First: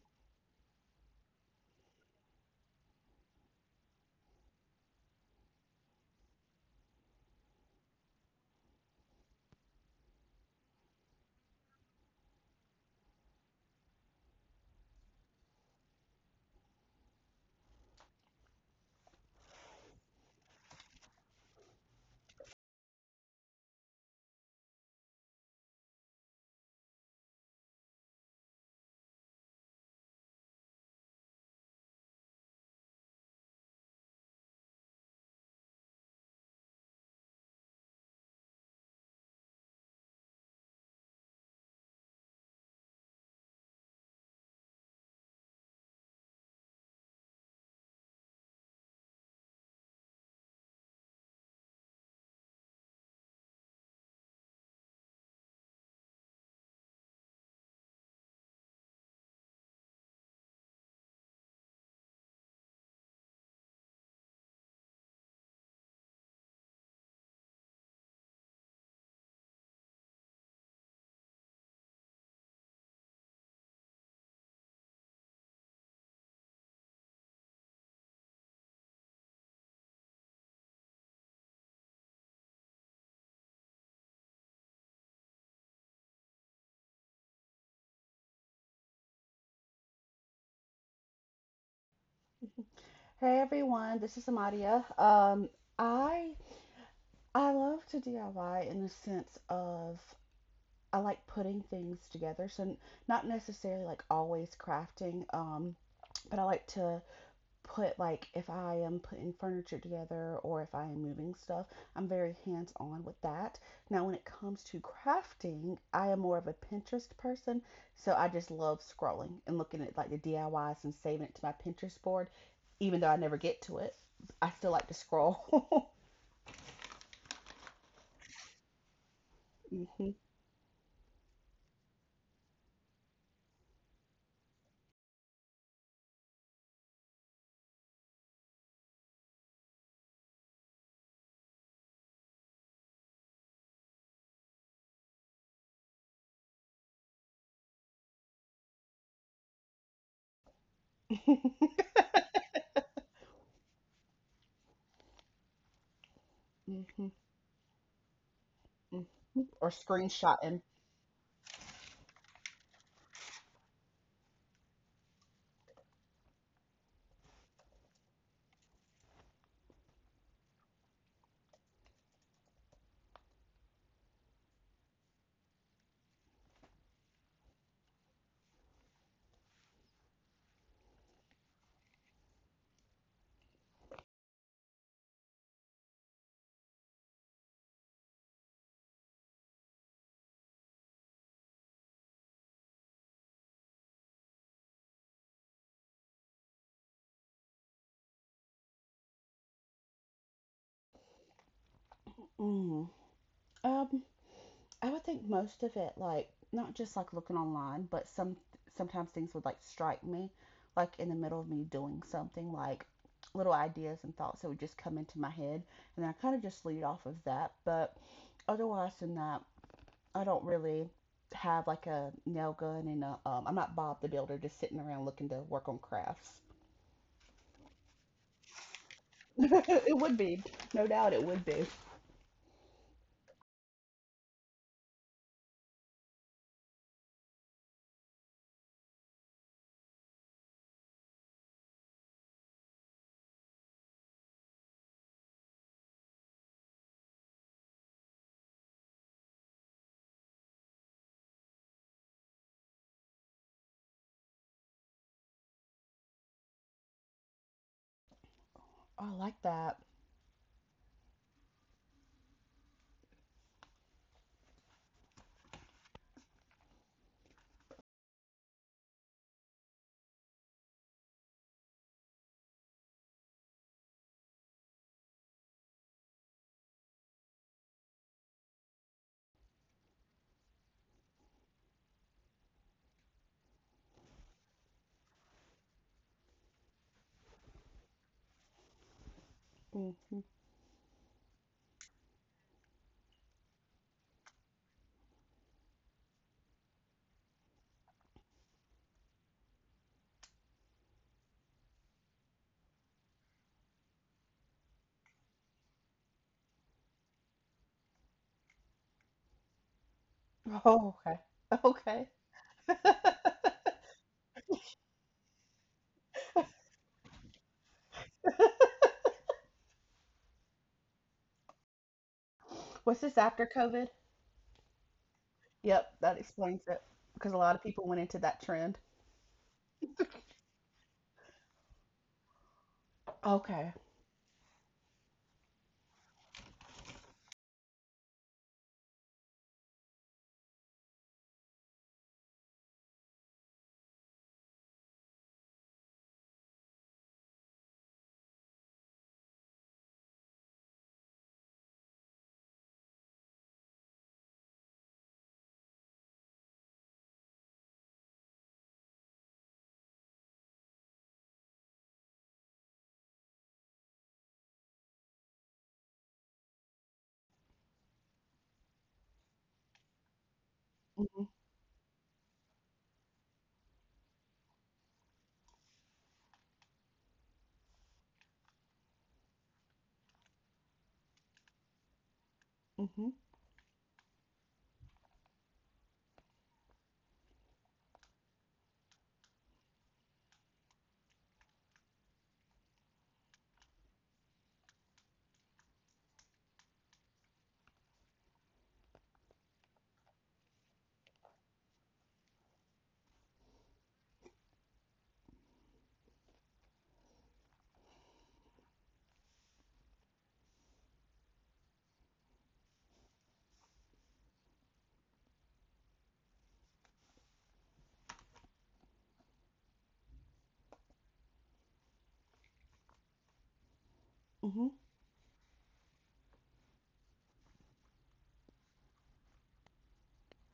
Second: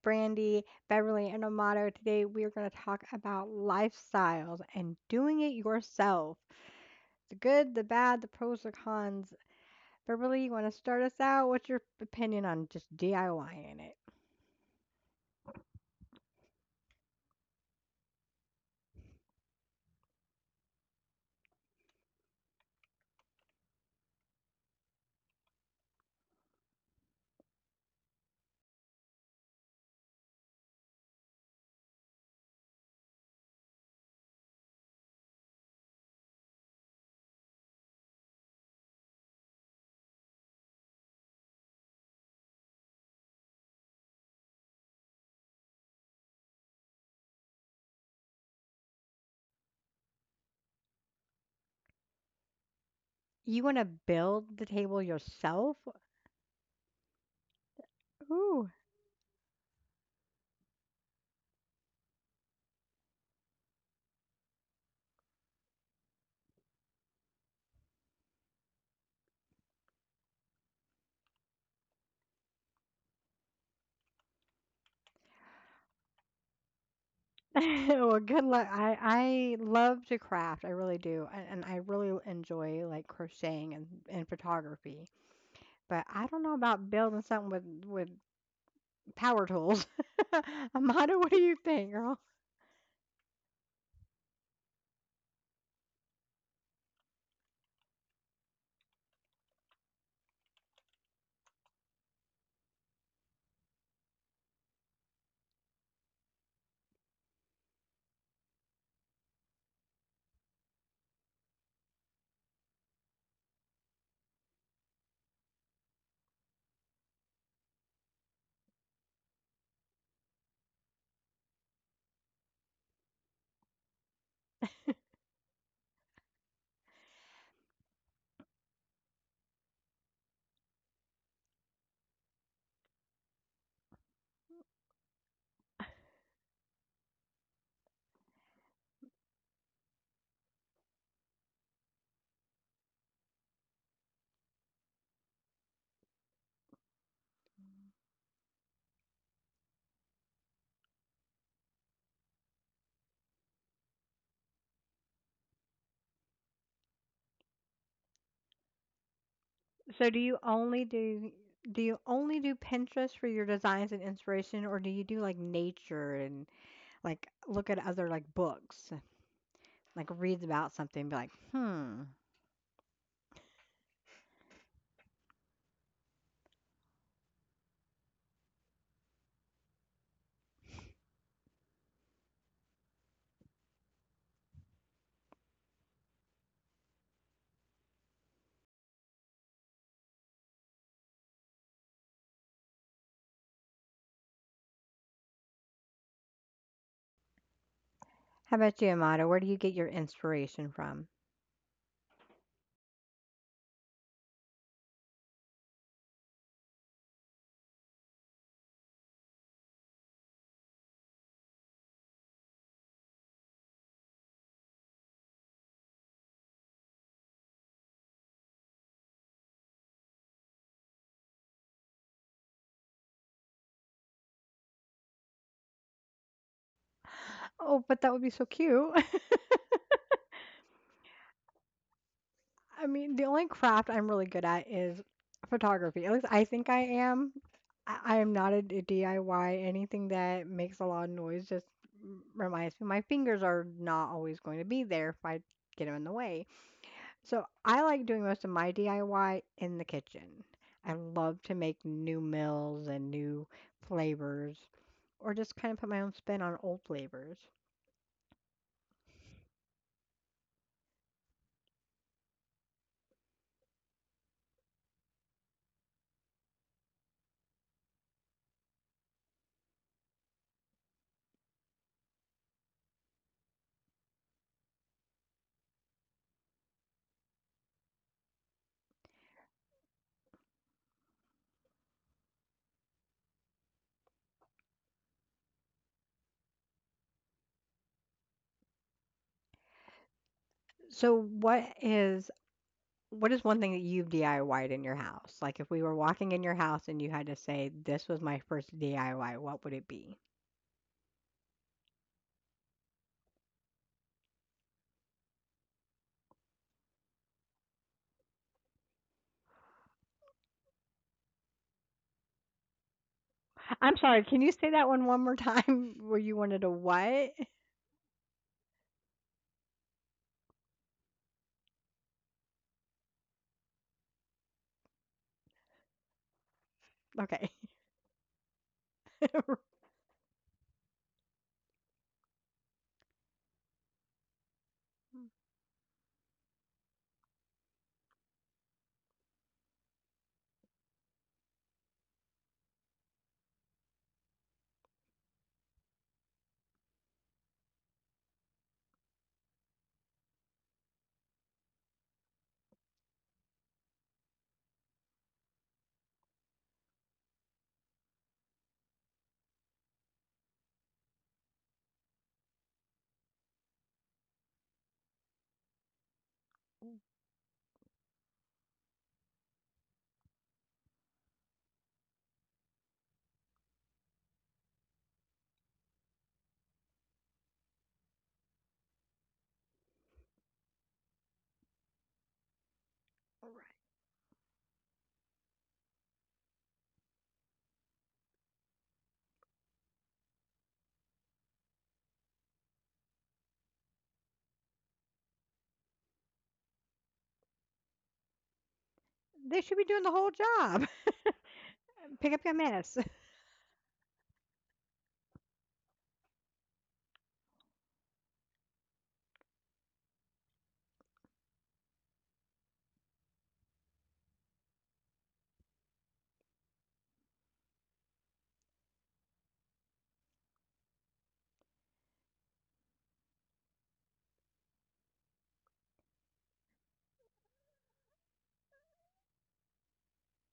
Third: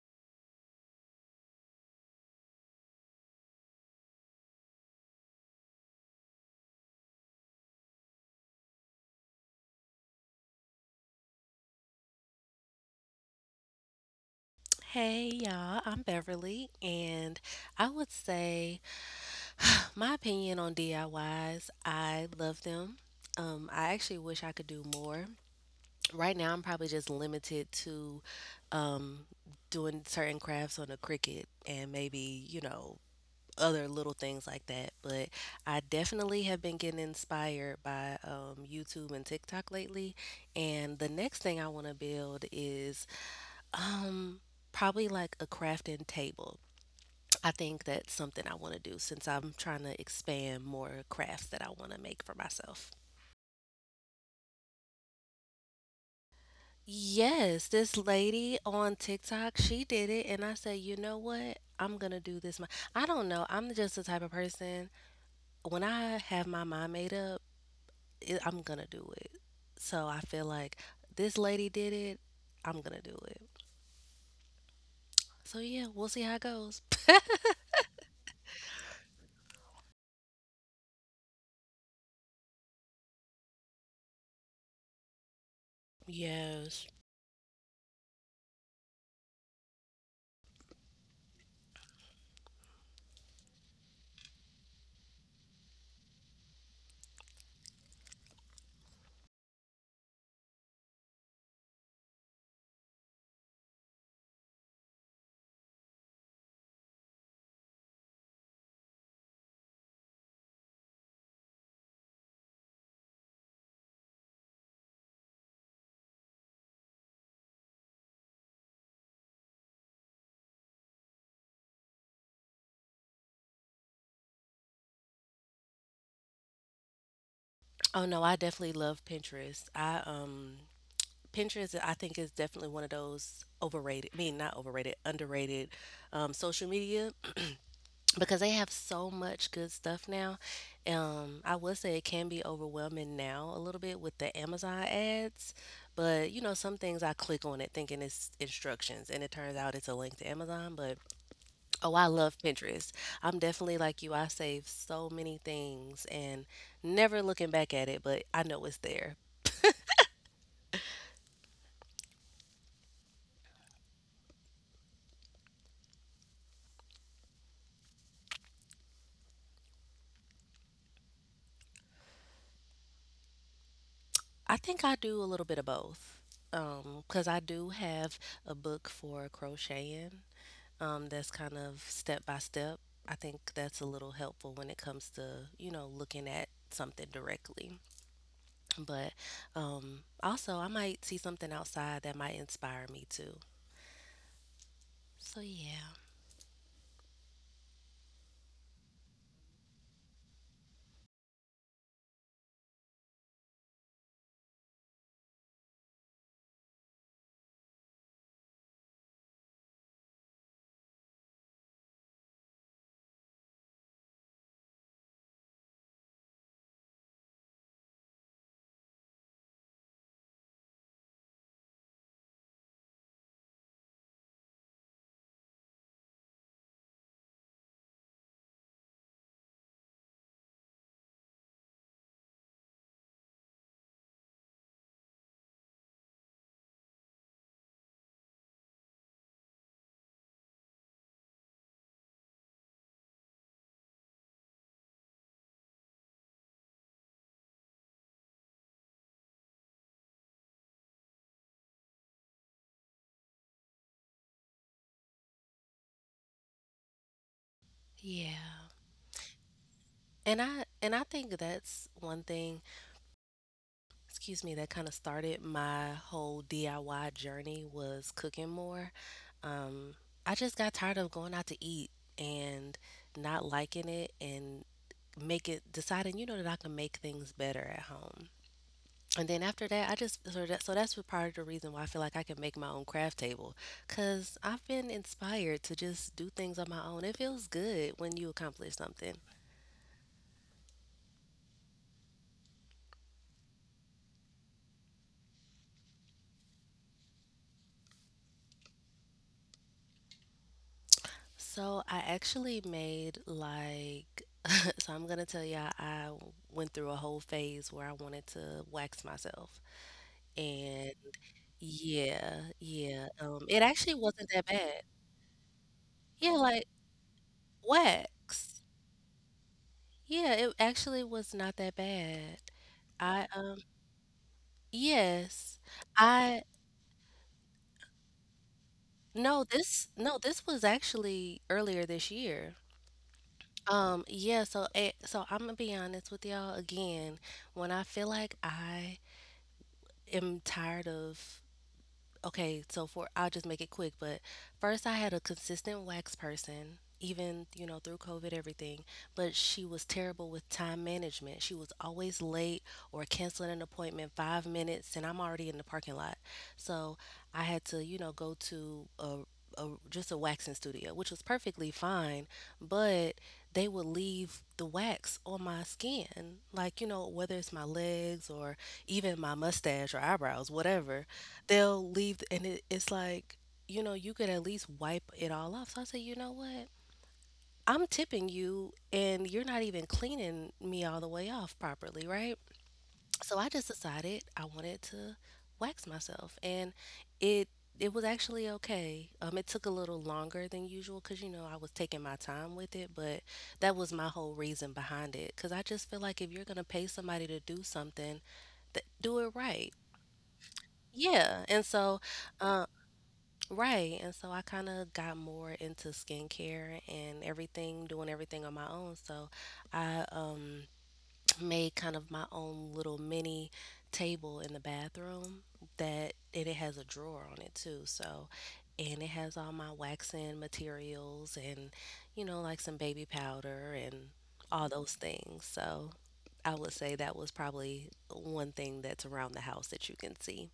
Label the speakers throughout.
Speaker 1: Brandy, Beverly, and Amato. Today we are going to talk about lifestyles and doing it yourself. The good, the bad, the pros, the cons. Beverly, you want to start us out? What's your opinion on just DIYing it?
Speaker 2: Hey y'all, I'm Beverly, and I would say my opinion on DIYs, I love them. I actually wish I could do more. Right now, I'm probably just limited to um, doing certain crafts on a Cricut and maybe, you know, other little things like that. But I definitely have been getting inspired by YouTube and TikTok lately. And the next thing I want to build is um, probably like a crafting table. I think that's something I want to do since I'm trying to expand more crafts that I want to make for myself.
Speaker 1: You want to build the table yourself?
Speaker 2: Yes, this lady
Speaker 1: Ooh.
Speaker 2: on TikTok, she did it, and I said, you know what? I'm gonna do this. I don't know. I'm just the type of person when I have my mind made up, I'm gonna do it. So I feel like this lady did it. I'm gonna do it. So yeah, we'll see how it goes.
Speaker 1: Well, good luck. I love to craft. I really do. And I really enjoy like crocheting and photography. But I don't know
Speaker 2: Yes.
Speaker 1: about building something with power tools. Amanda, what do you think, girl?
Speaker 3: Hey everyone, this is Amadia. I I love to DIY in the sense of I like putting things together. So not necessarily like always crafting, but I like to put like if I am putting furniture together or if I am moving stuff, I'm very hands on with that. Now, when it comes to crafting, I am more of a Pinterest person, so I just love scrolling and looking at like the DIYs and saving it to my Pinterest board, even though I never get to it. I still like to scroll.
Speaker 2: Oh no, I definitely love Pinterest. I
Speaker 3: Hmm.
Speaker 2: Pinterest I think is definitely one of those overrated, I mean not overrated, underrated social media because they have so much good stuff now. I would say it can be overwhelming now a little bit with the Amazon ads, but you know some things I click on it thinking it's instructions and it turns out it's a link to Amazon, but oh I love Pinterest. I'm definitely like you. I save so many things and
Speaker 3: Hmm. Hmm.
Speaker 2: never looking back at it, but I know it's there.
Speaker 3: Or
Speaker 1: So do you
Speaker 3: screenshotting.
Speaker 1: only do do you only do Pinterest for your designs and inspiration, or do you do like nature and like look at other like books, like reads about something, and be like, hmm.
Speaker 2: I think I do a little bit of both. 'Cause because I do have a book for crocheting, that's kind of step by step. I think that's a little helpful when it comes to, you know, looking at something directly. But also, I might see something outside that might inspire me too. So yeah,
Speaker 1: How about you, Amanda? Where do you get your inspiration from?
Speaker 3: Mm. Um, I would think most of it, like not just like looking online, but sometimes things would like strike me, like in the middle of me doing something, like little ideas and thoughts that would just come into my head, and I kind of just lead off of that. But otherwise than that, I don't really have like a nail gun and I'm not Bob the Builder just sitting around looking to work on crafts.
Speaker 1: Oh, but that would be so cute.
Speaker 3: It would be, no doubt, it would be.
Speaker 1: I mean, the only craft I'm really good at is photography. At least I think I am. I am not a DIY. Anything that makes a lot of noise just reminds me my fingers are not always going to be there if I get them in the way. So I like doing most of my DIY in the kitchen. I love to make new meals and new flavors or just kind of put my own spin on old flavors.
Speaker 2: yeah.
Speaker 3: Oh, I like that.
Speaker 2: And I think that's one thing excuse me, that kind of started my whole DIY journey was cooking more. Um, I just got tired of going out to eat and not liking it and make it deciding, you know, that I can make things better at home. And then after that, I just so that so that's what part of the reason why I feel like I can make my own craft table, cause I've been inspired to just do things on my own. It feels good when you accomplish something.
Speaker 3: Hmm.
Speaker 1: So what is one thing that you've DIY'd in your house? Like if we were walking in your house and you had to say this was my first DIY, what would it be?
Speaker 2: So I actually made like I'm gonna tell y'all, I went through a whole phase where I wanted to wax myself, and
Speaker 3: Oh, okay, okay.
Speaker 2: yeah, yeah, it actually
Speaker 1: I'm sorry,
Speaker 2: wasn't
Speaker 1: can
Speaker 2: that
Speaker 1: you say
Speaker 2: bad.
Speaker 1: that one more time where
Speaker 2: Yeah,
Speaker 1: you
Speaker 2: like
Speaker 1: wanted a what?
Speaker 2: wax. Yeah, it actually was not that bad.
Speaker 3: Was this
Speaker 2: I
Speaker 3: after COVID?
Speaker 2: yes.
Speaker 3: Yep, that
Speaker 2: I
Speaker 3: explains it because a
Speaker 1: Okay.
Speaker 3: lot of people went into that trend.
Speaker 2: no this no this was actually earlier this year.
Speaker 3: Okay.
Speaker 2: Yeah, so I'm gonna be honest with y'all again. When I feel like I am tired of Okay, so for I'll just make it quick, but first I had a consistent wax person, even, you know, through COVID everything, but she was terrible with time management. She was always late or canceling an appointment 5 minutes and I'm already in the parking lot. So, I had to, you know, go to just a waxing studio, which was perfectly fine, but they would leave the wax on my skin, like you know, whether it's my legs or even my mustache or eyebrows, whatever
Speaker 3: Mhm.
Speaker 2: they'll leave and it's like you know you could at least wipe it all off so I said you know what I'm tipping you and you're not even cleaning me all the way off properly right
Speaker 3: Mhm.
Speaker 2: so I just decided I wanted to wax myself and it it was actually okay it took a little longer than usual because you know I was taking my time with it but that was my whole reason behind it because I just feel like if you're gonna pay somebody to do something do it
Speaker 1: They
Speaker 2: right
Speaker 1: should be doing the whole job.
Speaker 2: yeah and so
Speaker 1: Pick up your
Speaker 2: um,
Speaker 1: mess.
Speaker 2: Right. And so I kind of got more into skincare and everything, doing everything on my own. So I made kind of my own little mini table in the bathroom that and it has a drawer on it too. So and it has all my waxing materials and you know like some baby powder and all
Speaker 3: Mhm.
Speaker 2: those things. So I would say that was probably one thing that's around the house that you can see.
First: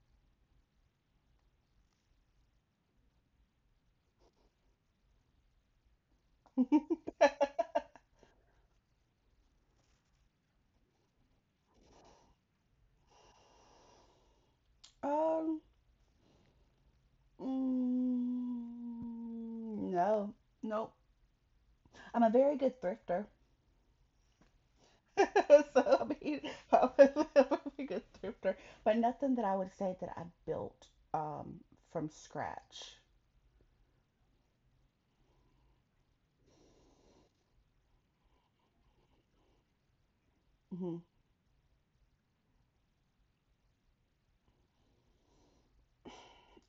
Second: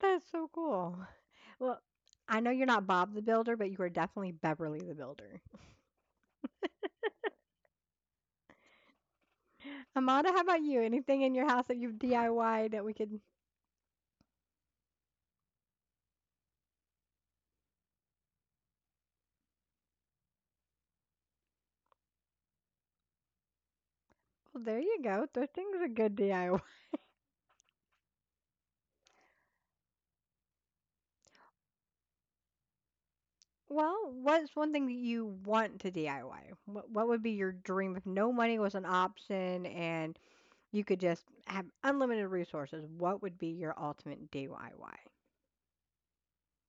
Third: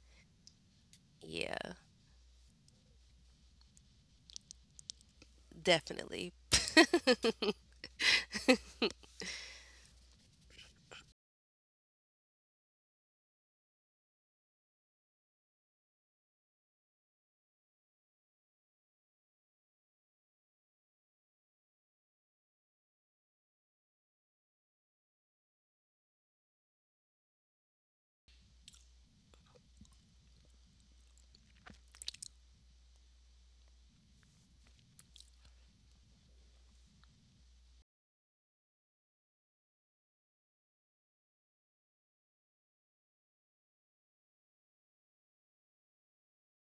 Speaker 1: That's so cool.
Speaker 2: Yeah,
Speaker 1: Well, I know you're not Bob the Builder, but you are definitely Beverly the Builder.
Speaker 2: definitely.
Speaker 1: Amanda, how about you? Anything in your house that you've DIY'd that we could?
Speaker 3: Um. Mm, no. Nope. I'm a very good thrifter.
Speaker 1: Well, there you go. Those
Speaker 3: So
Speaker 1: things are
Speaker 3: I
Speaker 1: good
Speaker 3: mean,
Speaker 1: DIY.
Speaker 3: I'm a very good thrifter, but nothing that I would say that I built um from scratch.
Speaker 1: Well, what's one thing that you want to DIY? What would be your dream if no money was an option and you
Speaker 3: Hmm.
Speaker 1: could just have unlimited resources? What would be your ultimate DIY?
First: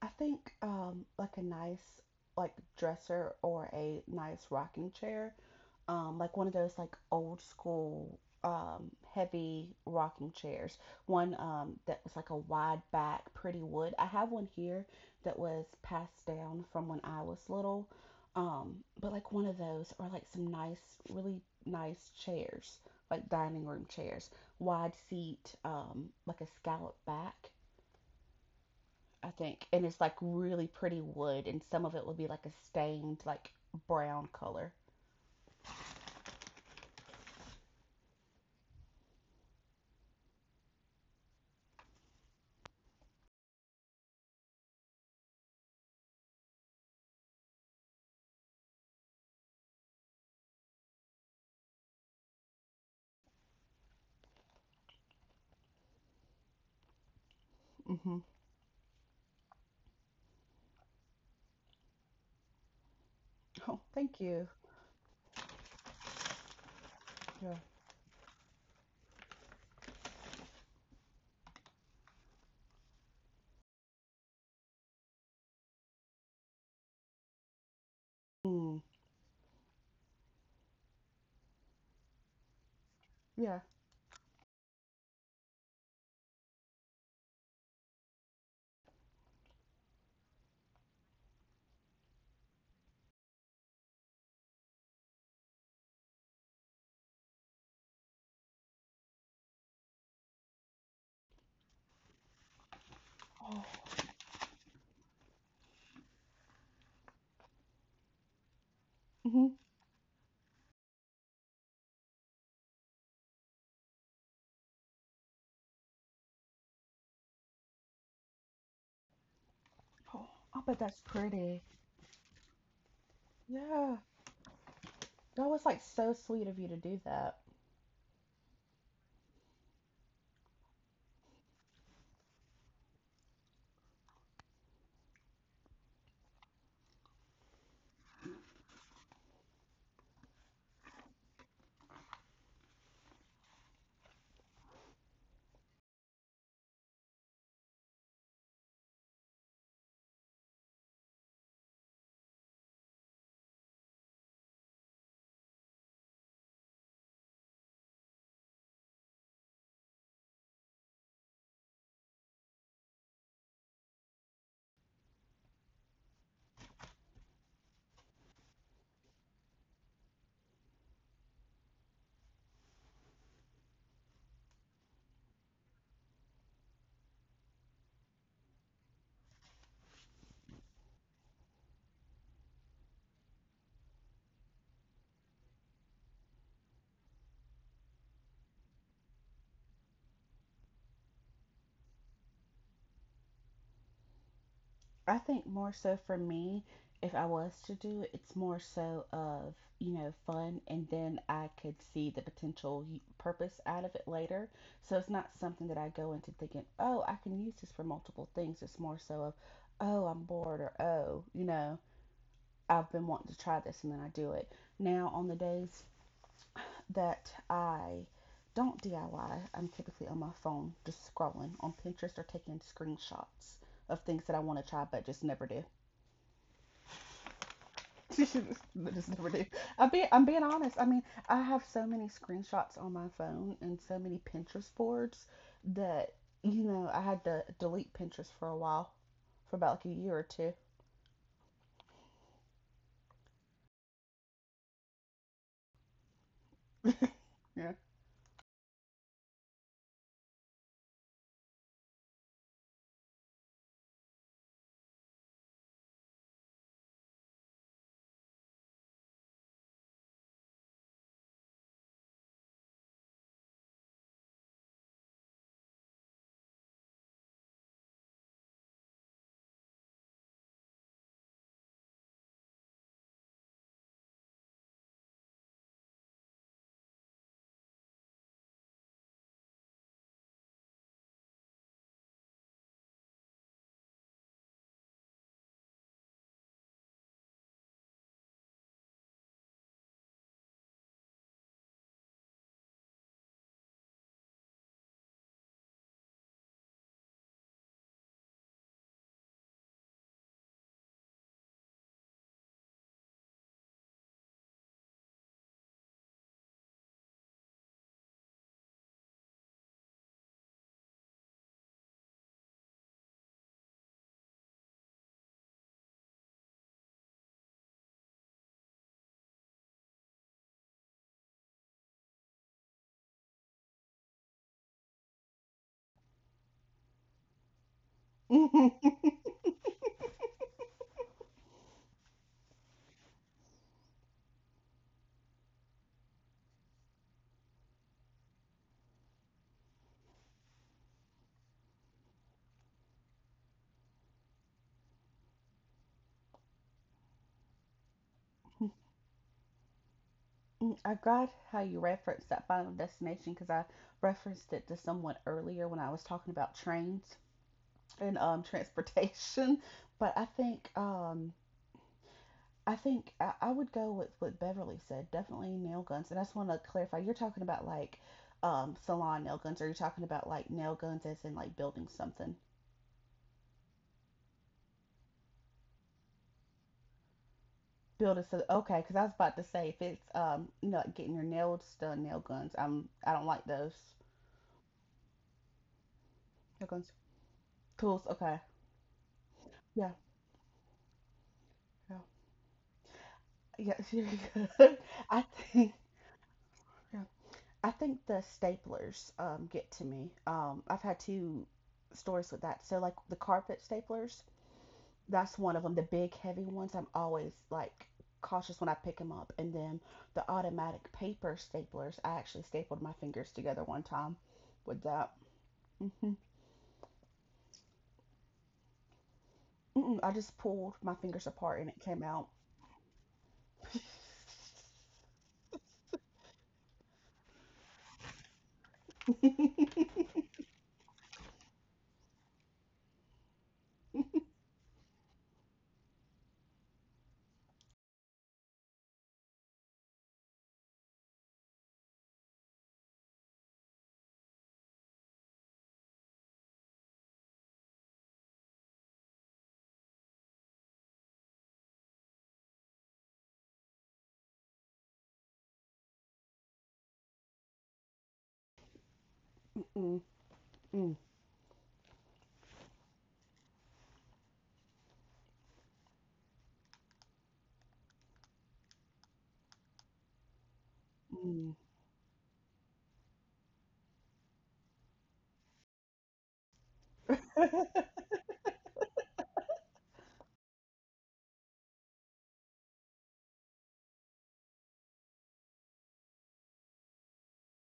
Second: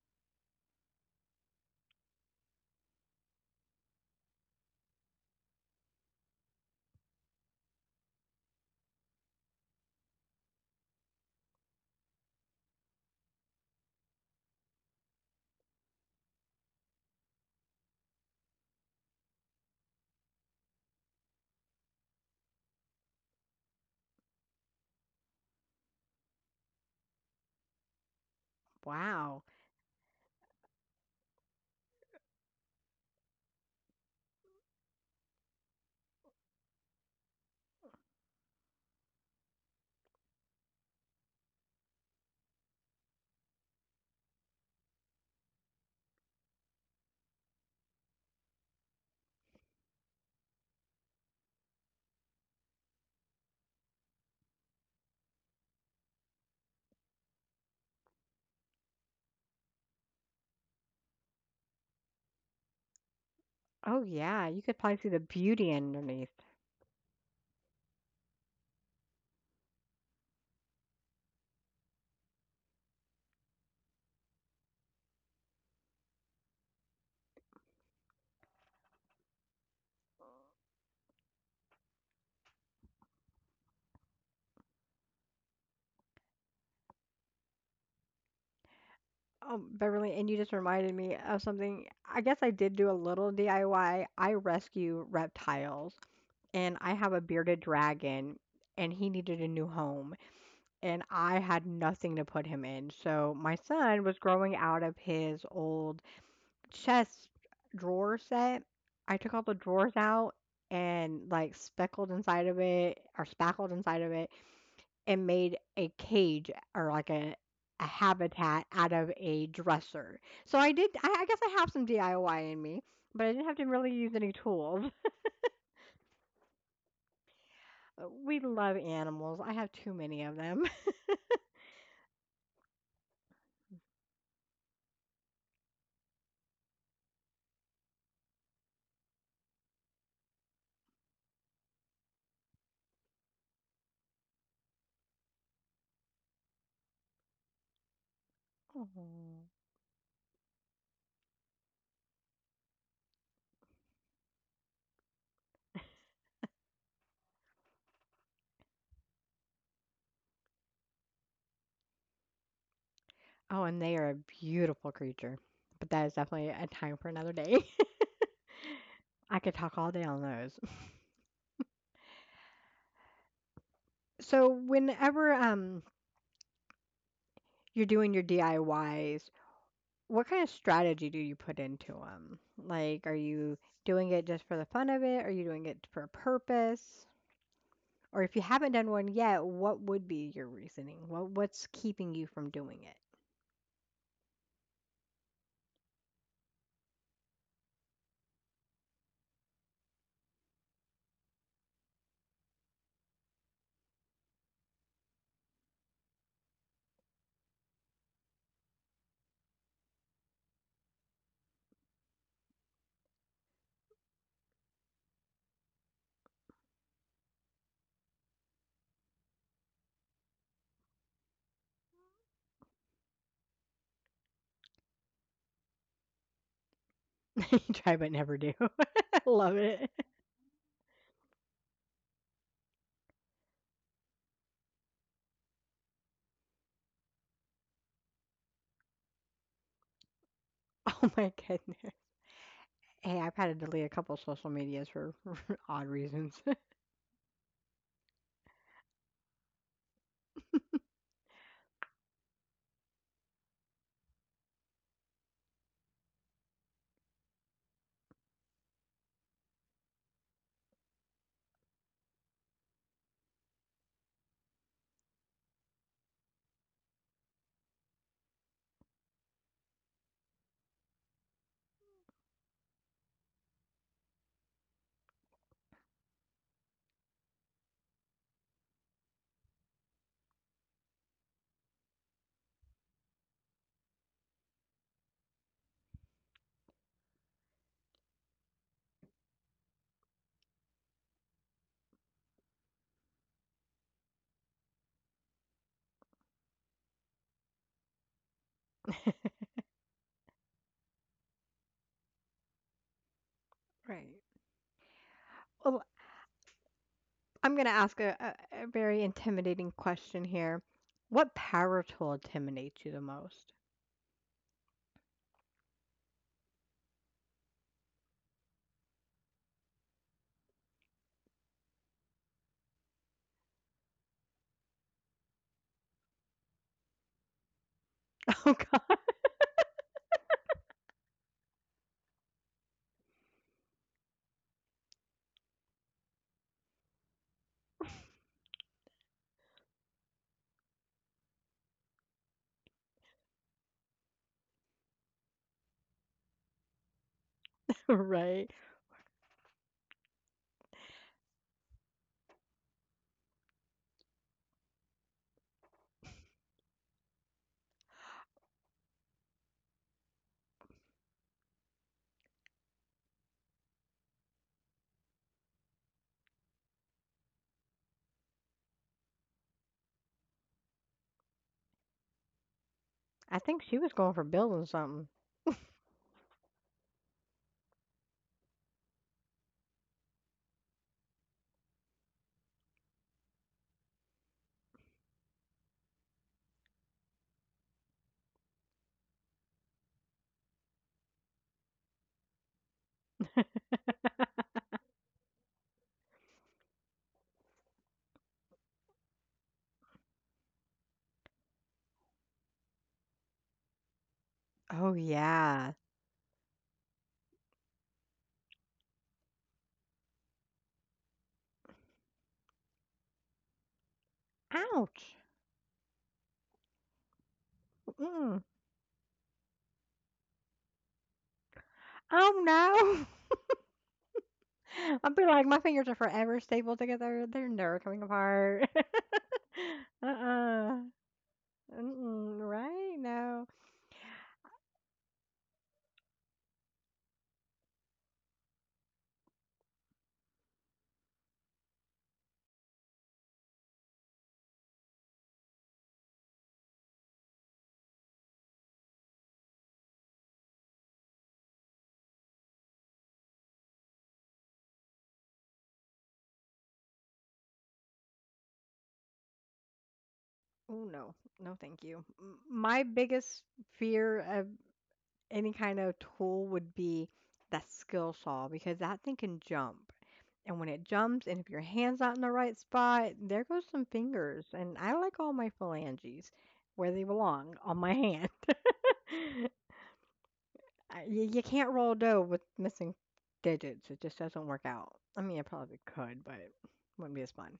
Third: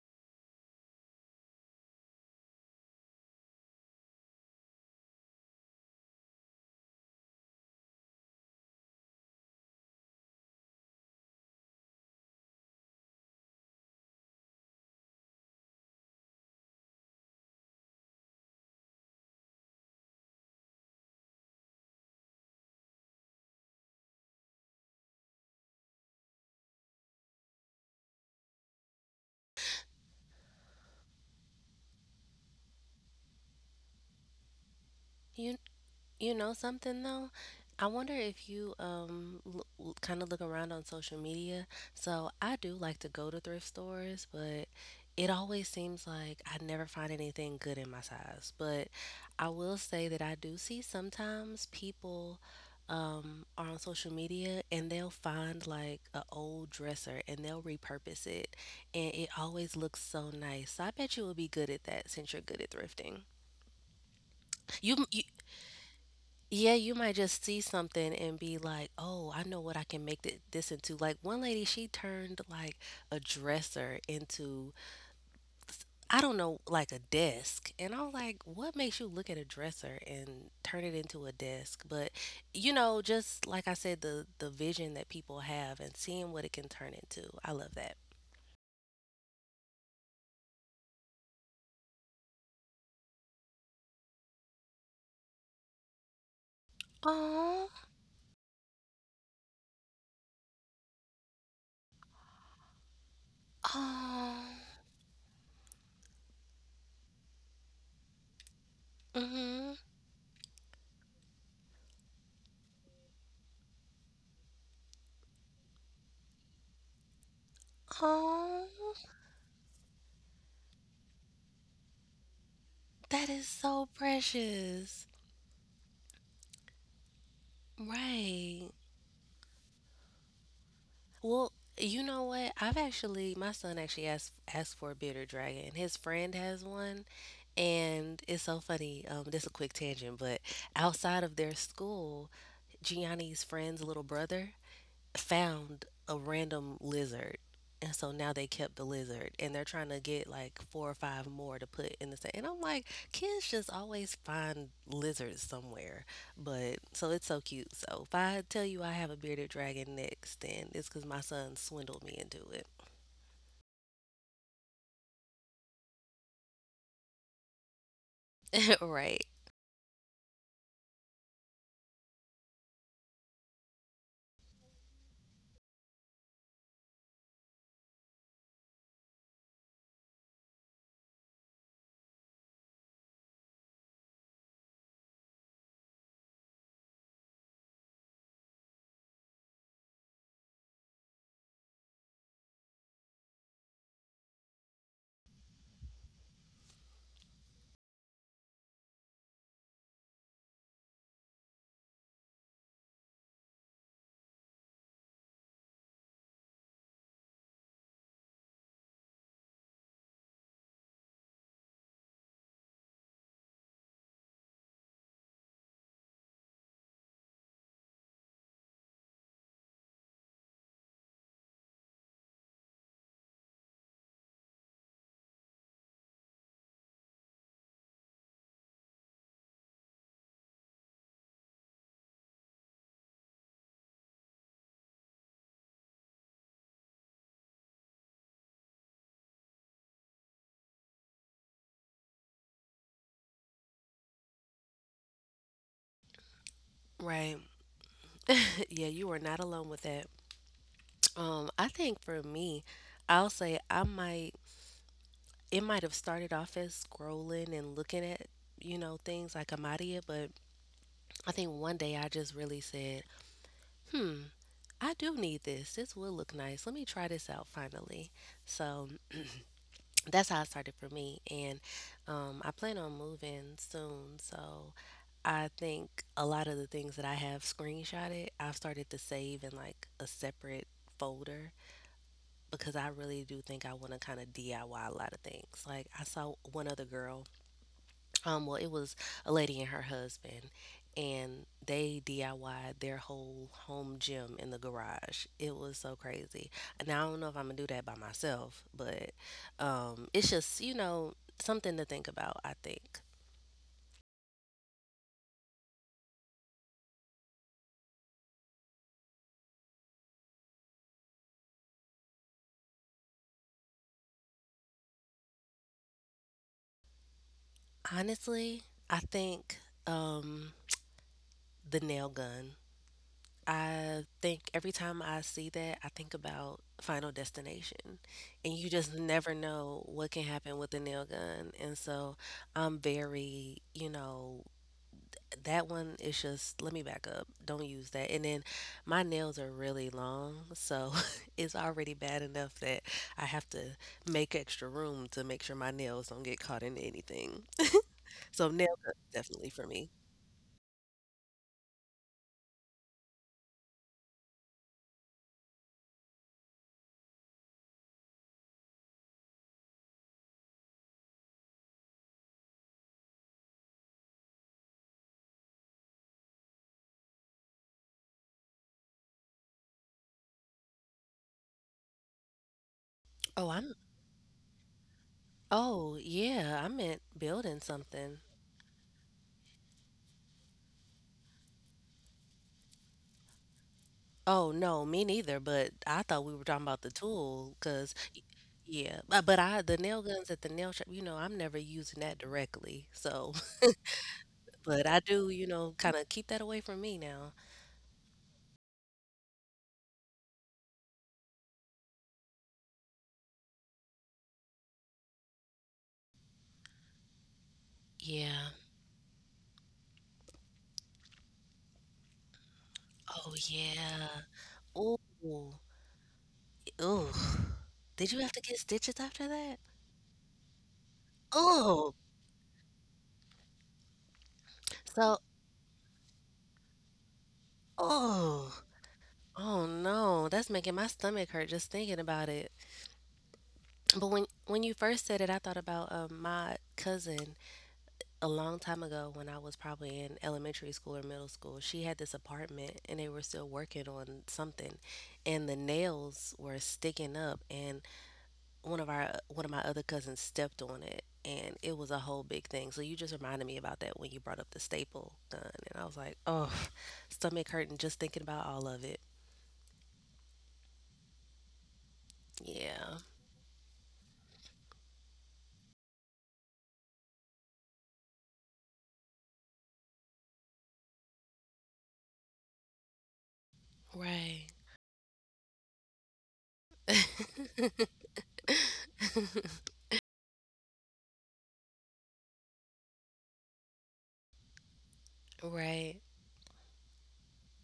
Speaker 3: I think like a nice like dresser or a nice rocking chair, like one of those like old school, heavy rocking chairs. One, that was like a wide back, pretty wood. I have one here that was passed down from when I was little. But like one of those, or like some nice, really nice chairs, like dining room chairs, wide seat, like a scallop back, I
Speaker 1: Wow.
Speaker 3: think. And it's like really pretty wood, and some of it will be like a stained, like brown color.
Speaker 2: You You know something though? I wonder if you kind of look around on social media. So I do like to go to thrift stores, but it always seems like I never find anything good in my size. But I will say that I do see sometimes people are on social media and they'll find like a old dresser and they'll
Speaker 3: Hmm.
Speaker 2: repurpose it and it always looks so nice. So I bet you will be good at that since you're good at thrifting.
Speaker 3: Oh,
Speaker 1: Oh
Speaker 3: thank
Speaker 1: yeah,
Speaker 3: you.
Speaker 1: you could probably
Speaker 2: You
Speaker 1: see the
Speaker 2: you
Speaker 1: beauty underneath.
Speaker 2: yeah, you might just
Speaker 3: You're
Speaker 2: see something and be like, "Oh, I know what I can make this into." Like one lady, she turned like a dresser into I don't know, like a desk. And I was like, "What
Speaker 3: Mm,
Speaker 2: makes you look at a dresser and turn it into a desk?" But you know, just
Speaker 3: yeah.
Speaker 2: like I said, the vision that people have and seeing what it can turn into. I love that.
Speaker 1: Oh, Beverly, and you just reminded me of something. I guess I did do a little DIY. I Y. I rescue reptiles, and I have a bearded
Speaker 2: Oh,
Speaker 1: dragon, and he needed a new home, and I had nothing to put him in. So my
Speaker 3: Oh,
Speaker 1: son was
Speaker 2: oh,
Speaker 1: growing out of his old chest drawer set. I took all
Speaker 3: hmm,
Speaker 1: the
Speaker 2: mm-hmm.
Speaker 1: drawers out and like speckled inside of it or spackled inside of it and made a cage or like a habitat
Speaker 2: Oh,
Speaker 1: out of a dresser.
Speaker 3: oh,
Speaker 1: So
Speaker 3: I
Speaker 1: I
Speaker 3: bet
Speaker 1: did.
Speaker 3: that's
Speaker 1: I guess I
Speaker 3: pretty.
Speaker 1: have some DIY in me, but
Speaker 2: that
Speaker 1: I
Speaker 2: is
Speaker 1: didn't have to
Speaker 2: so
Speaker 1: really
Speaker 3: Yeah.
Speaker 1: use any tools.
Speaker 2: precious.
Speaker 3: That was like so sweet of you to do that.
Speaker 1: We
Speaker 2: Right.
Speaker 1: love animals. I have too many of them.
Speaker 2: Well, you know what? I've actually my son actually asked for a bearded dragon. His friend has one, and it's so funny. This is a quick tangent, but outside of their school, Gianni's friend's little brother, found a random lizard. And so now they kept the lizard and
Speaker 1: Aw.
Speaker 2: they're trying to get like four or five more to put in the same. And I'm like, kids just always find lizards somewhere. But so it's so cute. So if I tell you I have a bearded dragon next, then it's because my son swindled me into it.
Speaker 1: Oh, and they are a beautiful creature. But that is definitely a time for another day.
Speaker 2: right.
Speaker 1: I could talk all day on those. So whenever you're doing your DIY, what kind of strategy do you put into them? Like, are you doing it just for the fun of it? Are you doing it for a purpose? Or if you haven't done one yet, what would be your reasoning? What's keeping you from doing
Speaker 3: I think more so for me, if I was to do it, it's more so of, you know, fun and then I could see the potential purpose out of it later. So it's not something that I go into thinking, oh, I can use this for multiple things. It's more so of, oh, I'm bored or oh, you know, I've been wanting to try this and then I do it. Now, on the days that I don't DIY. I'm typically on my phone just scrolling on Pinterest or taking screenshots of things that I want to try but just never do.
Speaker 1: it? Try but never do.
Speaker 3: Just
Speaker 1: I
Speaker 3: never do.
Speaker 1: love
Speaker 3: I'm
Speaker 1: it.
Speaker 3: being, I'm being honest. I mean, I have so many screenshots on my phone and so many Pinterest boards that, you know, I had to delete Pinterest for a while, for about like a year or two.
Speaker 1: Oh my goodness. Hey, I've had to delete a couple social medias for odd reasons.
Speaker 2: Right.
Speaker 3: Yeah.
Speaker 2: yeah, you are not alone with that. I think for me, I'll say I might it might have started off as scrolling and looking at, you know, things like Amadia, but I think one day I just really said, I do need this. This will look nice. Let me try this out finally. So that's how it started for me. And I plan on moving soon. So I think a lot of the things that I have screenshotted, I've started to save in like a separate folder because I really do think I want to kind of DIY a lot of things. Like I saw one other girl well, it was a lady and her husband, and they DIY'd their whole home gym in the garage. It was so crazy. Now, I don't know if I'm gonna do that by myself, but it's just, you know, something to think about, I think.
Speaker 1: Right. Well, I'm gonna ask a very intimidating question here. What power tool intimidates you the most?
Speaker 2: Honestly, I think um, the nail gun. I think every time I see that, I think about Final Destination, and
Speaker 1: Oh
Speaker 2: you
Speaker 3: Mm-hmm.
Speaker 2: just
Speaker 1: God.
Speaker 2: never know what can happen with a nail gun. And so I'm very, you know, that one is just let me back up, don't use that. And then my nails are really long, so it's already bad enough that I have to make extra room to make sure my nails don't get caught in anything. So
Speaker 1: Right.
Speaker 2: nail gun definitely for me.
Speaker 3: I got how you referenced that Final Destination because I referenced it to someone earlier when I was talking about trains. And transportation. But I think I would go with what Beverly said. Definitely nail guns. And I just want to clarify. You're talking about like, salon nail guns, or you're talking about like nail guns as in like building something.
Speaker 1: I
Speaker 2: Oh,
Speaker 1: think
Speaker 2: I'm,
Speaker 1: she was going for building something.
Speaker 2: oh, yeah, I meant building something.
Speaker 3: Building. So okay, because I was about to say if it's like getting your nails done, nail guns. I don't like those
Speaker 2: Oh, no, me neither, but I thought we were talking
Speaker 3: nail
Speaker 2: about the
Speaker 3: guns.
Speaker 2: tool, cause
Speaker 3: Tools. Okay.
Speaker 2: yeah, but I the
Speaker 3: Yeah.
Speaker 2: nail guns at the nail shop, you know, I'm never using that directly, so
Speaker 3: Yeah. Yeah.
Speaker 2: but I
Speaker 3: I
Speaker 2: do, you know,
Speaker 3: think.
Speaker 2: kinda keep that away from me
Speaker 3: Yeah.
Speaker 2: now.
Speaker 3: I think the staplers, get to me. I've had two stories with that. So like the carpet staplers,
Speaker 1: Oh,
Speaker 3: that's one of them.
Speaker 1: yeah.
Speaker 3: The big heavy ones, I'm always like
Speaker 2: Yeah.
Speaker 3: cautious when I pick them up. And then the automatic paper staplers, I actually stapled my fingers
Speaker 2: Oh,
Speaker 3: together one
Speaker 2: yeah.
Speaker 3: time with
Speaker 2: Ooh.
Speaker 3: that.
Speaker 1: Ouch.
Speaker 3: Hmm.
Speaker 2: Ooh. Did you have to
Speaker 1: Mm.
Speaker 2: get stitches after that?
Speaker 3: Mm-mm, I just pulled my fingers apart and it
Speaker 2: Oh.
Speaker 3: came out.
Speaker 1: Oh, no. I'll
Speaker 2: So
Speaker 1: be like, my fingers are forever stapled together. They're never coming
Speaker 2: oh.
Speaker 1: apart.
Speaker 2: Oh, no,
Speaker 3: Mm-mm,
Speaker 2: that's making
Speaker 1: Uh-uh.
Speaker 2: my stomach hurt just thinking about
Speaker 1: Mm-mm.
Speaker 2: it.
Speaker 1: Right? No.
Speaker 2: But when you first said it, I thought about, my cousin a long time ago when I was probably in elementary school or middle school, she had this apartment and they were still working on something and the nails were sticking up and one of my other cousins stepped on it and it was a whole big thing. So you just reminded me about that when you brought up the staple gun and I was like, "Oh, stomach hurting just thinking about all of it."
Speaker 3: mm,
Speaker 1: Oh,
Speaker 3: mm,
Speaker 1: no. No, thank you. My
Speaker 2: Yeah.
Speaker 1: biggest fear of any kind of tool would be that skill saw because that thing can jump. And when it jumps, and
Speaker 3: mm,
Speaker 1: if your hand's not in the right spot, there goes some
Speaker 2: Right.
Speaker 1: fingers. And I like all my phalanges where they belong on my hand. You can't roll dough with missing digits, it just doesn't work out. I mean, I probably
Speaker 2: right.
Speaker 1: could, but it wouldn't be as fun.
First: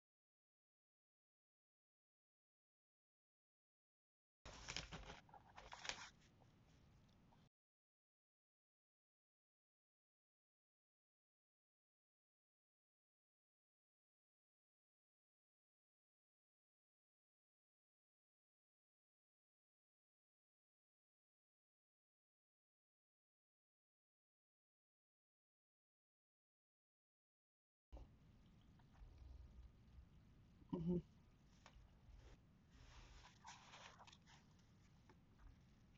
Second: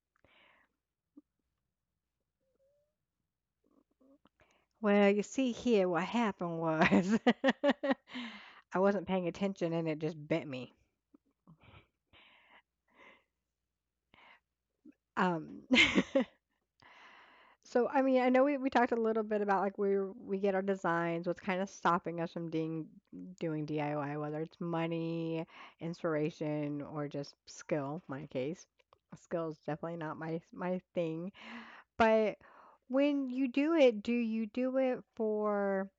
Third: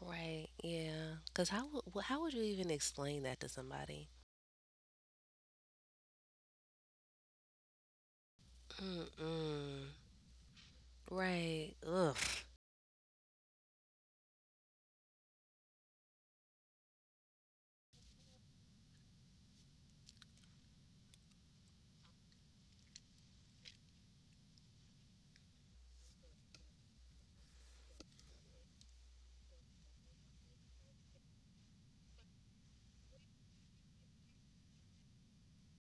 Speaker 2: Right. Yeah. Cuz how would you even explain that to somebody?
Speaker 1: Well, you see here, what happened was I wasn't paying attention
Speaker 2: Mm-mm.
Speaker 1: and it just bit me.
Speaker 2: Right. Ugh.
Speaker 1: Um, So, I mean, I know we talked a little bit about like where we get our designs, what's kind of stopping us from doing DIY, whether it's money, inspiration, or just skill, my case. Skill is definitely not my
Speaker 3: mhm,
Speaker 1: thing. But when you do it, do you do it for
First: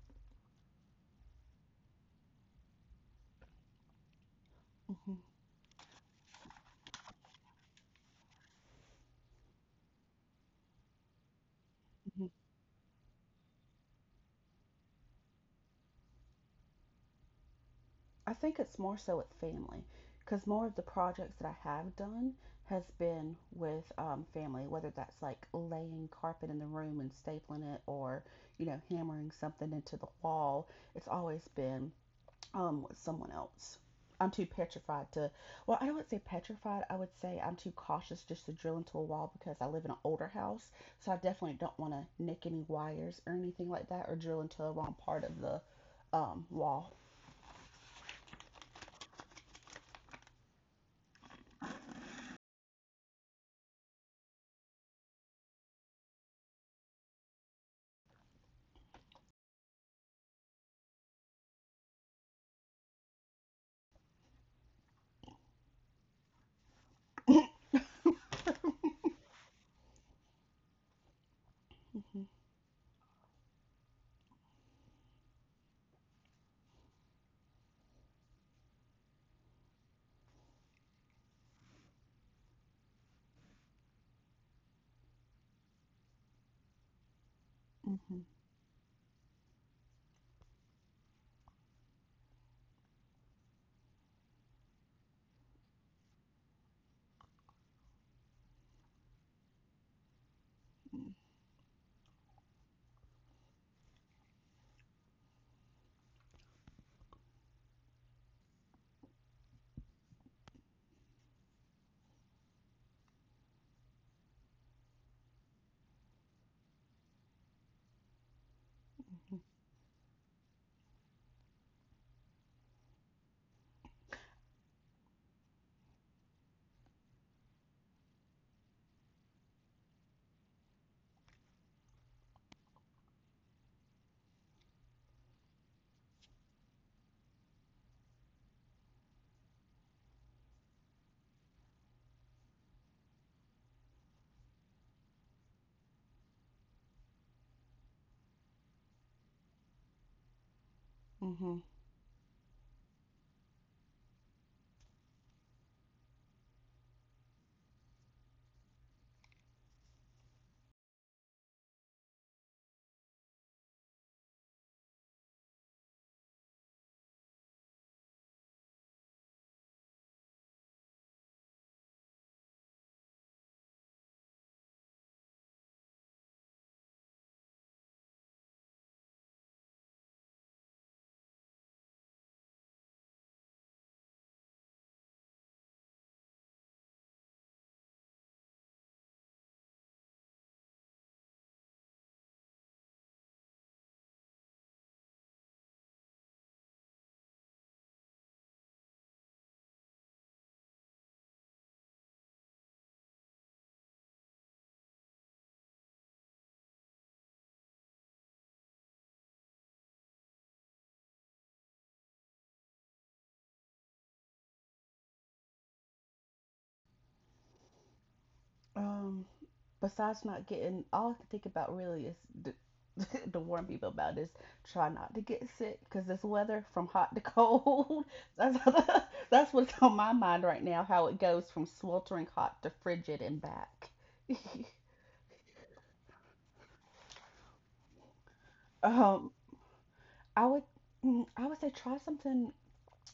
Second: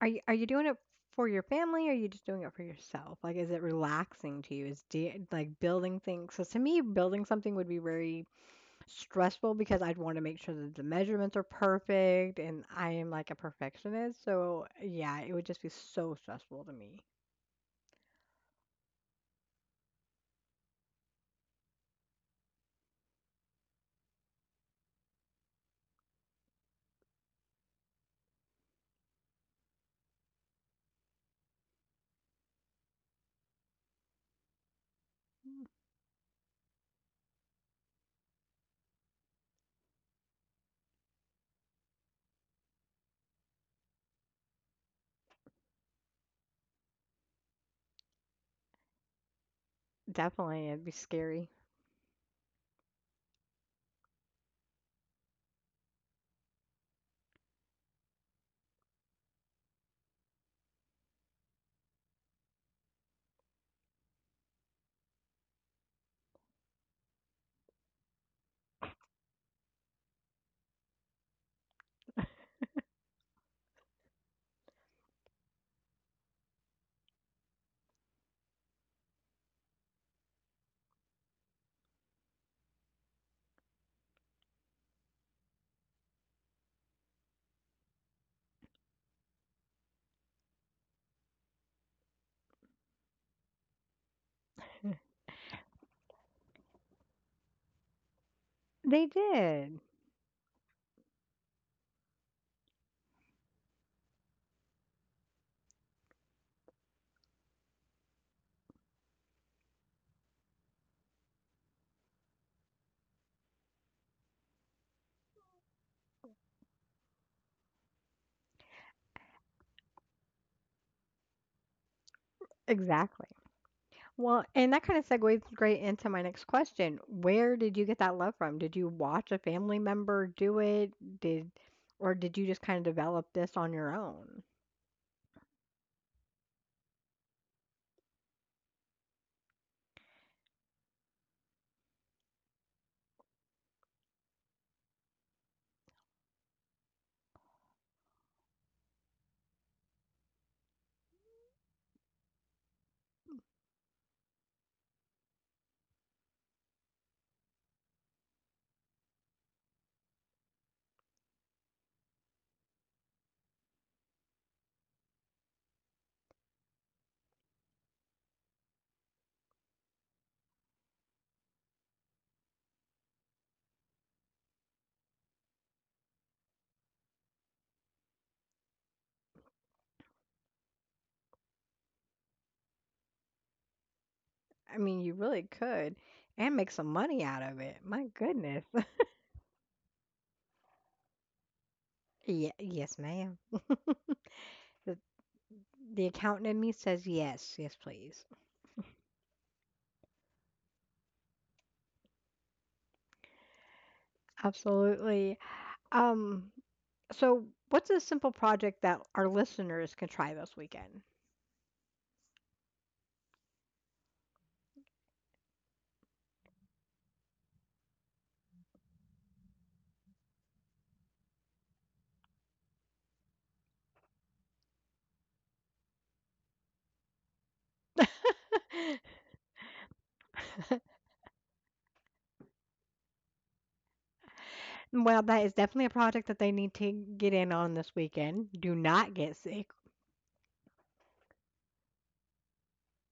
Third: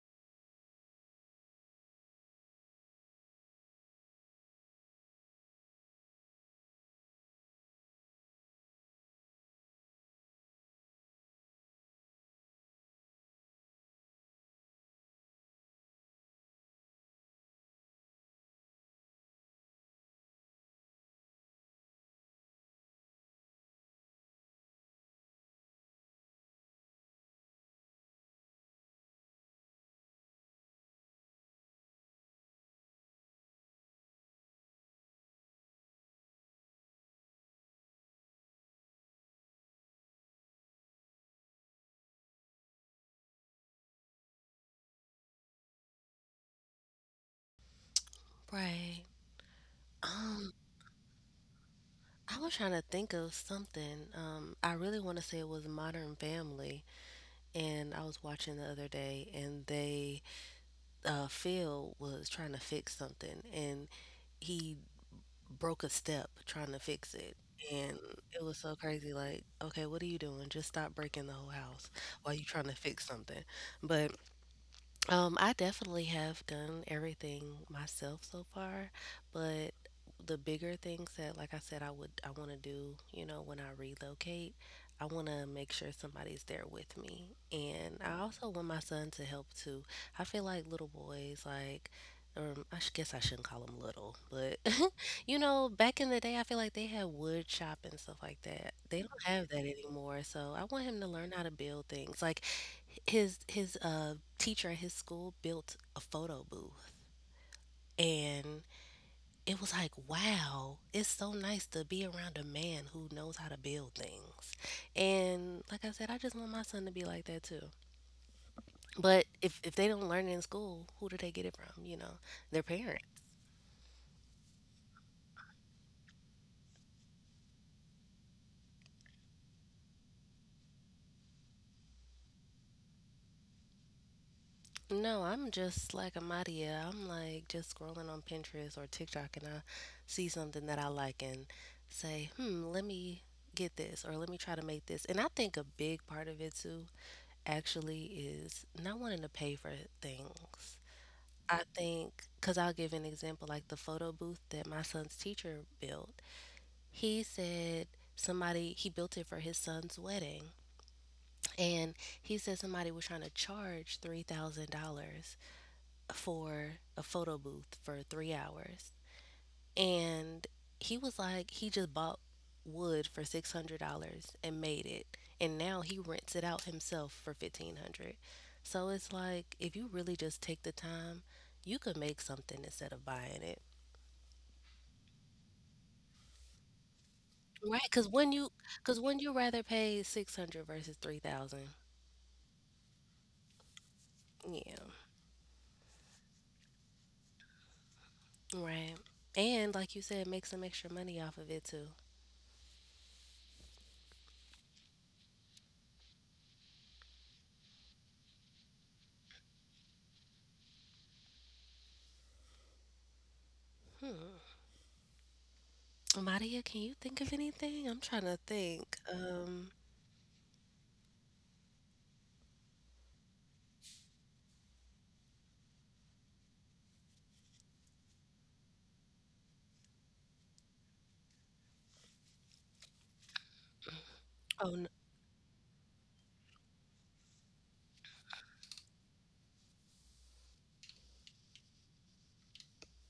Speaker 1: are you doing it for your family or are you just doing it for yourself? Like, is it relaxing to you? Is
Speaker 3: mhm, mhm,
Speaker 1: de Like building things? So to me, building something would be very stressful because I'd want to make sure that the measurements are perfect and I am like a perfectionist. So, yeah, it would just be so stressful to me.
Speaker 3: I think it's more so with family because more of the projects that I have done has been with, family, whether that's like laying carpet in the room and stapling it or, you know, hammering something into the wall. It's always been, with someone else. I'm too petrified to, well, I wouldn't say petrified. I would say I'm too cautious just to drill into a wall because I live in an older house. So I definitely don't want to nick any wires or anything like that or drill into the wrong part of the, wall.
Speaker 2: Right. Um,
Speaker 1: Definitely, it'd be scary.
Speaker 2: I was trying to think of something. I really want to say it was Modern Family, and I was watching the other day, and they, Phil was trying to fix something, and he broke a step trying to fix it. And it was so crazy. Like, okay, what are you doing? Just stop breaking the whole house while you trying to fix something. But I definitely have done everything myself so far, but the bigger things that, like I said, I want to do, you know, when I relocate, I want to make sure somebody's there with me, and
Speaker 3: Hmm.
Speaker 2: I also want my son to help too. I feel like little boys, like, I guess I shouldn't call them little, but you know, back in the day, I feel like they had wood shop and stuff like that.
Speaker 1: They
Speaker 2: They don't have that
Speaker 1: did.
Speaker 2: anymore, so I want
Speaker 3: Mm-hmm.
Speaker 2: him to learn how to build things. Like, his teacher at his school built a photo booth, and it was like, wow, it's so nice to be around a man who knows how to build things. And like I said, I just want my son to be like that too. But if they don't learn it in school, who do they get it from? Their parents.
Speaker 1: Exactly. Well, and that kind of segues great into my next question. Where did you get that love from? Did you watch a family member do it? Did or did you just kind of develop this on your own?
Speaker 2: No, I'm just like Amadia. I'm like just scrolling on Pinterest or TikTok, and I see something that I like and say, hmm, let me get this, or let me try to make this. And I think a big part of it too, actually, is not wanting to pay for things.
Speaker 3: Mm-hmm.
Speaker 2: I think, because I'll give an example, like the photo booth that my son's teacher built. He said somebody, he built it for his son's wedding. And he said somebody was trying to charge $3,000 for a photo booth for 3 hours. And he was like, he just bought wood for $600 and made it. And now he rents it out himself for 1500. So it's like, if you really just take the time, you could make something instead of buying it.
Speaker 1: I mean, you really could and make some money out of it.
Speaker 2: Right?
Speaker 1: My goodness.
Speaker 2: Because when you rather pay 600 versus 3000.
Speaker 1: Yeah, yes, ma'am.
Speaker 2: Yeah.
Speaker 1: The accountant in me says yes, yes, please.
Speaker 2: Right. And like you said, make some extra money off of it too.
Speaker 1: Absolutely. Um, so what's a simple project that our listeners can try this weekend?
Speaker 2: Maria, can you think of anything? I'm trying to think.
Speaker 3: Um, Besides not getting, all I can think about really is the, to warn people about is try not to get sick because this weather from hot to cold, that's, that's what's on my mind right now how it goes from sweltering hot to frigid and back.
Speaker 2: Oh, n
Speaker 1: Well, that is definitely a project that they need to get in on this weekend. Do not
Speaker 3: um
Speaker 1: get sick.
Speaker 3: i would I would say try something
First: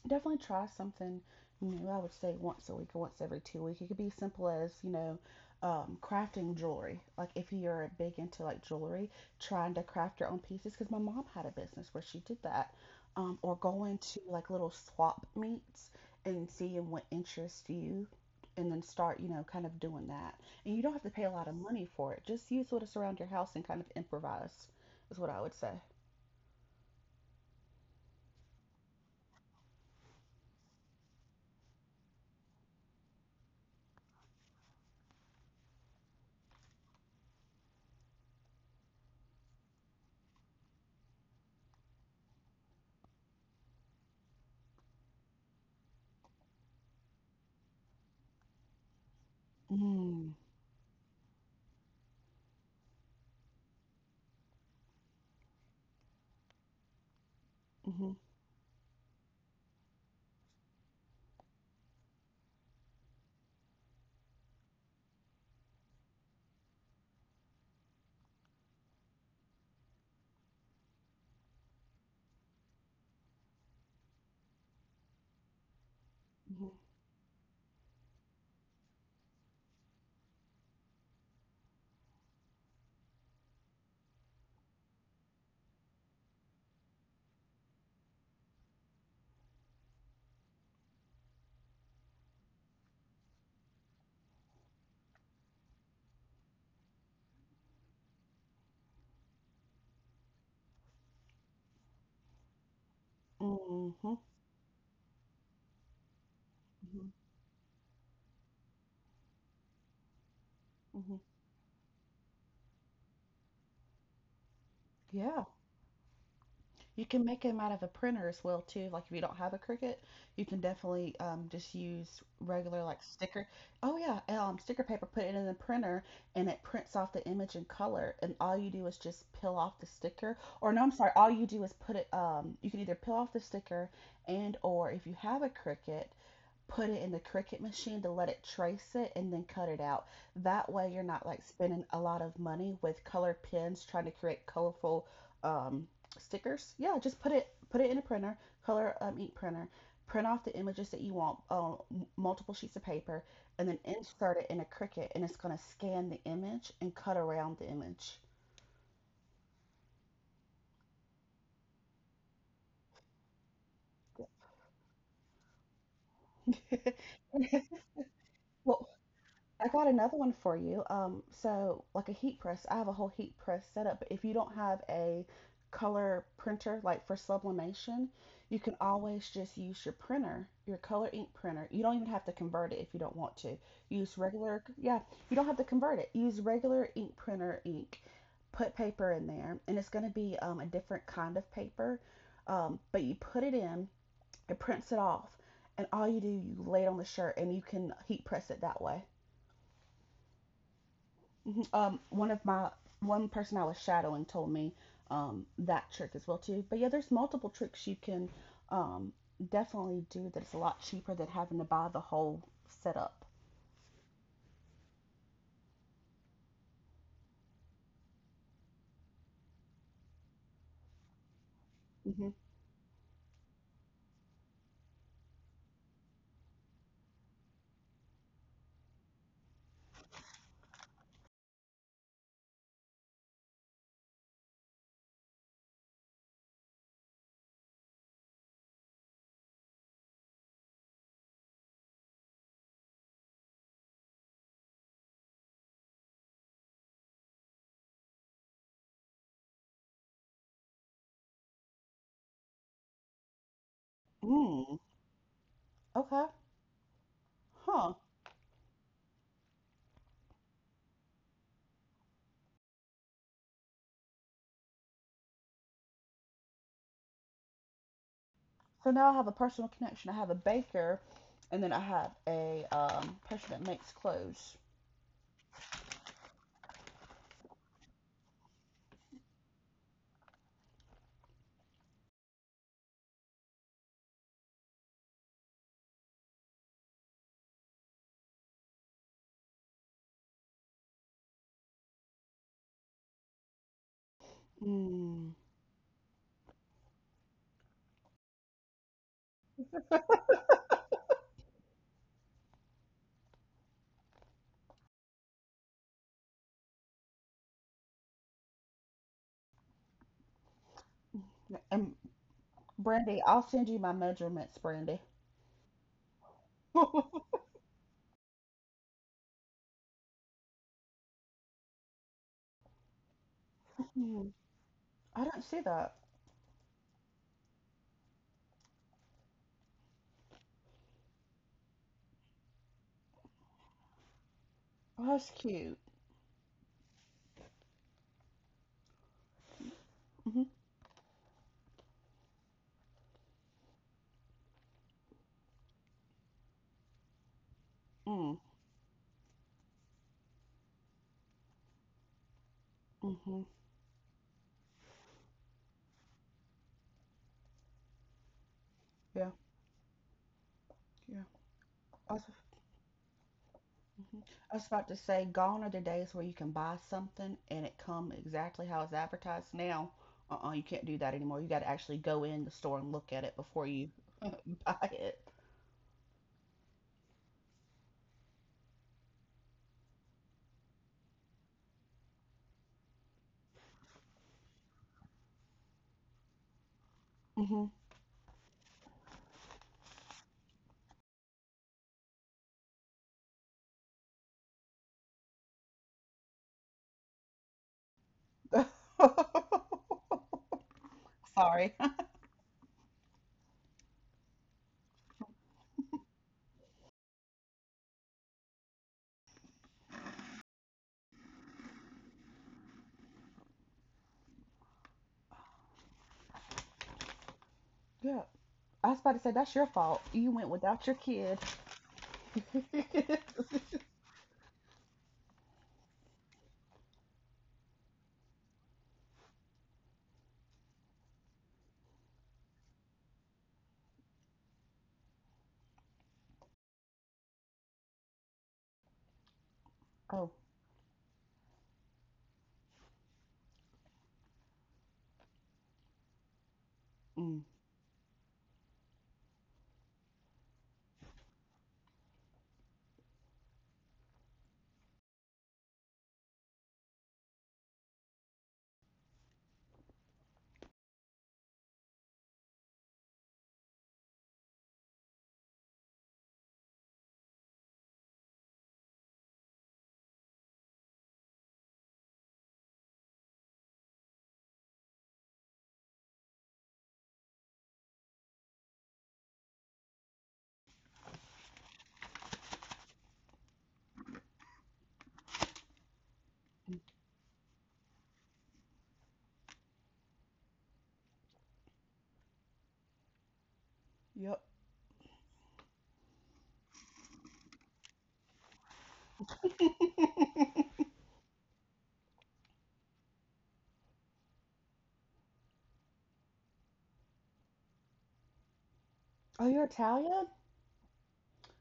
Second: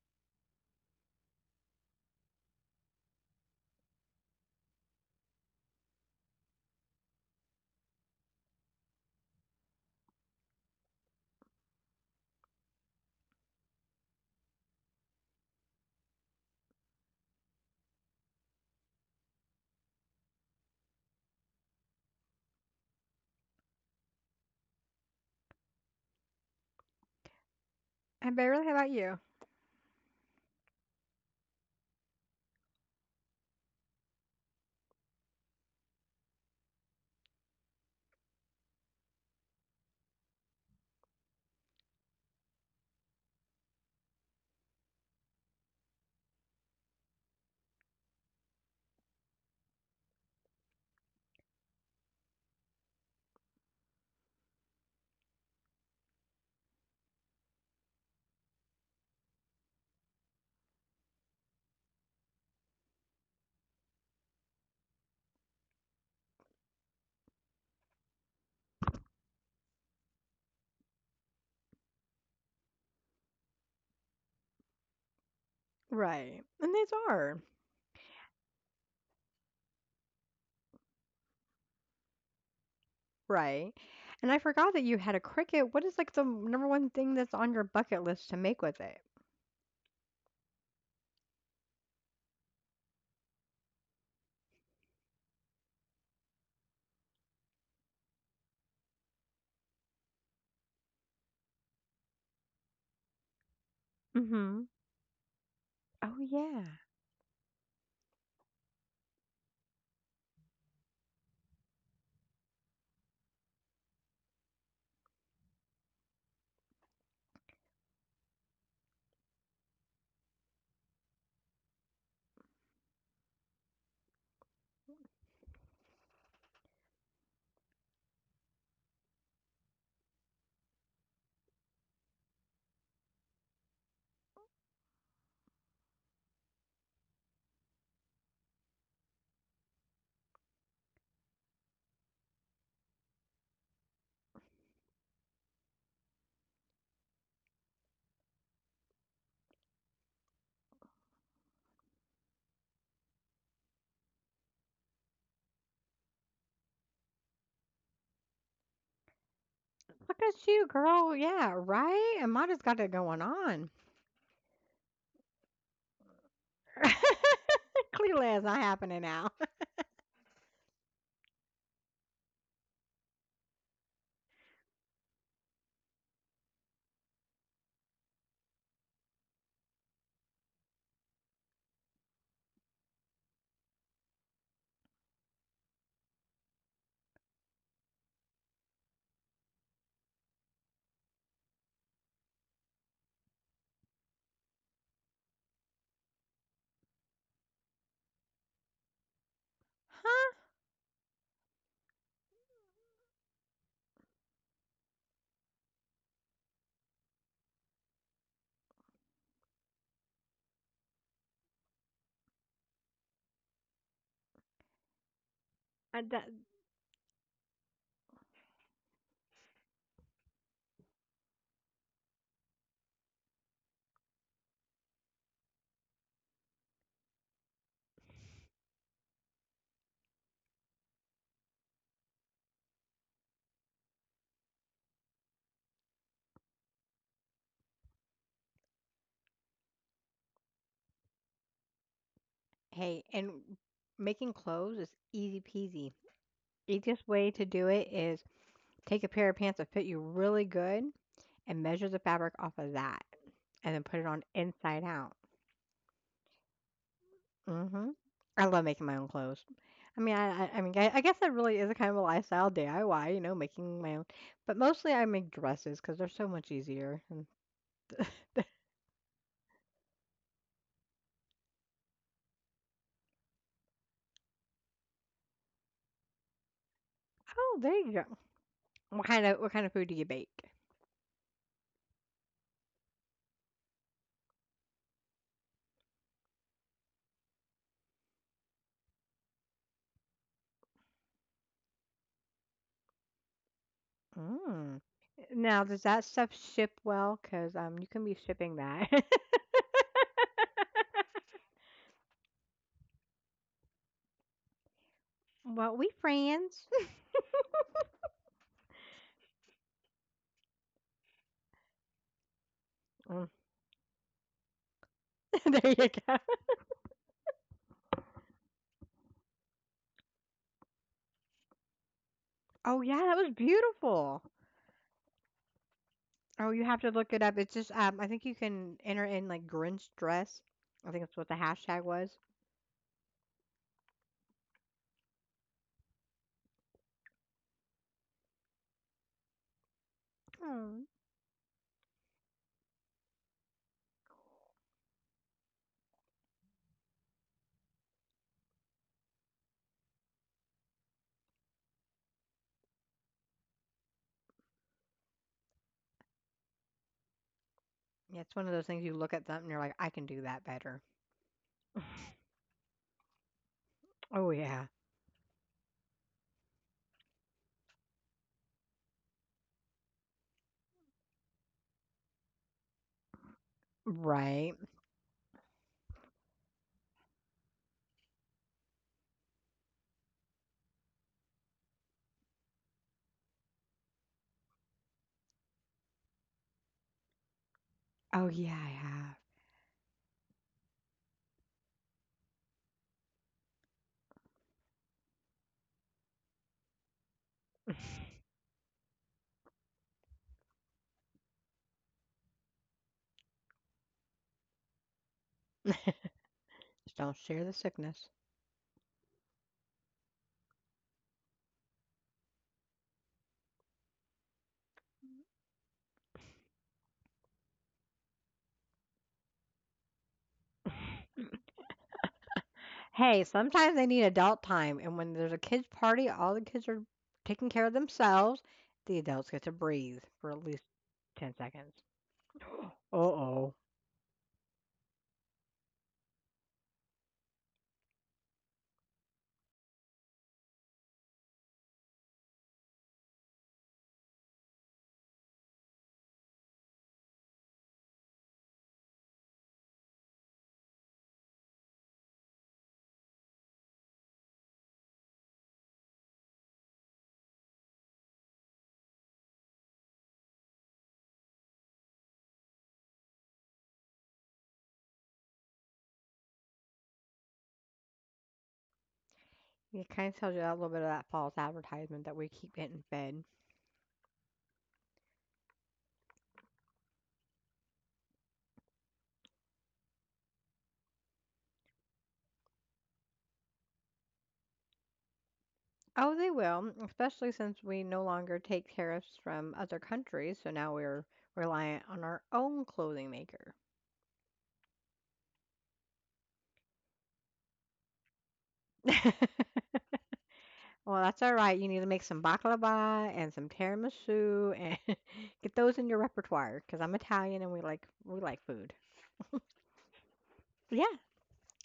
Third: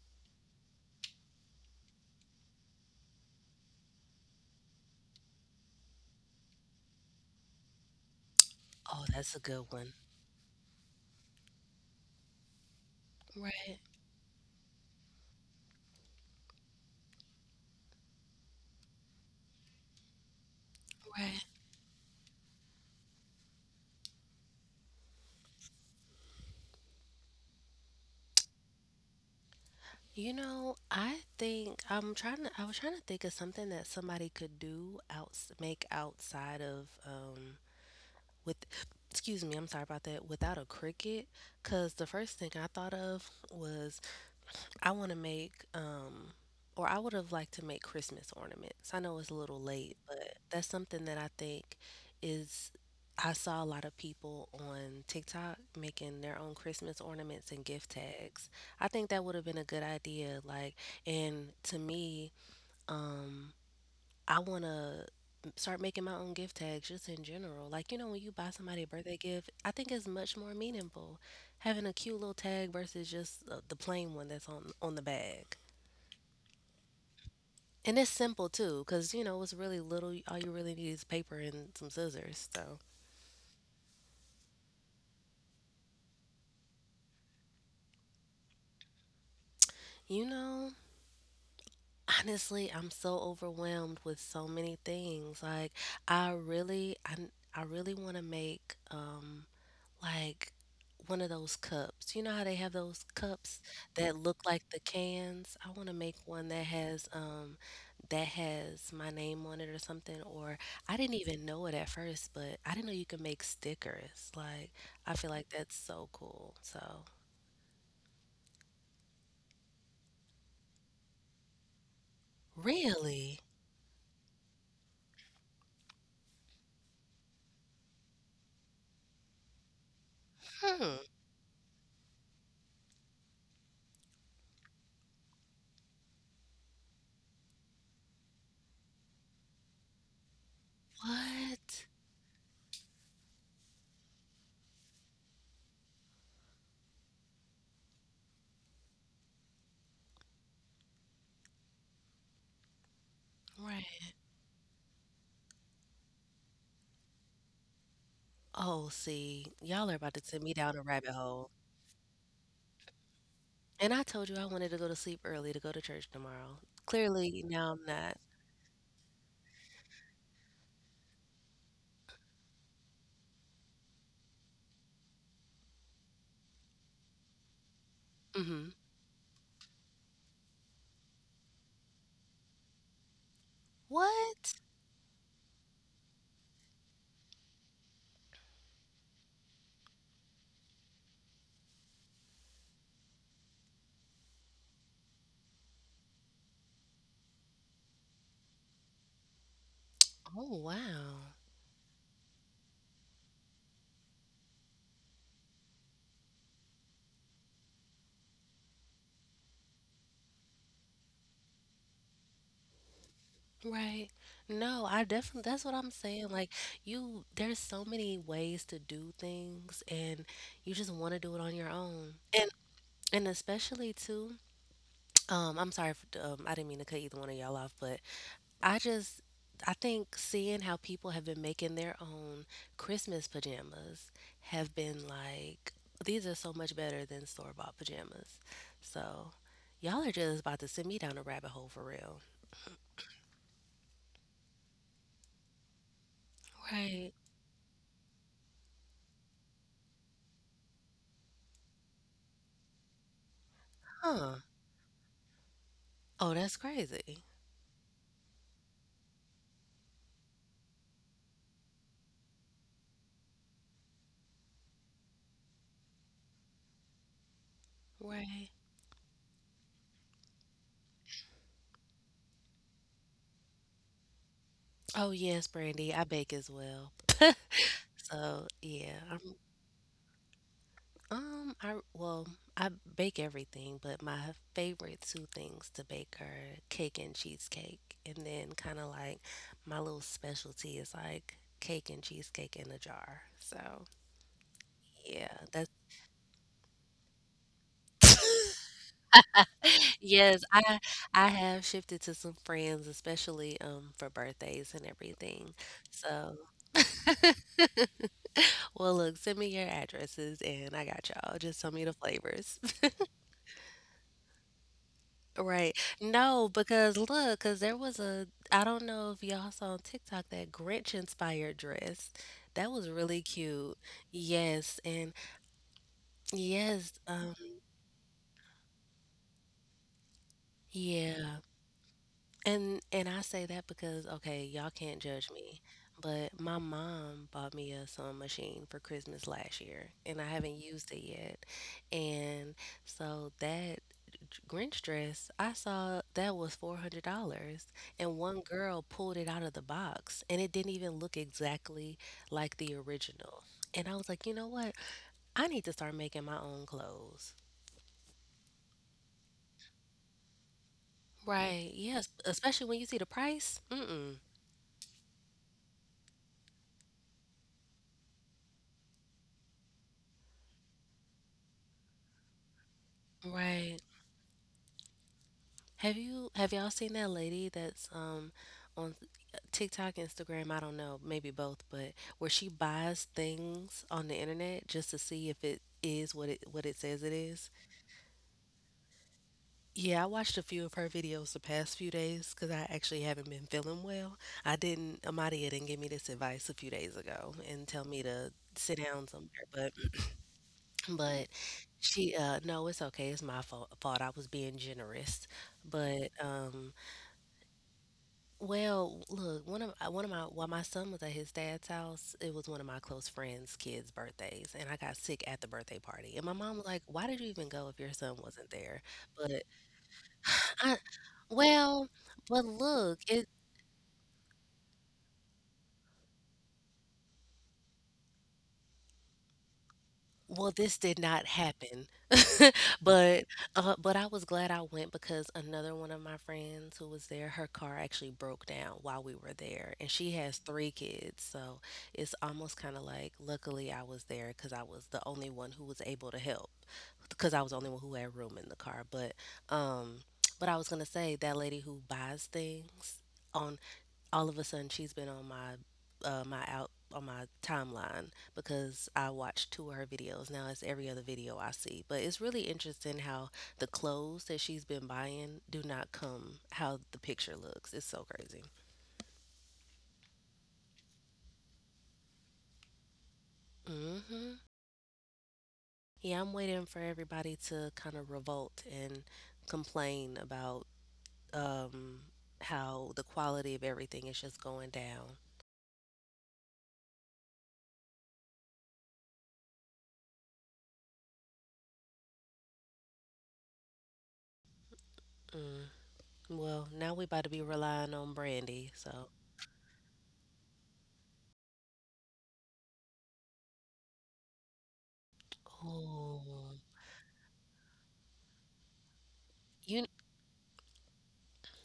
Speaker 3: definitely try something new. I would say once a week or once every 2 weeks. It could be simple as, crafting jewelry. Like if you're big into like
Speaker 2: oh,
Speaker 3: jewelry,
Speaker 2: that's a good
Speaker 3: trying to
Speaker 2: one.
Speaker 3: craft your own pieces. Because my mom had a business where she did that. Or
Speaker 2: Right,
Speaker 3: going to like little swap meets and seeing what interests you and then start, kind of doing that. And you don't have to pay a
Speaker 2: right.
Speaker 3: lot of money for it. Just use what is around your house and kind of improvise, is what I would say.
Speaker 1: And Beverly, how about you?
Speaker 2: You know, I think I was trying to think of something that somebody could do outs make outside of with, excuse me, I'm sorry about that, without a cricket, because the first thing I thought of was I want to make, or I would have liked to make Christmas ornaments. I know it's a little late,
Speaker 3: Mm,
Speaker 2: but that's something that I think is. I saw a lot of people on TikTok making their own Christmas ornaments and gift
Speaker 3: mm-hmm,
Speaker 2: tags. I think that would have been a good idea. Like, and to me, um, I wanna start making my own gift tags just in general. Like, you know, when you buy somebody a birthday gift, I think it's much more meaningful having a cute little tag versus just the plain one that's on the bag.
Speaker 1: Right.
Speaker 3: mm-hmm,
Speaker 1: And these are.
Speaker 2: And it's simple too, 'cause you know, it's really little. All you really need is paper and some scissors. So,
Speaker 1: Right. And I forgot that you had a cricket. What is like the number one thing that's on your bucket list to make with it?
Speaker 2: you know, honestly, I'm so overwhelmed with so many things. Like, I really I I really want to make like one of those cups. You know how they have those cups
Speaker 3: mm-hmm,
Speaker 2: that look
Speaker 1: Mm-hmm.
Speaker 2: like the cans? I want to
Speaker 1: Oh
Speaker 2: make one
Speaker 1: yeah.
Speaker 3: mm-hmm,
Speaker 2: that has my name on it or something. Or I
Speaker 3: mm-hmm.
Speaker 2: didn't even know it at first, but I didn't know you could make stickers. Like, I feel
Speaker 3: Yeah,
Speaker 2: like that's so cool. So,
Speaker 3: you can make them out of a printer as well too. Like if you don't have a Cricut, you can definitely, just use regular like
Speaker 2: really?
Speaker 3: sticker. Oh yeah, sticker paper. Put it in the printer, and it prints off the image in color. And all you do is just peel off the sticker. Or no, I'm
Speaker 2: Hmm.
Speaker 3: sorry. All you do is put it. You can either peel off the sticker, and or if you have a Cricut, put it in the Cricut machine to let it trace it and then cut it out. That way, you're not like spending
Speaker 2: What?
Speaker 3: a lot of money with color pens trying to create colorful, um, stickers. Yeah, just put it in a printer, color, ink printer, print off the images that you want on multiple sheets of paper, and then
Speaker 2: Right.
Speaker 3: insert it in a Cricut, and it's gonna scan the image and cut around the image.
Speaker 2: Oh, see, y'all are about
Speaker 1: Look
Speaker 2: to send
Speaker 1: at
Speaker 2: me
Speaker 1: you,
Speaker 2: down a rabbit
Speaker 1: girl.
Speaker 2: hole.
Speaker 1: Yeah, right? And Amada's got it going on.
Speaker 2: And I told you I wanted to go to sleep early to go to church tomorrow. Clearly, now I'm not.
Speaker 1: Clearly, it's not
Speaker 3: Well,
Speaker 1: happening now.
Speaker 3: I got another one for you. So like a heat press, I have a whole heat press setup. But if you don't have a color printer, like for sublimation, you
Speaker 2: Mhm.
Speaker 3: can always just use your printer, your color ink printer. You don't even have to convert it if you don't want to. Use
Speaker 2: What?
Speaker 3: regular, yeah, you don't have to convert it. Use regular ink printer ink. Put paper in there, and it's going to be, a different kind of paper. But you put it in, it prints it off, and all you do, you lay it on the shirt, and you can heat press it that way.
Speaker 1: Huh?
Speaker 2: Oh, wow.
Speaker 3: Um one of my one person I was shadowing told me that trick as well too. But yeah, there's multiple tricks you can um definitely do that's a lot cheaper than having to buy the whole setup.
Speaker 2: Right. No, I definitely, that's what I'm
Speaker 1: I
Speaker 2: saying.
Speaker 1: don't-
Speaker 2: Like, you, there's so many ways to do things, and you just want to do it on your own.
Speaker 3: Mm-hmm.
Speaker 2: And, and especially too, I'm sorry, if, I didn't mean to cut either one of y'all off, but I just, I think seeing how people have been making their own Christmas pajamas have been like, these are so much better than store-bought pajamas. So, y'all are just about to send me down a rabbit hole for real.
Speaker 1: hey, and making clothes is easy peasy. Easiest
Speaker 2: Right.
Speaker 1: way to do it is take a pair of pants that fit you really good and measure the fabric off of that and then put it on
Speaker 2: Huh.
Speaker 3: Mm,
Speaker 1: inside out.
Speaker 3: okay.
Speaker 2: Oh, that's crazy.
Speaker 1: hmm
Speaker 3: Huh.
Speaker 1: I love making my own clothes. I mean, I guess that really is a kind of a lifestyle DIY, making my own. But mostly, I make dresses because they're so much easier. And,
Speaker 2: Right.
Speaker 3: So now I have a personal connection. I have a baker, and then I have a, person that makes clothes.
Speaker 2: Oh yes, Brandy. I bake as well.
Speaker 1: oh, there you go.
Speaker 2: So yeah,
Speaker 1: What kind
Speaker 2: I'm
Speaker 1: of what kind of food do you bake?
Speaker 2: um I well, I bake everything, but my favorite two things to bake are cake and cheesecake, and then kind of like my little specialty is like cake and cheesecake in a jar. So
Speaker 1: Mm.
Speaker 2: yeah,
Speaker 3: Mm.
Speaker 1: Now,
Speaker 2: that's
Speaker 1: does that stuff ship well? Cause you can be shipping that.
Speaker 2: yes. I have shifted to some friends, especially for birthdays and everything.
Speaker 1: Well, we
Speaker 2: So,
Speaker 1: friends.
Speaker 2: well, look, send me your addresses and I got y'all. Just tell me the
Speaker 3: And
Speaker 2: flavors.
Speaker 3: Brandy,
Speaker 1: Mm.
Speaker 3: I'll send you my measurements, Brandy.
Speaker 2: Right.
Speaker 1: There you go.
Speaker 2: No, because look, because there was a, I don't know if y'all saw on TikTok that Grinch inspired dress. That
Speaker 1: Oh,
Speaker 2: was
Speaker 1: yeah, that
Speaker 2: really
Speaker 1: was
Speaker 2: cute.
Speaker 1: beautiful.
Speaker 3: Mm,
Speaker 2: Yes. And
Speaker 3: I don't see that.
Speaker 1: Oh, you have
Speaker 2: yes.
Speaker 1: to look it up. It's just, I think you can enter in like Grinch dress. I think that's what the
Speaker 2: Yeah.
Speaker 1: hashtag was.
Speaker 2: And I say that because okay, y'all can't
Speaker 3: Oh,
Speaker 2: judge
Speaker 3: that's
Speaker 2: me,
Speaker 3: cute.
Speaker 2: but my mom bought me a sewing machine for Christmas last year, and I
Speaker 3: Mm-hmm.
Speaker 2: haven't
Speaker 1: Oh.
Speaker 2: used it yet. And so that Grinch dress I saw that was $400, and one
Speaker 3: Mm,
Speaker 2: girl pulled it out of the box, and it didn't even look exactly like the original.
Speaker 3: mm-hmm.
Speaker 2: And I was like, you know what? I need to start making my own clothes.
Speaker 1: Yeah, it's one of those things you look at
Speaker 3: Yeah,
Speaker 1: something and you're like, I can do that better.
Speaker 3: yeah.
Speaker 2: Right. Yes.
Speaker 3: I was,
Speaker 2: Especially when you see the price. Mm-mm.
Speaker 3: mhm.
Speaker 1: Oh,
Speaker 3: I
Speaker 1: yeah.
Speaker 3: was about to say, gone are the days where you can buy something and it come exactly how it's advertised. Now, uh-uh, you can't do that anymore. You got to actually go in the store and look at it before
Speaker 2: Right.
Speaker 3: you
Speaker 1: Right.
Speaker 3: buy it.
Speaker 2: Have y'all seen that lady that's on TikTok, Instagram, I don't know, maybe both, but where she buys things on the internet just to see if it is what it says it is?
Speaker 3: Hmm.
Speaker 1: Oh, yeah, I
Speaker 2: Yeah, I watched a few of her videos the past few days because I actually haven't been feeling well. I didn't, Amadia didn't give me this advice a few days ago and
Speaker 1: have.
Speaker 2: tell me to sit down somewhere, but
Speaker 3: Sorry.
Speaker 2: she no, it's okay. It's my fault. I was being generous, but
Speaker 1: Just don't share the sickness.
Speaker 2: well, look, one of my while my son was at his dad's house, it was one of my close friends' kids' birthdays, and I got sick at the birthday party. And my mom was like, "Why did you even go if your son
Speaker 3: Yeah,
Speaker 2: wasn't there?"
Speaker 3: I was about to say
Speaker 2: But
Speaker 3: that's your fault. You went
Speaker 2: I,
Speaker 3: without your kid.
Speaker 2: well, but look, it,
Speaker 1: Hey, sometimes they need adult time, and when there's a kids' party, all the kids are taking care of themselves. The adults get to breathe for at
Speaker 2: well,
Speaker 1: least
Speaker 2: this did not
Speaker 1: 10 seconds.
Speaker 2: happen. But,
Speaker 1: Uh-oh.
Speaker 2: but I was glad I went because another one of my friends who was there, her car actually broke down while we were there, and she
Speaker 3: Oh,
Speaker 2: has three kids, so it's almost kind of like luckily I was there because I was the only one who was able to help because I
Speaker 3: mm,
Speaker 2: was the only one who had room in the car. Um, but I was gonna say that lady who buys things on, all of a sudden she's been on my my out on my timeline because I watched two of her videos. Now it's every other video I see. But it's really interesting how the clothes that she's been buying do not come how the picture looks. It's so crazy.
Speaker 1: It kind of tells you a little bit of that false advertisement that we keep getting fed.
Speaker 2: Mhm. Yeah, I'm waiting for everybody to kind of revolt and complain about um how the quality of everything is just going down.
Speaker 1: Oh, they will, especially since we no longer take tariffs from other countries, so now we're reliant on our own clothing maker.
Speaker 3: yep.
Speaker 2: Mm. Well, now we about to be relying on Brandy, so.
Speaker 1: Well, that's all right. You need to make some baklava and some tiramisu and get those in your
Speaker 2: Oh.
Speaker 1: repertoire because I'm Italian and we like food.
Speaker 3: Oh, you're
Speaker 2: You.
Speaker 3: Italian?
Speaker 1: Yeah,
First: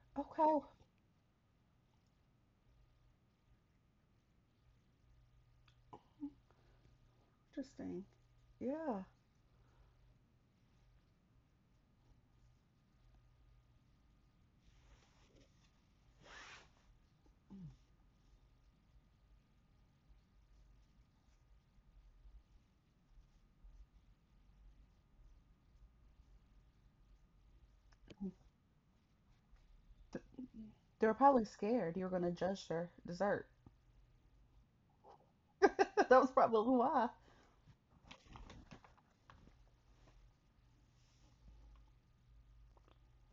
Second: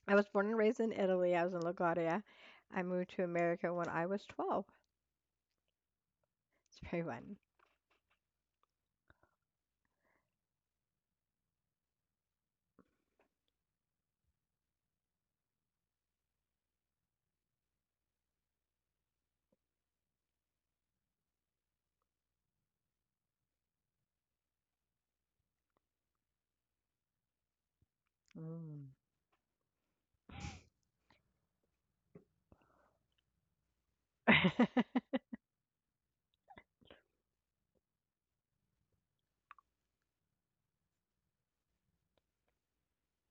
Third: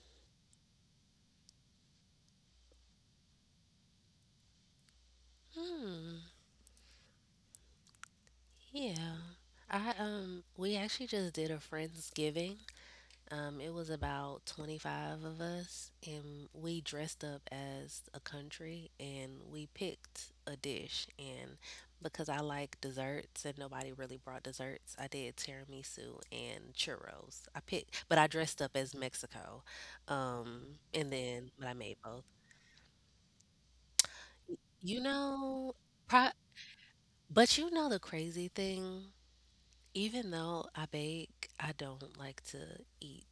Speaker 1: I was born and
Speaker 3: Okay,
Speaker 1: raised in Italy. I was in LaGuardia. I moved to America when I was 12.
Speaker 2: Hmm.
Speaker 1: It's very fun.
Speaker 3: interesting. Yeah.
Speaker 2: Yeah. I we actually just did a Friendsgiving. Um, it was about 25 of us and we dressed up as a country and we picked a dish, and because I like desserts and nobody really brought desserts, I did tiramisu and churros. I picked, but I dressed up
Speaker 1: Mm.
Speaker 2: as Mexico. Um,
Speaker 3: They
Speaker 2: and
Speaker 3: were probably
Speaker 2: then but I
Speaker 3: scared
Speaker 2: made
Speaker 3: you were going
Speaker 2: both.
Speaker 3: to judge their dessert.
Speaker 2: You know,
Speaker 3: That was
Speaker 2: pro-
Speaker 3: probably why.
Speaker 2: but you know the crazy thing? Even though I bake, I don't like to eat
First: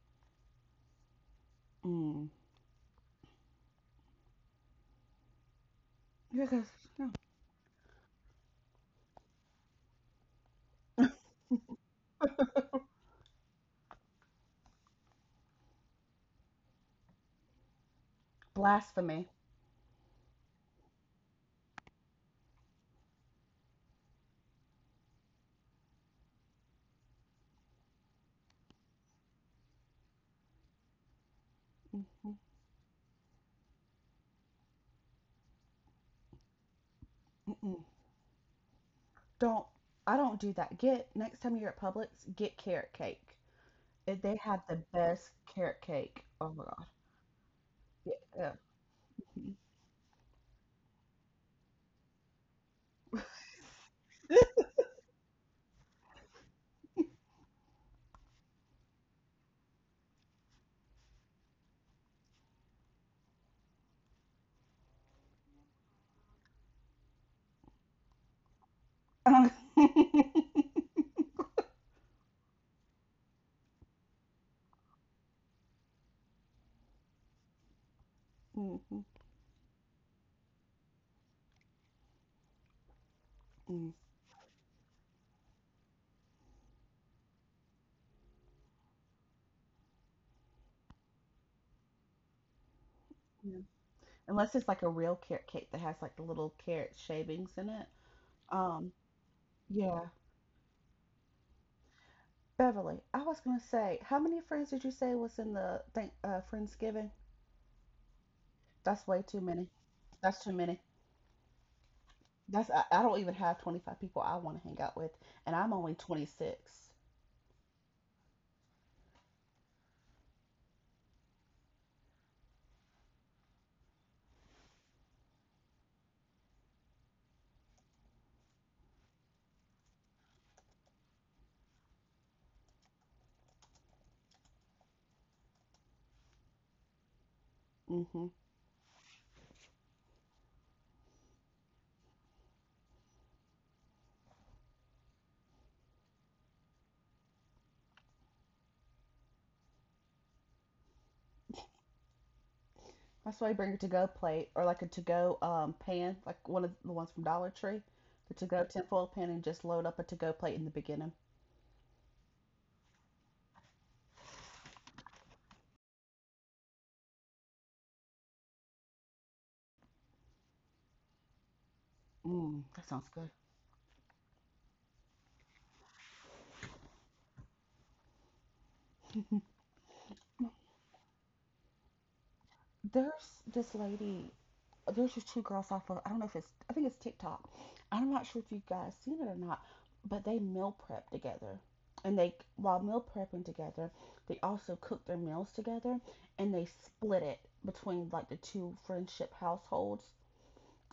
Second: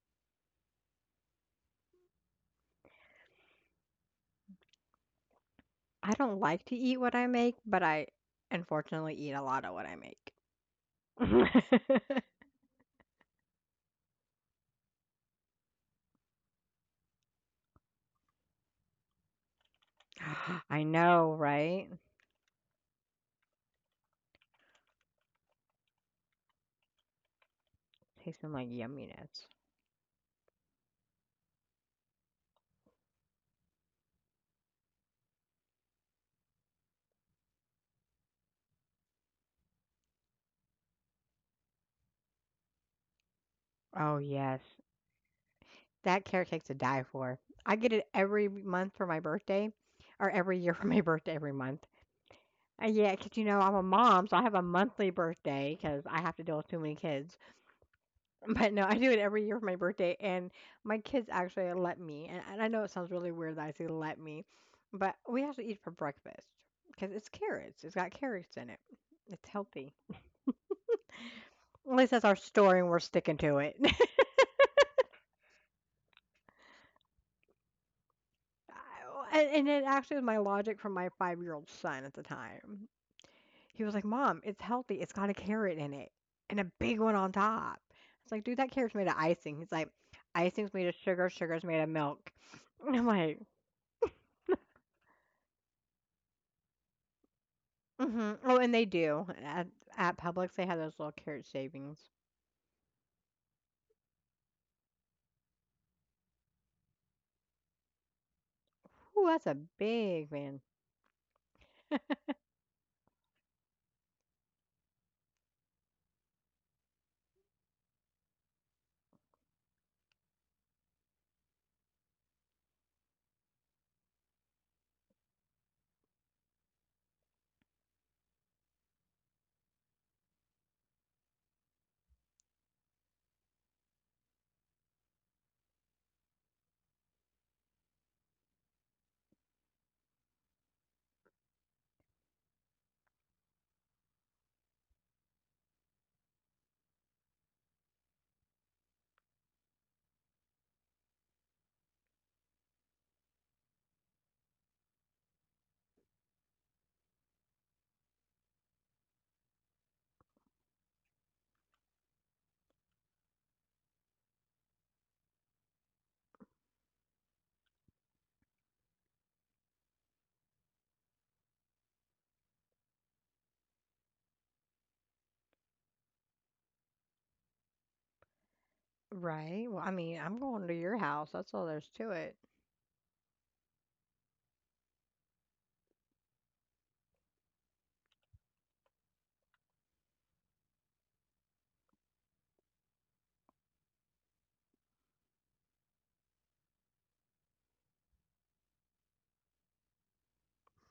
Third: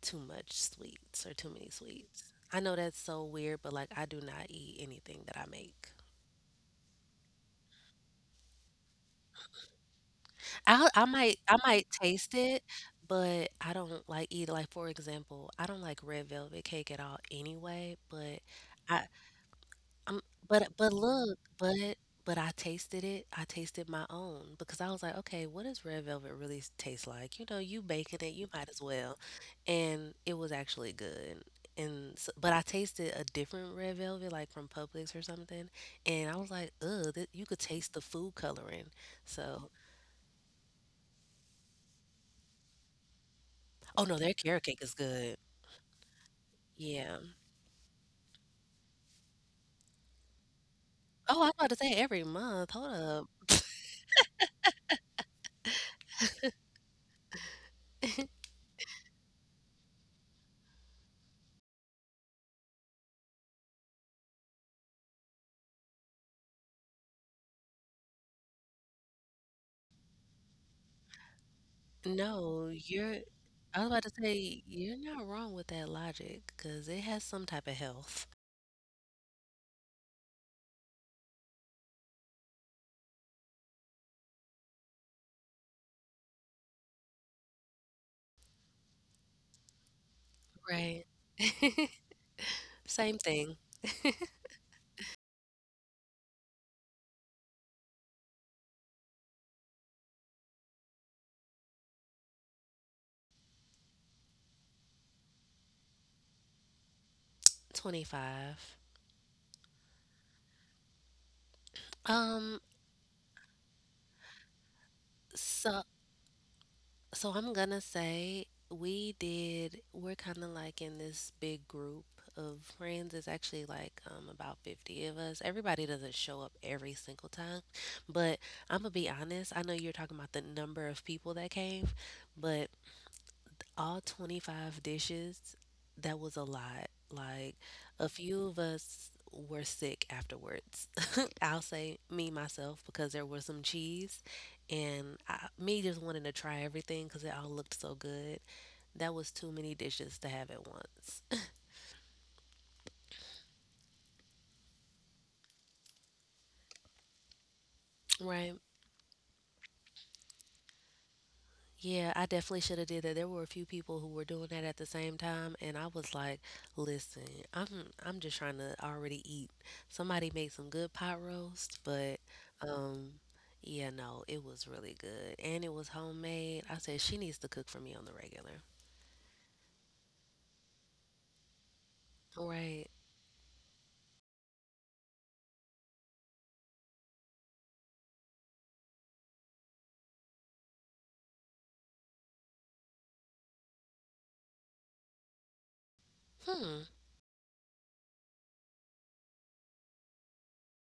Speaker 2: too much sweets or too many sweets.
Speaker 3: Mm.
Speaker 2: I know that's so weird, but like I do not eat anything that I make.
Speaker 1: I don't
Speaker 3: Yeah,
Speaker 1: like to eat
Speaker 3: yeah.
Speaker 1: what I make, but I unfortunately eat a lot of what I
Speaker 2: I I
Speaker 1: make.
Speaker 2: might I might taste it, but I don't like eat. Like for example, I don't like red velvet cake at all anyway, but I,
Speaker 3: Blasphemy.
Speaker 2: Um,
Speaker 1: I
Speaker 2: but
Speaker 1: know,
Speaker 2: look,
Speaker 1: right?
Speaker 2: but I tasted it. I tasted my own because I was like, okay, what does red velvet really taste like? You know, you baking it, you
Speaker 1: Tasting
Speaker 2: might
Speaker 1: like
Speaker 2: as well.
Speaker 1: yumminess.
Speaker 2: And it was actually good. And so,
Speaker 3: Mm-hmm.
Speaker 2: but I tasted a different red velvet, like from Publix or something, and I was like, ugh, you could
Speaker 3: Mm-mm.
Speaker 2: taste the food coloring.
Speaker 3: Don't.
Speaker 2: So,
Speaker 3: I don't do that. Get Next time you're at Publix, get carrot cake.
Speaker 2: oh no,
Speaker 1: Oh,
Speaker 3: If
Speaker 2: their
Speaker 3: they have
Speaker 1: yes.
Speaker 2: carrot
Speaker 3: the
Speaker 2: cake is
Speaker 3: best
Speaker 2: good.
Speaker 3: carrot cake.
Speaker 1: That carrot
Speaker 3: Oh my
Speaker 1: cake's to
Speaker 3: god.
Speaker 1: die
Speaker 2: Yeah.
Speaker 1: for. I get it every
Speaker 3: Yeah.
Speaker 1: month for my birthday or every year for my birthday
Speaker 2: Oh, I was
Speaker 1: every
Speaker 2: about to
Speaker 1: month.
Speaker 2: say every month.
Speaker 1: Uh,
Speaker 2: Hold
Speaker 1: yeah,
Speaker 2: up.
Speaker 1: 'cause, you know, I'm a mom, so I have a monthly birthday 'cause I have to deal with too many kids. But no, I do it every year for my birthday, and my kids actually let me. And I know it sounds really weird that I say let me, but we have to eat for breakfast 'cause it's carrots. It's got carrots in it. It's healthy. At least that's our
Speaker 2: No,
Speaker 1: story, and we're
Speaker 2: you're
Speaker 1: sticking to it.
Speaker 2: I was about to say you're not wrong with that logic 'cause it has some type of health.
Speaker 3: Mm-hmm.
Speaker 1: And, it actually was my logic from my 5-year old son at the time. He
Speaker 3: Mm.
Speaker 1: was like, "Mom, it's healthy. "It's got a carrot in it and a big one on top." It's like, "Dude, that carrot's made of icing." He's like, "Icing's made of
Speaker 2: Right.
Speaker 1: sugar. Sugar's made of milk." And I'm
Speaker 2: Same
Speaker 1: like,
Speaker 2: thing,
Speaker 3: Yeah. Unless it's like a real carrot cake that has like the little carrot shavings in it.
Speaker 1: "Oh, and they
Speaker 3: Um.
Speaker 1: do at
Speaker 3: Yeah.
Speaker 1: Publix. They have those little carrot shavings."
Speaker 3: Beverly, I was going to say, how many friends did you say was in the Friendsgiving?
Speaker 2: 25.
Speaker 3: That's way
Speaker 1: Ooh,
Speaker 3: too
Speaker 1: that's a
Speaker 3: many.
Speaker 1: big
Speaker 3: That's too
Speaker 1: man,
Speaker 3: many.
Speaker 2: Um,
Speaker 3: That's I don't even have 25 people I want to hang out with, and I'm
Speaker 2: so
Speaker 3: only 26.
Speaker 2: so I'm gonna say we did, we're kind of like in this big group of friends. It's actually like about 50 of us. Everybody doesn't show up every single time, but I'm gonna be honest, I know you're talking about the number of people that came, but all 25 dishes, that was a lot. Like a
Speaker 3: Mm-hmm.
Speaker 2: few of us were sick afterwards. I'll say me myself because there was some cheese and me just wanting to try everything because it all looked so good. That was too many dishes to have at once.
Speaker 3: That's why you bring a to-go plate or like a to-go pan, like one of the ones from Dollar Tree, the
Speaker 2: Right.
Speaker 3: to-go tinfoil pan, and just load up a to-go plate in the beginning.
Speaker 2: Yeah, I definitely should have did that. There were a few people who were doing that at the same time, and I was like, "Listen, I'm I'm just trying to already eat. Somebody made some good pot roast, but
Speaker 3: Mm, that sounds
Speaker 2: um,
Speaker 3: good.
Speaker 2: yeah, no, it was really good, and it was homemade. I said she needs to cook for me on the regular,
Speaker 1: right? Well, I mean, I'm going to your house. That's all there's to it.
Speaker 2: right?
Speaker 3: There's this lady There's just two girls off of I don't know if it's I think it's TikTok. I'm not sure if you guys seen it or not, but they meal prep together. And they while meal prepping together, they also cook their meals together and they
Speaker 2: Hmm,
Speaker 3: split it between like the two friendship households,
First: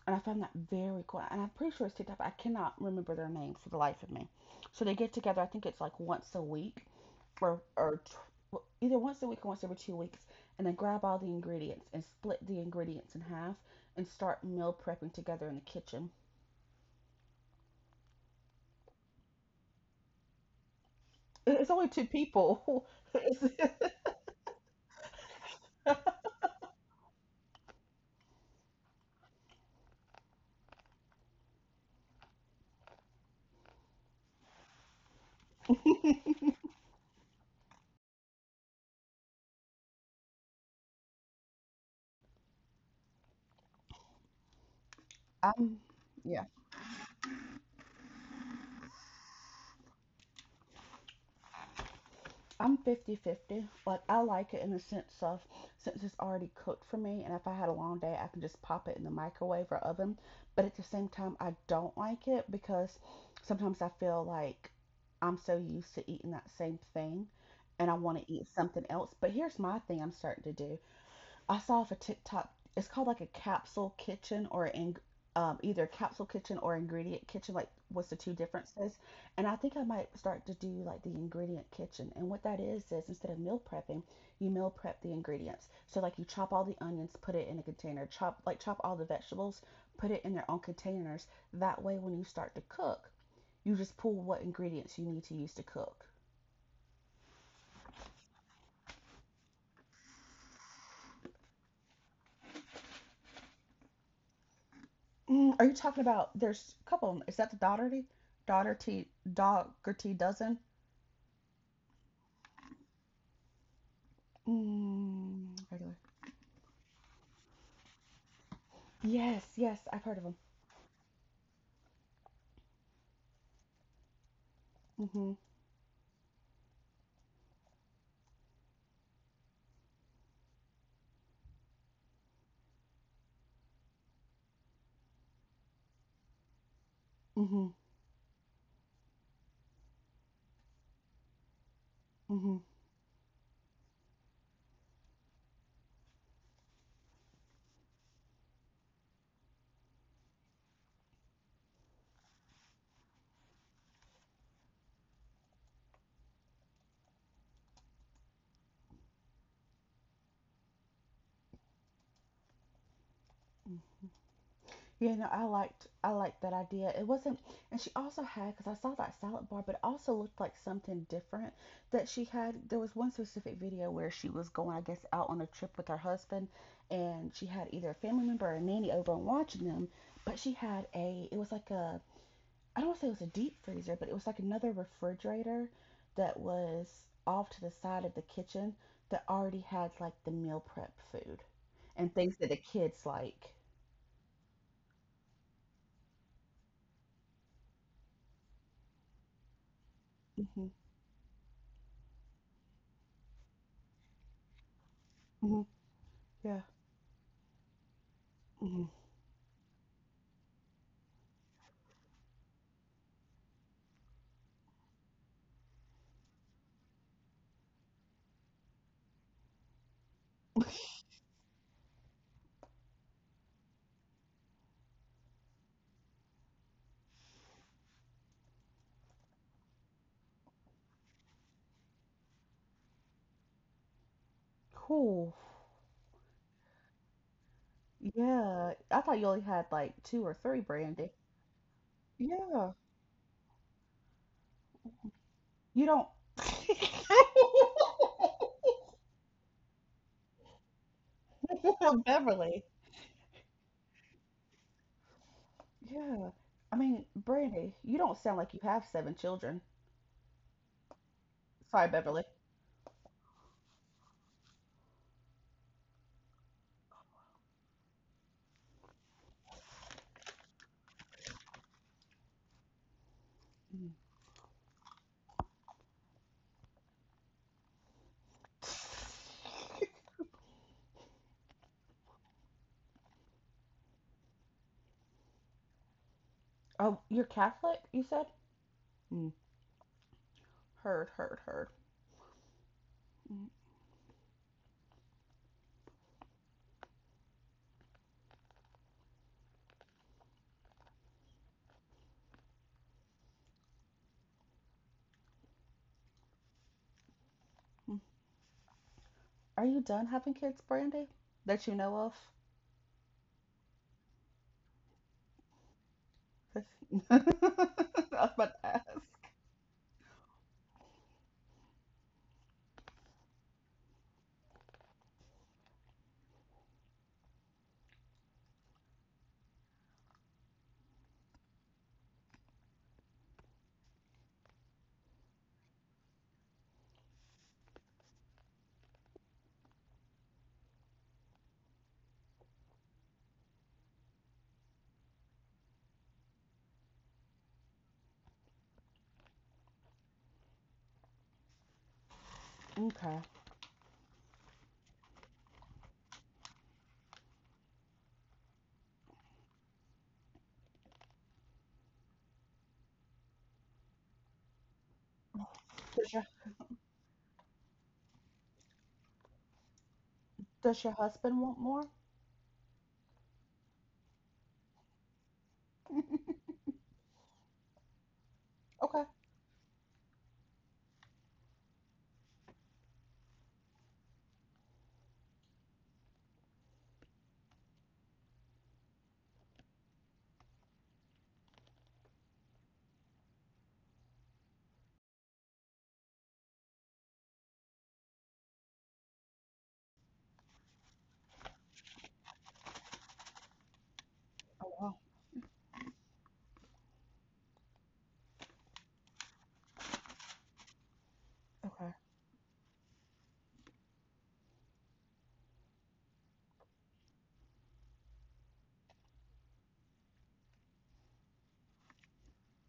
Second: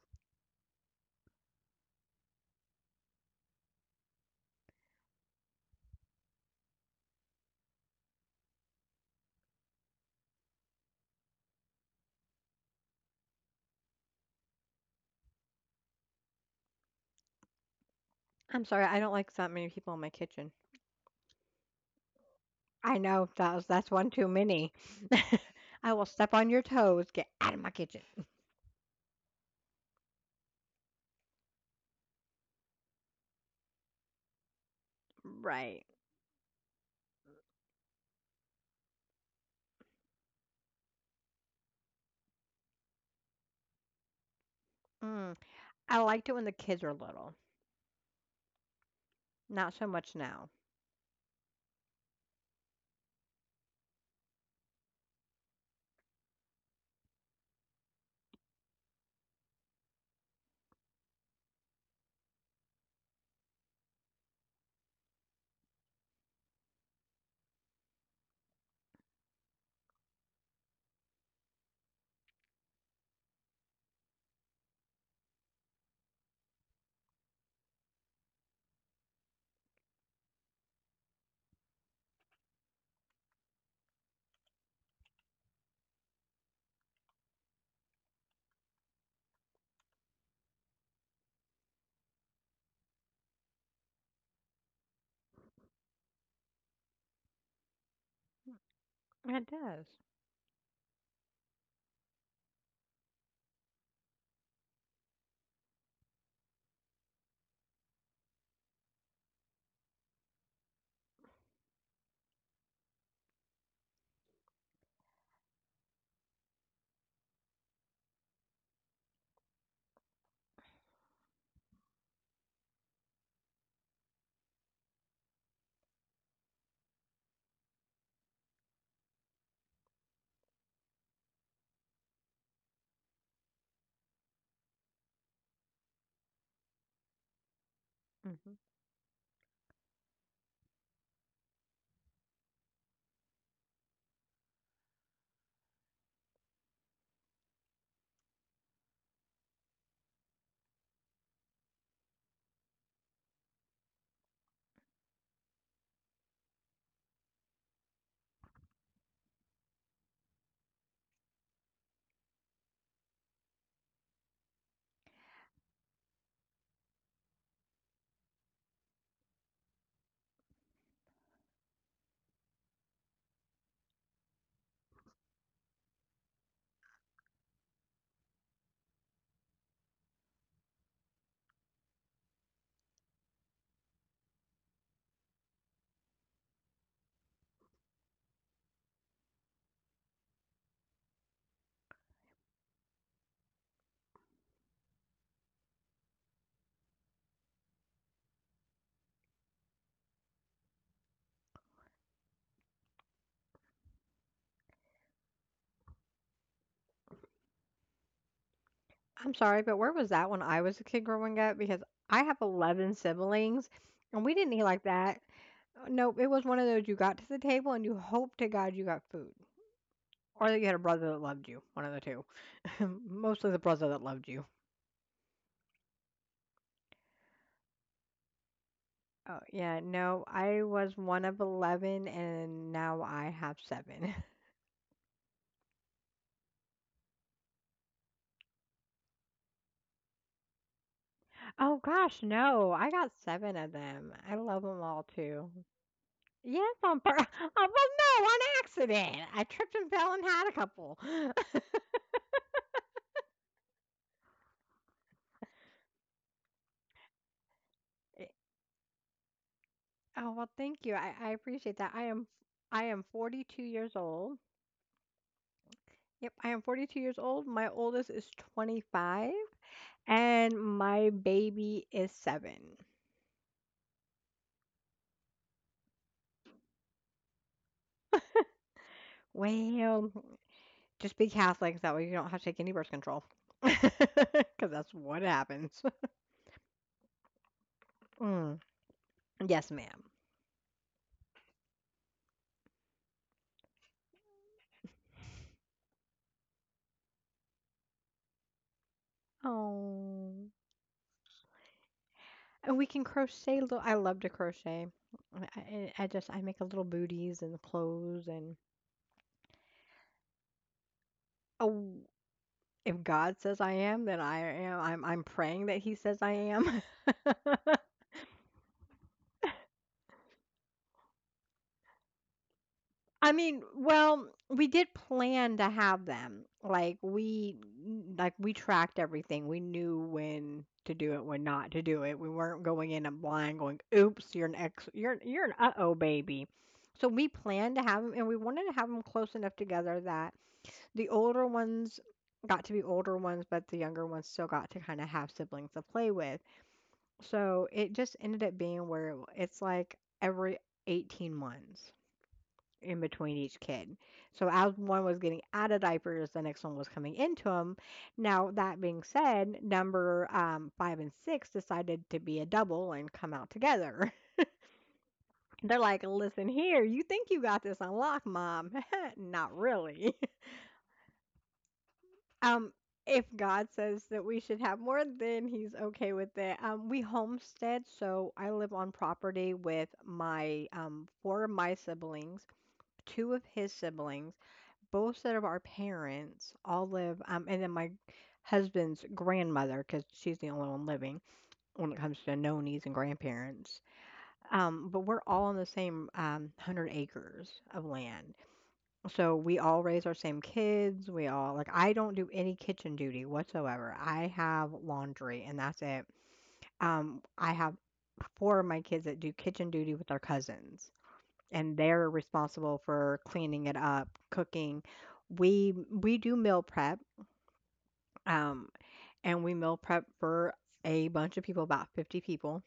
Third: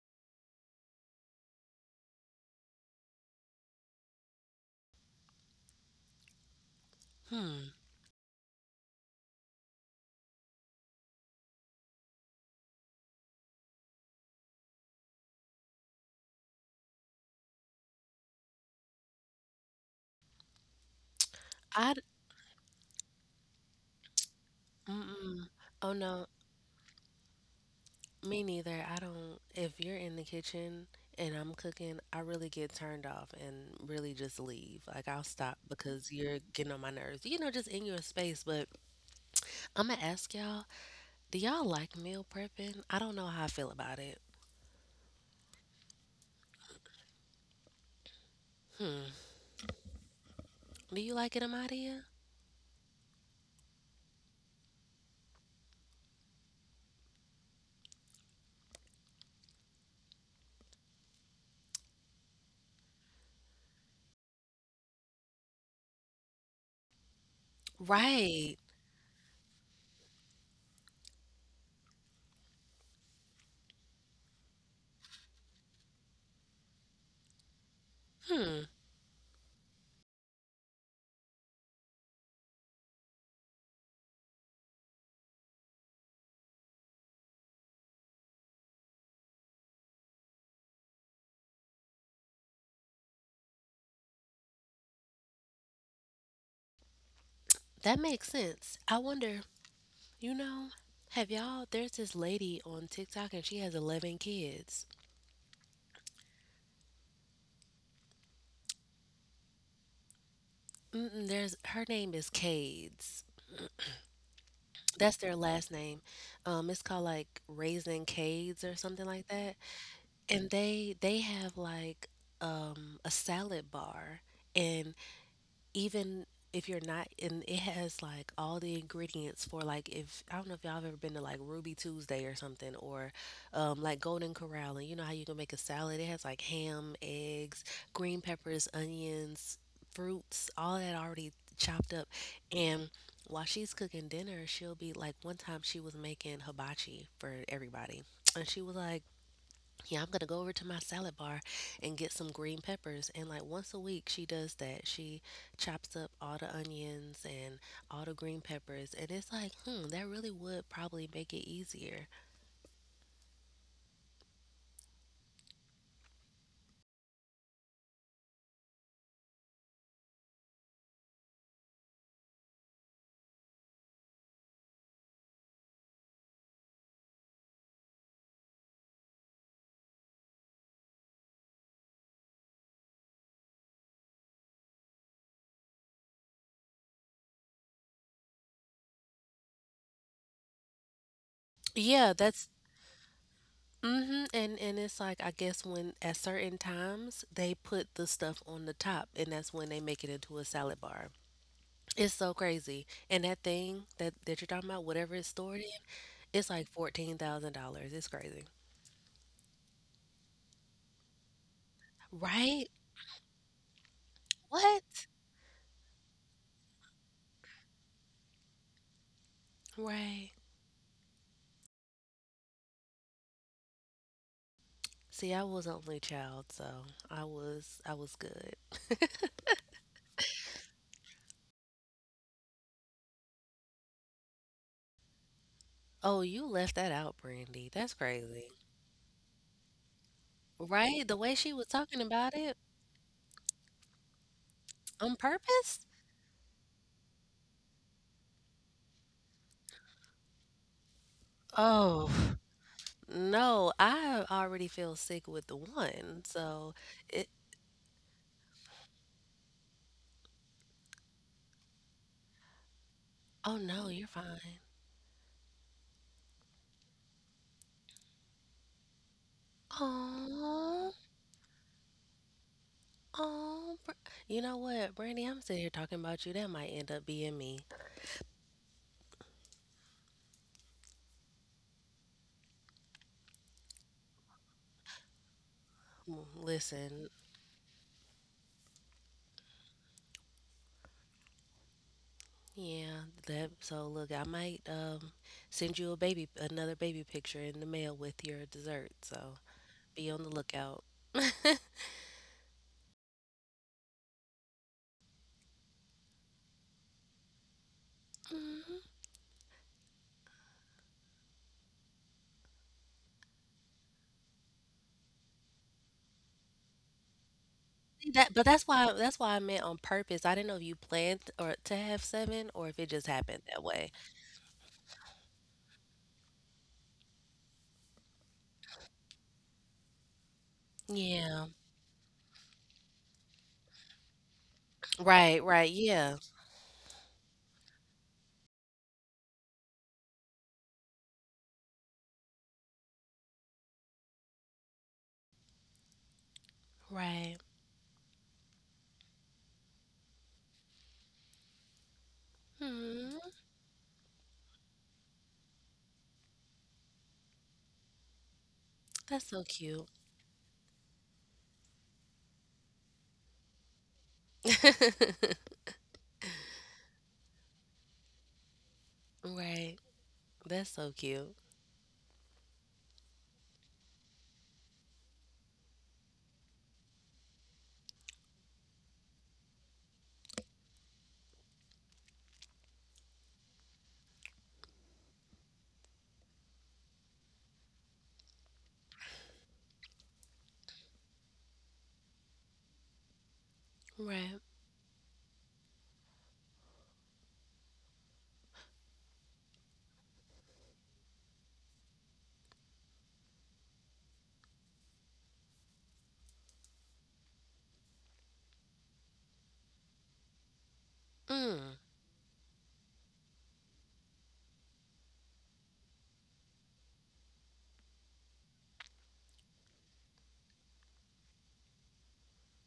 Speaker 3: and I found that very cool. And I'm pretty sure it's TikTok, I cannot remember their names for the life of me. So they get together, I think it's like once a week or,
Speaker 2: hmm.
Speaker 3: or tr- either once a week or once every 2 weeks. And then grab all the ingredients and split the ingredients in half and start meal prepping together in the kitchen.
Speaker 1: I'm sorry, I don't like that many people in my kitchen.
Speaker 3: It's only
Speaker 2: I
Speaker 3: two people.
Speaker 1: I know that's one too many.
Speaker 2: mm-mm.
Speaker 1: I
Speaker 2: Oh
Speaker 1: will
Speaker 2: no,
Speaker 1: step on your toes. Get out of my kitchen.
Speaker 2: me neither. I don't. If you're in the kitchen and I'm cooking, I really get turned off and really just leave. Like, I'll stop
Speaker 1: Right.
Speaker 2: because you're getting on my nerves. You know, just in your space. But I'm going to ask y'all, do y'all like meal prepping? I don't know how I feel about it.
Speaker 1: Mm.
Speaker 3: um,
Speaker 1: I liked it when
Speaker 3: yeah.
Speaker 1: the kids were little,
Speaker 2: Hmm.
Speaker 1: not so much now.
Speaker 2: Do you like it, Amadia?
Speaker 3: I'm 50/50, but I like it in the sense of since it's already cooked for me, and if I had a long day, I can just pop it in the microwave or oven. But at the same time, I don't like it because sometimes I feel like I'm so used to eating that same thing and I want to eat
Speaker 2: Right.
Speaker 3: something else. But here's my thing I'm starting to do I saw off a TikTok. It's called like a capsule kitchen either capsule kitchen or ingredient kitchen. Like, what's the two
Speaker 2: Hmm.
Speaker 3: differences? And I think I might start to do like the ingredient kitchen. And what that is instead of meal prepping, you meal prep the ingredients. So like you chop all the onions, put it in a container. Chop all the vegetables, put it in their own containers. That way, when you start to cook, you just pull what ingredients you need to use to cook.
Speaker 2: That makes sense. I wonder,
Speaker 1: It does.
Speaker 2: you know, have y'all, there's this lady on TikTok and she has 11 kids.
Speaker 3: Mm, are you talking about there's a couple of 'em. Is that the Doherty? Doherty Doherty dozen?
Speaker 2: Mm-mm, her name is Cades. That's their
Speaker 3: Mm,
Speaker 2: last
Speaker 3: regular.
Speaker 2: name. It's called like Raisin Cades or something like
Speaker 3: Yes,
Speaker 2: that.
Speaker 3: yes, I've heard of them.
Speaker 2: And they have like a salad bar, and
Speaker 3: Mhm.
Speaker 2: even if you're not, and it has like all the ingredients for, like, if I don't know if y'all have ever been to like Ruby Tuesday or something, or like Golden Corral, and you know how you can make a salad. It has like ham, eggs,
Speaker 3: Mhm.
Speaker 2: green
Speaker 1: Mhm.
Speaker 2: peppers, onions, fruits, all that already chopped up.
Speaker 3: Mhm.
Speaker 2: And while she's cooking dinner, she'll be like, one time she was making hibachi for everybody. And she was like, yeah, I'm gonna go over to my salad bar and get some green peppers. And like once a week, she does that. She chops up all the onions and all the green peppers. And it's like, that really would probably make it easier.
Speaker 3: Yeah, no, I liked that idea. It wasn't, and she also had because I saw that salad bar, but it also looked like something different that she had. There was one specific video where she was going, I guess, out on a trip with her husband, and she had either a family member or a nanny over and watching them. But she had a, it was like a I don't want to say it was a deep freezer, but it was like another refrigerator that was off to the side of the kitchen that already had like the meal prep food
Speaker 2: Yeah,
Speaker 3: and things
Speaker 2: that's
Speaker 3: that the kids like.
Speaker 2: mm-hmm. And it's like, I guess when at certain times they put the stuff on the top, and that's when they make it into a
Speaker 3: Hmm
Speaker 2: salad bar. It's so crazy. And that thing that you're talking about, whatever it's stored
Speaker 3: hmm
Speaker 2: in, it's
Speaker 3: Yeah.
Speaker 2: like $14,000. It's crazy,
Speaker 3: hmm
Speaker 1: I'm sorry, but where was that when I was a kid growing up? Because I have
Speaker 2: right?
Speaker 1: 11 siblings, and we didn't eat like
Speaker 2: What?
Speaker 1: that. No, it was one of those you got to the table and you hoped to God you got food,
Speaker 2: Right.
Speaker 1: or that you had a brother that loved you. One of the two. Mostly the brother that loved you.
Speaker 2: See, I was an only child, so I was good.
Speaker 1: Oh yeah, no, I was one of 11, and now I have seven.
Speaker 3: Cool.
Speaker 2: Oh, you left that out, Brandy. That's crazy.
Speaker 3: Yeah. I thought you only had like two or three,
Speaker 2: Right?
Speaker 3: Brandy.
Speaker 2: The way she was
Speaker 1: Oh
Speaker 2: talking
Speaker 1: gosh,
Speaker 2: about it,
Speaker 1: no,
Speaker 3: Yeah.
Speaker 1: I got 7 of them. I love them all
Speaker 2: on
Speaker 1: too.
Speaker 2: purpose?
Speaker 3: You don't.
Speaker 1: Yes, on pur oh, well, no, on accident. I tripped and fell and had a couple.
Speaker 2: Oh,
Speaker 3: Beverly.
Speaker 2: no, I already feel sick with the one.
Speaker 3: Yeah.
Speaker 2: So
Speaker 3: I mean,
Speaker 2: it,
Speaker 3: Brandy, you don't
Speaker 1: Eh,
Speaker 3: sound like you have seven children.
Speaker 1: Oh, well, thank you. I appreciate
Speaker 3: Sorry,
Speaker 1: that.
Speaker 3: Beverly.
Speaker 1: I am
Speaker 2: oh
Speaker 1: 42
Speaker 2: no,
Speaker 1: years
Speaker 2: you're
Speaker 1: old.
Speaker 2: fine.
Speaker 1: Yep, I am 42 years old. My oldest is 25, and
Speaker 2: Oh,
Speaker 1: my baby is 7.
Speaker 2: oh,
Speaker 3: Mm.
Speaker 2: you know what, Brandy, I'm sitting here talking about you. That might end up being me.
Speaker 1: Well, just be Catholic, so that way you don't have to take any birth control, because that's what happens.
Speaker 3: Oh,
Speaker 2: Listen,
Speaker 3: you're Catholic, you said?
Speaker 1: Mm.
Speaker 3: Mm.
Speaker 1: Yes, ma'am.
Speaker 3: Heard, heard, heard.
Speaker 2: yeah, that so look, I might send you a baby another baby picture in the mail with your dessert. So be on the
Speaker 1: Oh.
Speaker 2: lookout.
Speaker 1: And we can crochet little I love to crochet. I make a little booties and
Speaker 3: Mm.
Speaker 1: clothes, and
Speaker 2: Mhm.
Speaker 3: Are you done having kids, Brandy? That you know
Speaker 1: oh,
Speaker 3: of?
Speaker 1: if God says I am, then I am. I'm praying that He says I am.
Speaker 3: That's- I
Speaker 2: See, That
Speaker 3: was
Speaker 2: but
Speaker 3: about
Speaker 2: that's
Speaker 3: to
Speaker 2: why
Speaker 3: ask.
Speaker 2: that's why I meant on purpose. I didn't know if you planned or to have seven, or if it just
Speaker 1: I
Speaker 2: happened that
Speaker 1: mean,
Speaker 2: way.
Speaker 1: well, we did plan to have them. Like we tracked everything. We knew when to do it, when
Speaker 2: Yeah.
Speaker 1: not to do it. We weren't going in and blind, going, "Oops, you're an ex you're
Speaker 2: Right,
Speaker 1: you're an
Speaker 2: right.
Speaker 1: uh-oh
Speaker 2: Yeah.
Speaker 1: baby." So we planned to have them, and we wanted to have them close enough together that the older ones got to be older ones, but the younger ones still got to kind of have siblings to play with.
Speaker 2: Right.
Speaker 1: So it just ended up being where it's like every 18 months in
Speaker 2: Hmm.
Speaker 3: Okay.
Speaker 1: between each kid. So as one was getting out of diapers, the next one was coming into them. Now that being
Speaker 2: That's so
Speaker 1: said,
Speaker 2: cute.
Speaker 1: number five and six decided to be a double and come out together. They're like,
Speaker 3: Does your
Speaker 1: "Listen here, you think you got this unlocked, mom? Not
Speaker 2: Right.
Speaker 1: really."
Speaker 2: That's
Speaker 3: does your
Speaker 2: so cute.
Speaker 3: husband want more?
Speaker 1: um, if God says that we should have more, then He's okay
Speaker 3: Mhm.
Speaker 1: with it. We homestead, so I live on
Speaker 3: Okay.
Speaker 1: property with my four of my siblings, two of his siblings, both set of our parents all live, and then my husband's grandmother, because she's the only one living when it comes to nonies and grandparents.
Speaker 2: Right.
Speaker 1: But we're all on the same 100 acres of land. So we all raise our same kids. We all, like, I don't do any kitchen duty whatsoever. I have
Speaker 3: Oh wow.
Speaker 1: laundry, and that's it. I have four of my kids that do kitchen duty with their cousins, and
Speaker 2: Mm.
Speaker 3: Okay.
Speaker 1: they're responsible for cleaning it up, cooking. We do meal prep, um, and we meal prep for a bunch of people, about 50 people.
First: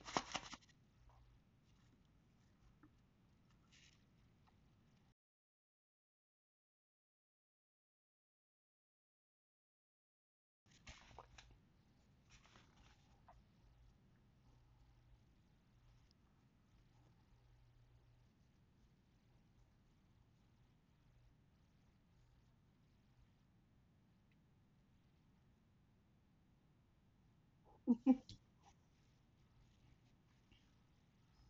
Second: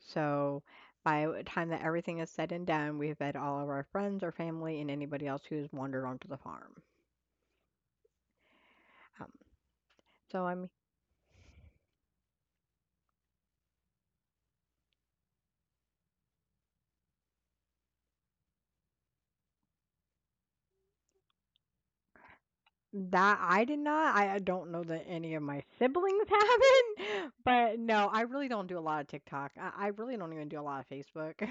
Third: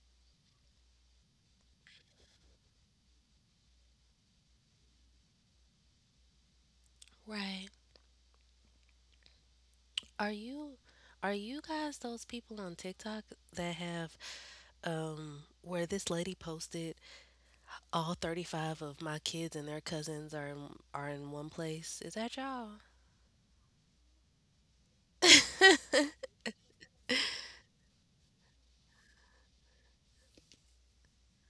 Speaker 1: So by the time that everything is said and done, we've fed all of our friends, our family, and anybody else who's wandered onto the farm.
Speaker 2: Right.
Speaker 1: Um,
Speaker 2: Are
Speaker 1: so I mean,
Speaker 2: you are you guys those people on TikTok that have, where this lady posted, all 35 of my kids and their cousins are in one place? Is that y'all?
Speaker 1: that I did not. I don't know that any of my siblings haven't, but no, I really don't do a lot of TikTok. I really don't even do a lot of Facebook.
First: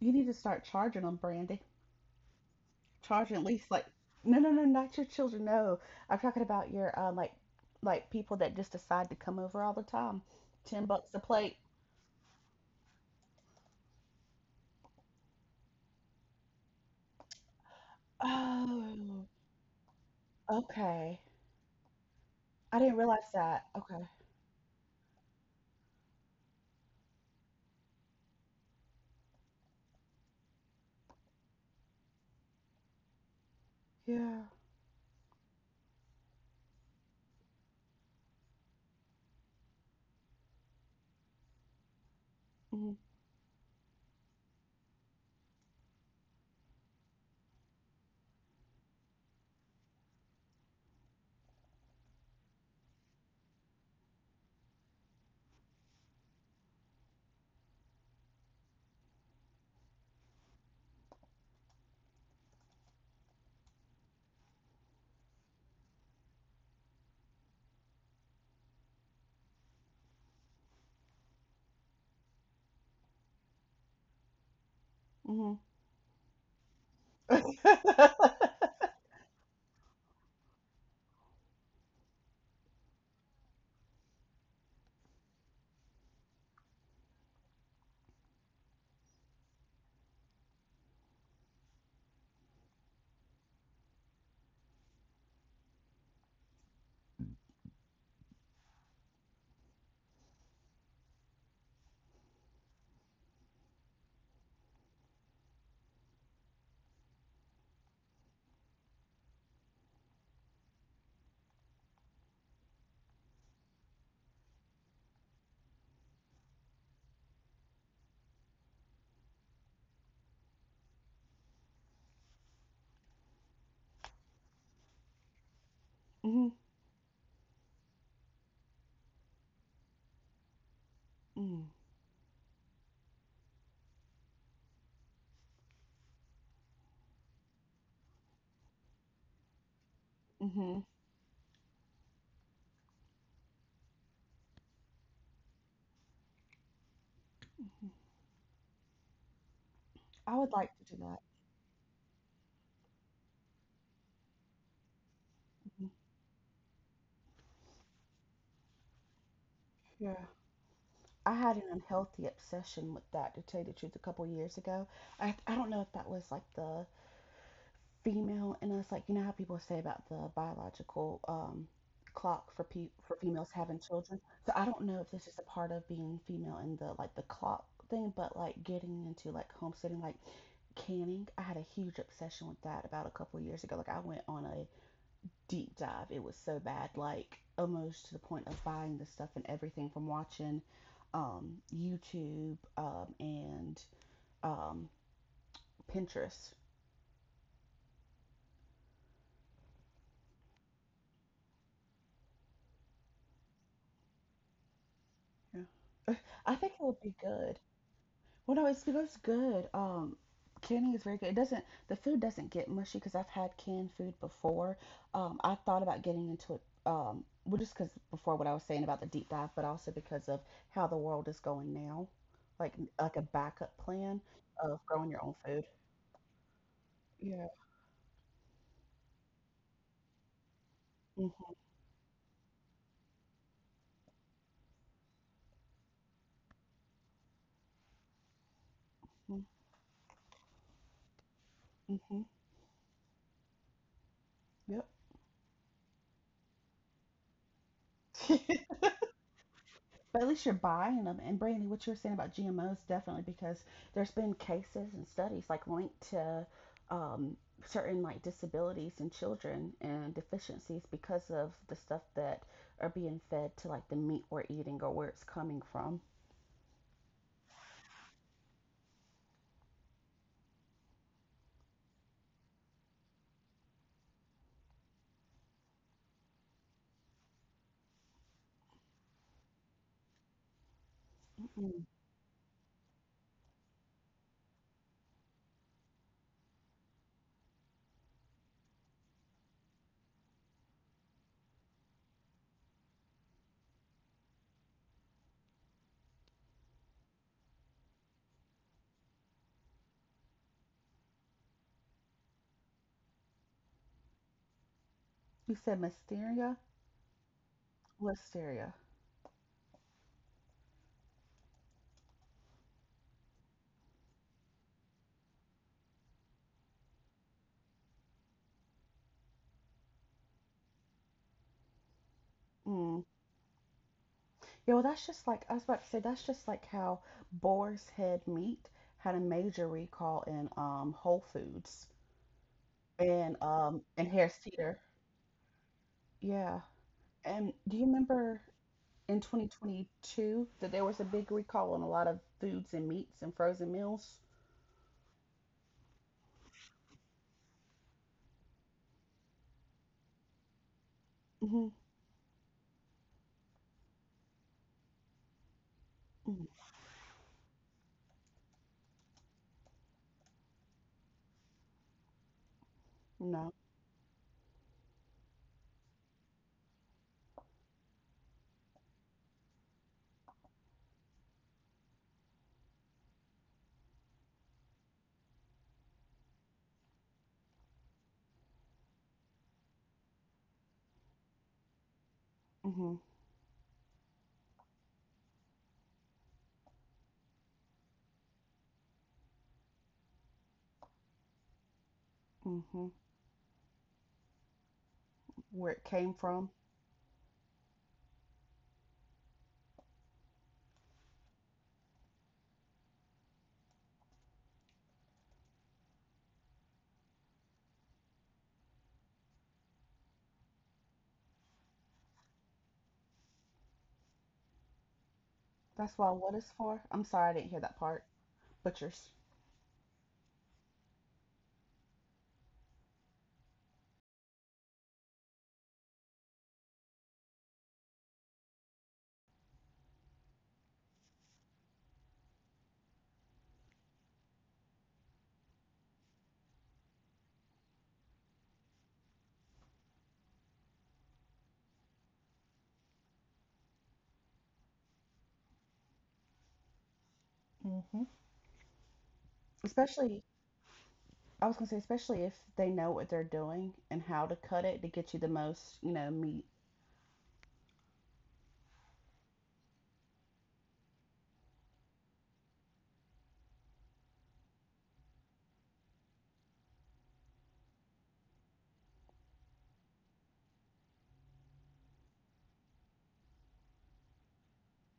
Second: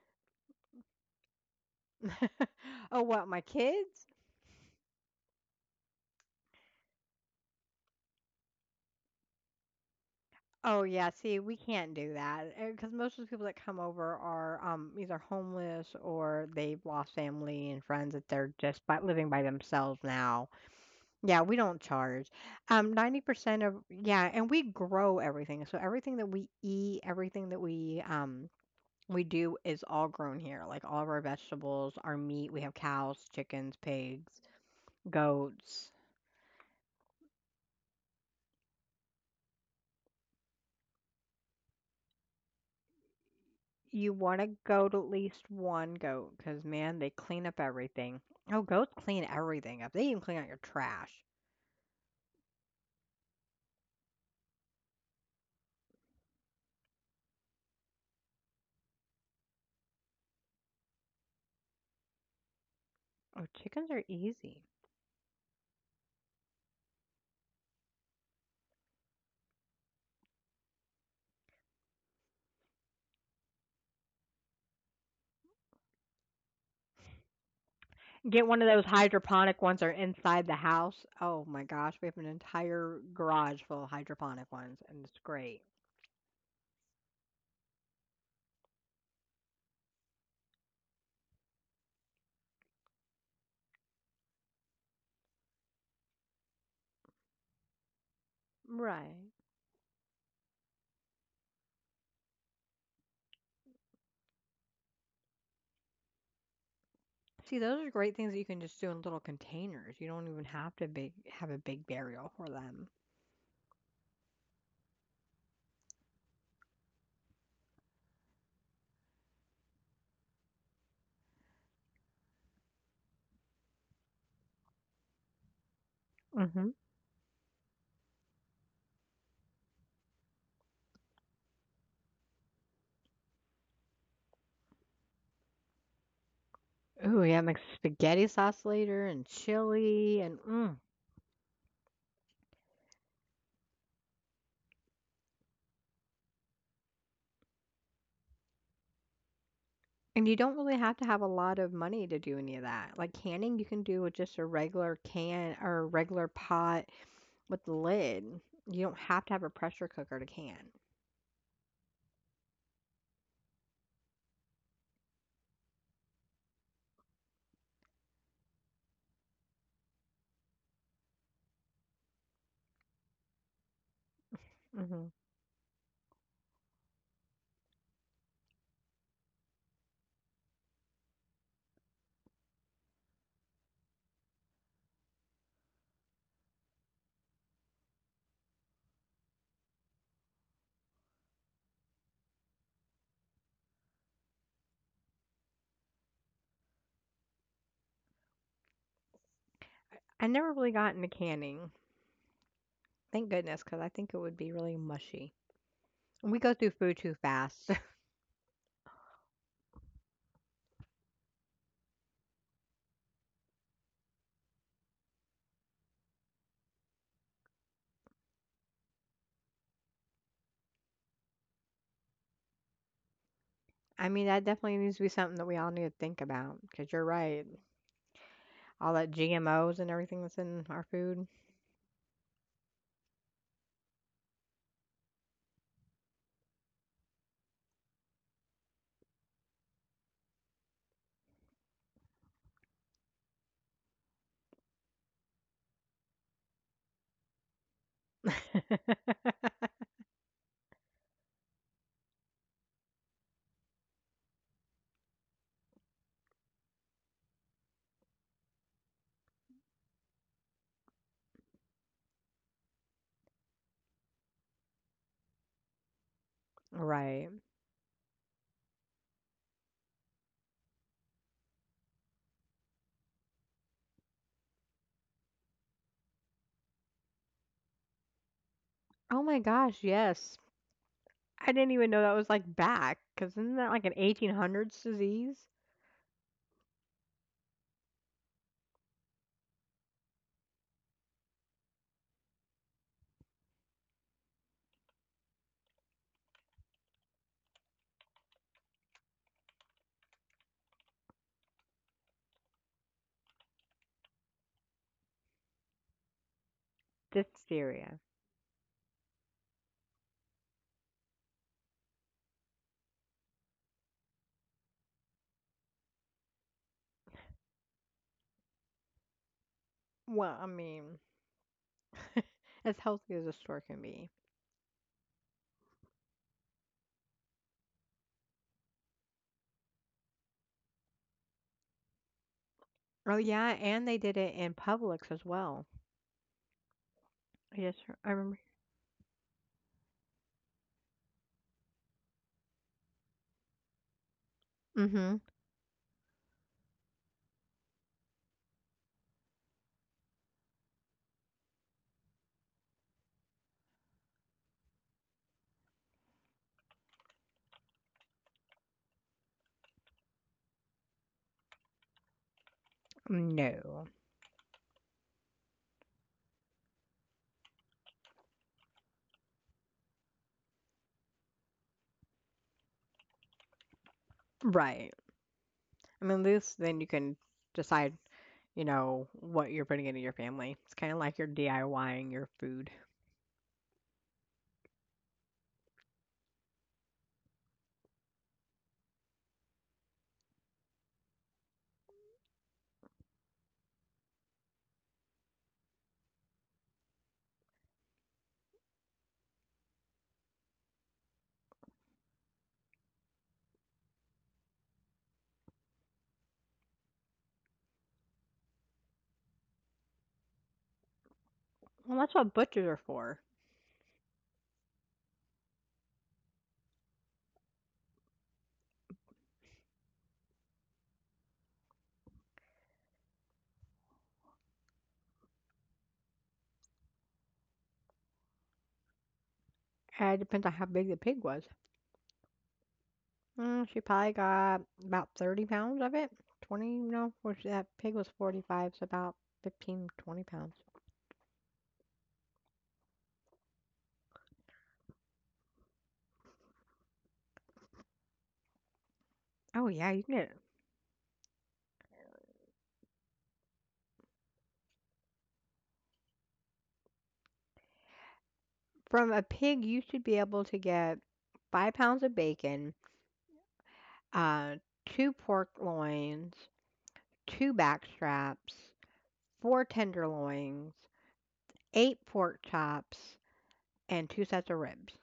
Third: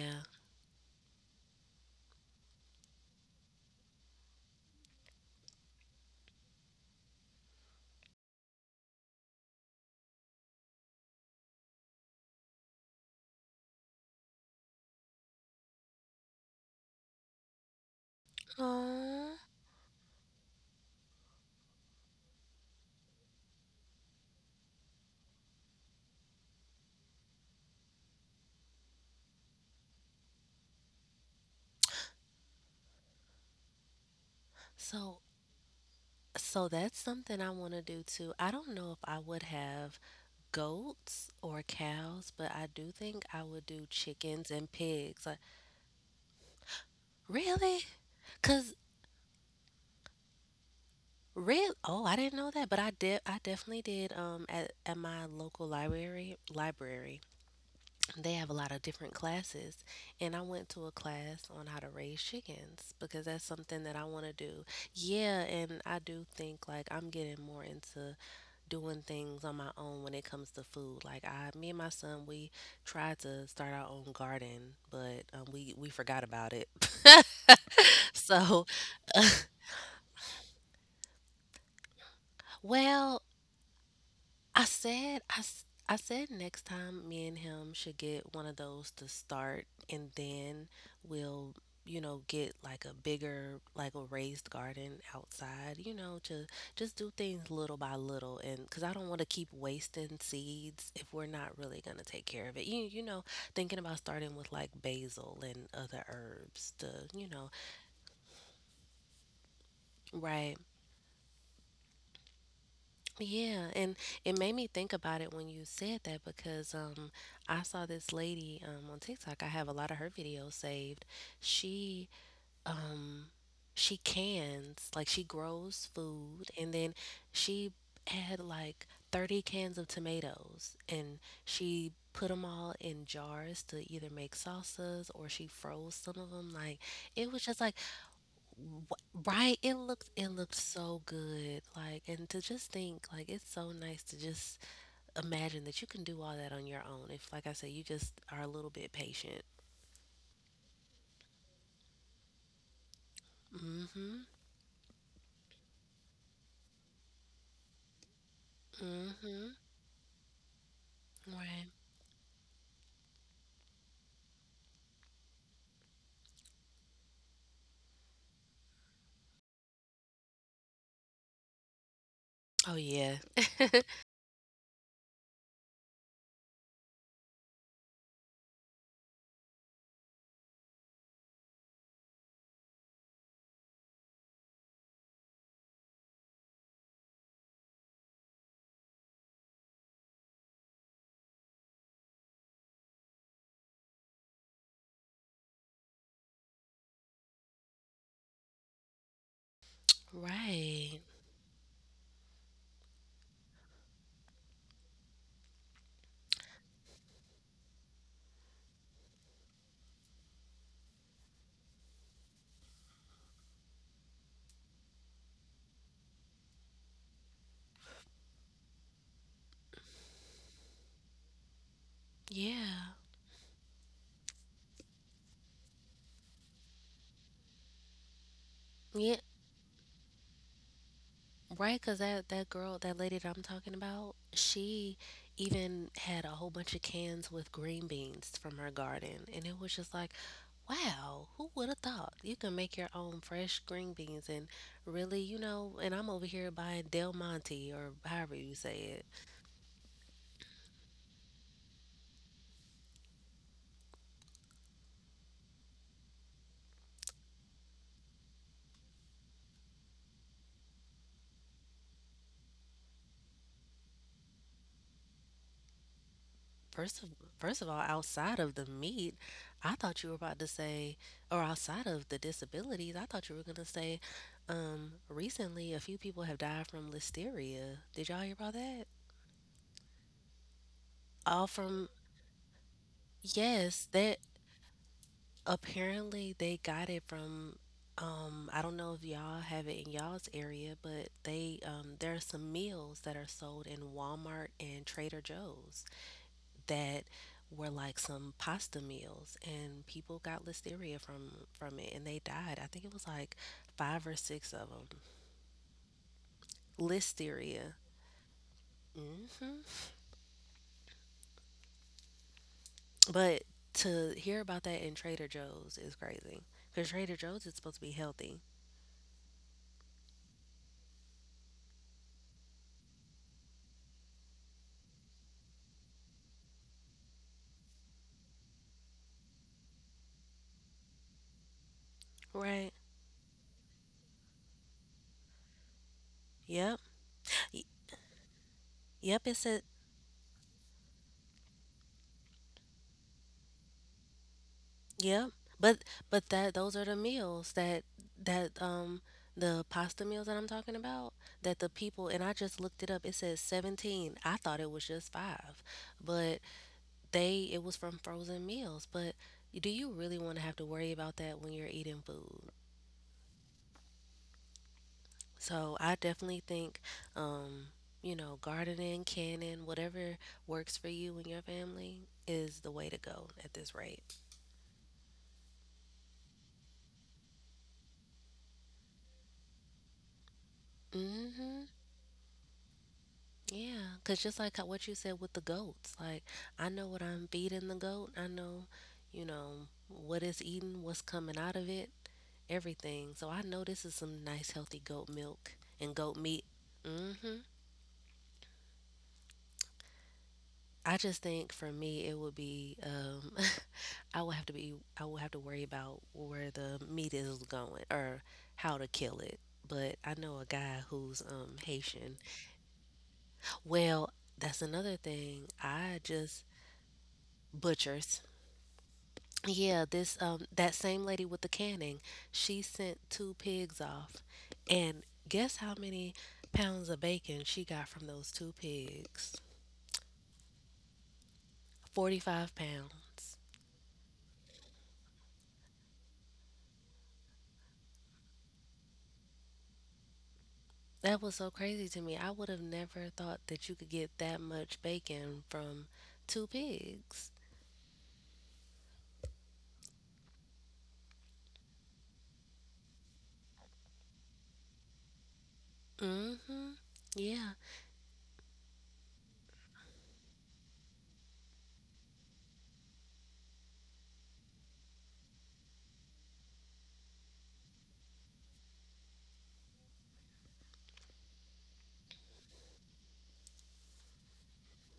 Speaker 3: You need to start charging them, Brandy.
Speaker 1: Oh, what?
Speaker 3: Charging
Speaker 1: My
Speaker 3: at least like
Speaker 1: kids?
Speaker 3: no no no not your children no. I'm talking about your like people that just decide to come over all the time.
Speaker 1: Oh,
Speaker 3: Ten
Speaker 1: yeah,
Speaker 3: bucks a
Speaker 1: see, we
Speaker 3: plate.
Speaker 1: can't do that, because most of the people that come over are, either homeless or they've lost family and friends that they're just by
Speaker 3: Oh.
Speaker 1: living
Speaker 2: Aww.
Speaker 1: by themselves now.
Speaker 3: Okay.
Speaker 1: Yeah, we don't charge.
Speaker 3: I didn't realize
Speaker 1: 90%
Speaker 3: that.
Speaker 1: of,
Speaker 3: Okay.
Speaker 1: yeah, and we grow everything, so everything that we eat, everything that we do is all grown here, like all of our vegetables, our meat. We have cows, chickens, pigs,
Speaker 3: Yeah.
Speaker 2: So
Speaker 1: goats.
Speaker 2: so that's something I want to do too. I don't know if I would have goats or cows, but I do
Speaker 3: Mhm.
Speaker 2: think I would do
Speaker 1: You want
Speaker 2: chickens
Speaker 1: to
Speaker 2: and
Speaker 1: goat at
Speaker 2: pigs. Like,
Speaker 1: least one goat, because man, they clean up
Speaker 2: really?
Speaker 1: everything. Oh,
Speaker 2: Cause
Speaker 1: goats clean everything up. They even clean out your trash.
Speaker 2: real. Oh, I didn't know that, but I did. I definitely did. At my local library, they have a lot of different classes, and I went to a class on how to raise chickens because that's
Speaker 1: Oh,
Speaker 2: something
Speaker 1: chickens
Speaker 2: that
Speaker 1: are
Speaker 2: I want to
Speaker 1: easy.
Speaker 2: do, yeah. And I do think like I'm getting more into doing things on my own when it comes to food. Like, I me and my son, we tried to start our own garden, but
Speaker 3: Mhm.
Speaker 2: we forgot about it.
Speaker 1: Get one
Speaker 2: So,
Speaker 1: of those hydroponic ones that are inside the house. Oh my gosh, we have an entire
Speaker 2: well,
Speaker 1: garage full of hydroponic ones, and it's great.
Speaker 2: I said next time me and him should get one of those to start, and then we'll, get like a bigger, like a raised garden, outside, you know, to just do things little by little, and cuz I don't want to
Speaker 1: Right.
Speaker 2: keep wasting seeds if we're not really going to take care of it. You know, thinking about starting with like basil and other herbs to, you know.
Speaker 1: See, those are great things that you can just do in little containers. You don't even
Speaker 2: Right.
Speaker 1: have a big burial for them.
Speaker 2: Yeah, and it made me think about it when you said that because I saw this lady on TikTok. I have a lot of her videos saved. She um she cans, like, she grows food,
Speaker 3: Mhm.
Speaker 2: and
Speaker 1: hmm
Speaker 2: then she had like 30 cans of tomatoes, and
Speaker 3: Mhm.
Speaker 2: she put them all in jars to either make salsas or she froze some of them. Like,
Speaker 1: Ooh,
Speaker 2: it was
Speaker 1: yeah, make
Speaker 2: just like,
Speaker 1: spaghetti sauce later and
Speaker 2: Right, it looked
Speaker 1: chili
Speaker 2: it looked
Speaker 3: Mhm.
Speaker 2: so good. Like, and to just think, like, it's so nice to just imagine that you can do all that on your own. If, like I said, you just are a little bit patient.
Speaker 1: And you
Speaker 3: I
Speaker 1: don't
Speaker 3: would
Speaker 1: really
Speaker 3: like to
Speaker 1: have
Speaker 3: do
Speaker 1: to have
Speaker 3: that.
Speaker 1: a lot of money to do any of that. Like canning, you can do with
Speaker 2: Mm-hmm.
Speaker 1: just a regular can or a
Speaker 3: Mhm.
Speaker 1: regular pot with the lid. You don't have to have a
Speaker 2: Mm-hmm.
Speaker 1: pressure cooker to
Speaker 3: Yeah.
Speaker 1: can.
Speaker 3: I had an
Speaker 2: Right.
Speaker 3: unhealthy obsession with that, to tell you the truth, a couple years ago. I don't know if that was like the female, and it's like, you know how people say about the biological clock for
Speaker 2: Oh
Speaker 3: pe
Speaker 2: yeah.
Speaker 3: for females having children. So I don't know
Speaker 1: Mhm.
Speaker 3: if this is a part of being female and the like the clock thing, but like getting into like homesteading, like canning. I had a huge obsession with that about a couple of years ago. Like I went on a deep dive. It was so bad, like almost to the point of buying the stuff and everything from watching YouTube and um, Pinterest.
Speaker 1: I never really got
Speaker 2: Right.
Speaker 1: into canning. Thank goodness, because I think it would be really mushy.
Speaker 3: Yeah.
Speaker 1: We go
Speaker 3: I
Speaker 1: through
Speaker 3: think it
Speaker 1: food
Speaker 3: would
Speaker 1: too
Speaker 3: be good.
Speaker 1: fast.
Speaker 3: Well, no, it's that's good. Canning is very good. It doesn't The food doesn't get mushy because I've had canned food before. I thought about getting into it. Well, just because before what I was saying about the deep dive, but also because of how the world is going now, like
Speaker 2: Yeah.
Speaker 3: like a backup
Speaker 1: I
Speaker 3: plan
Speaker 1: mean, that definitely
Speaker 3: of
Speaker 1: needs to be
Speaker 3: growing your
Speaker 1: something
Speaker 3: own
Speaker 1: that we
Speaker 3: food.
Speaker 1: all need to think about. Because 'cause you're right.
Speaker 3: Yeah.
Speaker 1: All that
Speaker 2: Yeah.
Speaker 1: GMOs and everything that's in our food.
Speaker 3: Mhm.
Speaker 2: Right, because that lady that I'm talking about, she even had a whole bunch of cans with green beans from her garden. And
Speaker 3: Mhm.
Speaker 2: it was just like, wow, who would have thought?
Speaker 3: mhm,
Speaker 2: You can make your own fresh green beans, and
Speaker 3: Yep.
Speaker 2: really, and I'm over here buying Del Monte or however you say.
Speaker 3: But at least you're buying them. And Brandy, what you were saying about GMOs, definitely because there's been cases and studies like linked to um, certain like disabilities in children and deficiencies because of the stuff that are being fed to like the meat we're eating or where it's coming from.
Speaker 2: First of
Speaker 1: Right.
Speaker 2: First of all, outside of the meat, I thought you were about to say, or outside of the disabilities, I thought you were gonna say, recently a few people have died from listeria. Did y'all hear about that?
Speaker 1: Oh my gosh, yes.
Speaker 2: All
Speaker 1: I didn't
Speaker 2: from
Speaker 1: even
Speaker 3: Mm-mm.
Speaker 1: know that was like back, because isn't that like
Speaker 2: yes,
Speaker 1: an
Speaker 2: that
Speaker 1: 1800s disease?
Speaker 2: apparently they got it from. I don't know if y'all have it in y'all's area, but they there are some meals that are sold in Walmart and Trader Joe's, that were like some pasta meals, and people got listeria from it, and they died. I think it was like five or six of them.
Speaker 3: You said Mysteria?
Speaker 2: Listeria.
Speaker 1: Diphtheria.
Speaker 3: Listeria.
Speaker 2: hmm But to hear about that in Trader Joe's is crazy, because Trader Joe's is supposed to be healthy,
Speaker 1: Well, I mean, as
Speaker 3: Mm.
Speaker 1: healthy as a store can be.
Speaker 3: Yeah, well, that's just like, I was about to say, that's just like how boar's head meat had a major recall in Whole Foods
Speaker 2: right?
Speaker 1: Oh yeah, and they
Speaker 3: and
Speaker 1: did it
Speaker 3: Harris
Speaker 1: in
Speaker 3: Teeter.
Speaker 1: Publix as well.
Speaker 3: Yeah.
Speaker 2: Yep. Y-
Speaker 3: Do you
Speaker 1: I remember.
Speaker 3: remember in
Speaker 2: Yep, it said.
Speaker 3: 2022 that there was a big recall on a lot of foods and meats and frozen meals?
Speaker 1: Mm-hmm.
Speaker 2: Yep. But but that those are the meals, that that the pasta meals that I'm talking about, that the
Speaker 3: Mm-hmm.
Speaker 2: people, and I just looked it up. It says 17. I thought it was just 5. But
Speaker 3: hmm
Speaker 2: they it was from frozen meals, but do you really want to have to worry about that when you're eating food?
Speaker 3: No.
Speaker 1: No.
Speaker 2: So I definitely think, um gardening, canning, whatever works for you and your family is the way to go at this rate.
Speaker 1: Right. I mean, at least then you can decide, you know, what you're putting into your family. It's kind of like you're
Speaker 2: Mhm.
Speaker 1: DIYing your food.
Speaker 3: Mm-hmm.
Speaker 2: Yeah, cause just like what you said with the goats, like, I know what I'm feeding the goat. I know, what it's eating, what's coming out of it,
Speaker 3: Mm-hmm.
Speaker 2: everything. So I know this is some nice healthy goat milk
Speaker 3: Where it
Speaker 2: and
Speaker 3: came
Speaker 2: goat meat.
Speaker 3: from.
Speaker 2: Mm hmm. I just think for me it would be I would have to worry about where the meat is going or how to kill it. But I know a guy who's
Speaker 1: Well, that's
Speaker 2: Haitian.
Speaker 1: what butchers are for.
Speaker 2: Well, that's another thing.
Speaker 3: That's
Speaker 2: I
Speaker 3: why what
Speaker 2: just
Speaker 3: it's for. I'm sorry I didn't hear that part.
Speaker 2: butchers.
Speaker 3: Butchers.
Speaker 2: Yeah, this that same lady with the canning, she sent two pigs off. And guess how many pounds of bacon she got from those two pigs?
Speaker 1: And it depends on how big the pig was.
Speaker 2: 45 pounds.
Speaker 1: Mm, she probably got about 30 pounds of it. 20, you know, which that pig was 45, so about 15, 20 pounds.
Speaker 2: That was so crazy to me. I would have never thought that you could get that much bacon from two pigs.
Speaker 3: Mm-hmm.
Speaker 1: Oh yeah, you can
Speaker 3: Especially,
Speaker 1: get
Speaker 3: I was gonna say, especially if they know what they're doing and how to cut it to get you the most, you know, meat.
Speaker 2: Mhm. Yeah.
Speaker 1: From a pig, you should be able to get 5 pounds of bacon, uh, two pork loins, two back straps, four tenderloins, eight pork chops, and two sets of ribs.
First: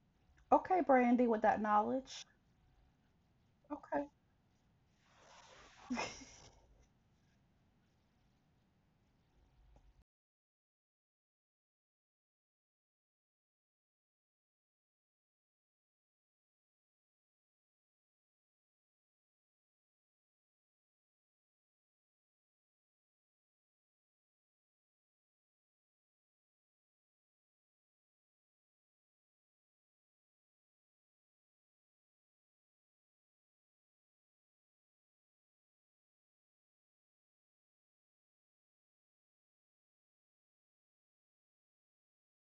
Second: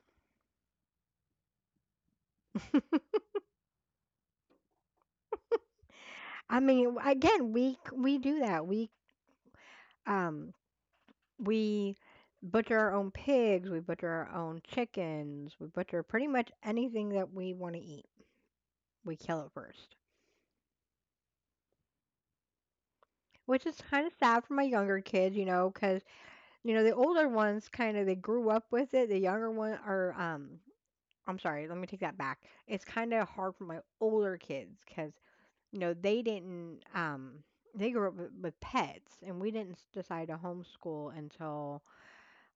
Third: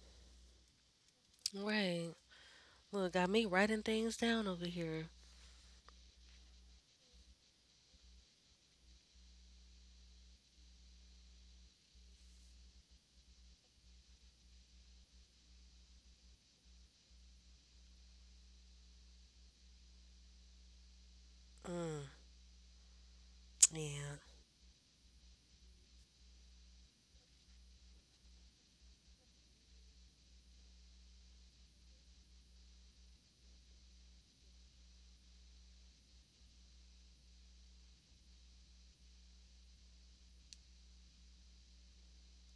Speaker 3: Okay, Brandy, with that
Speaker 2: Right.
Speaker 3: knowledge.
Speaker 2: Look, got me writing
Speaker 3: Okay.
Speaker 2: things down over here.
Speaker 1: I mean, again, we do that. Um We butcher our own pigs, we butcher our own chickens, we butcher pretty much anything that we want to eat. We kill it first.
Speaker 2: Mm,
Speaker 1: Which is kind of
Speaker 2: yeah.
Speaker 1: sad for my younger kids, you know, because, you know, the older ones kind of they grew up with it. The younger one are, I'm sorry, let me take that back. It's kind of hard for my older kids because, you know, they didn't, they grew up with, pets, and we didn't decide to homeschool until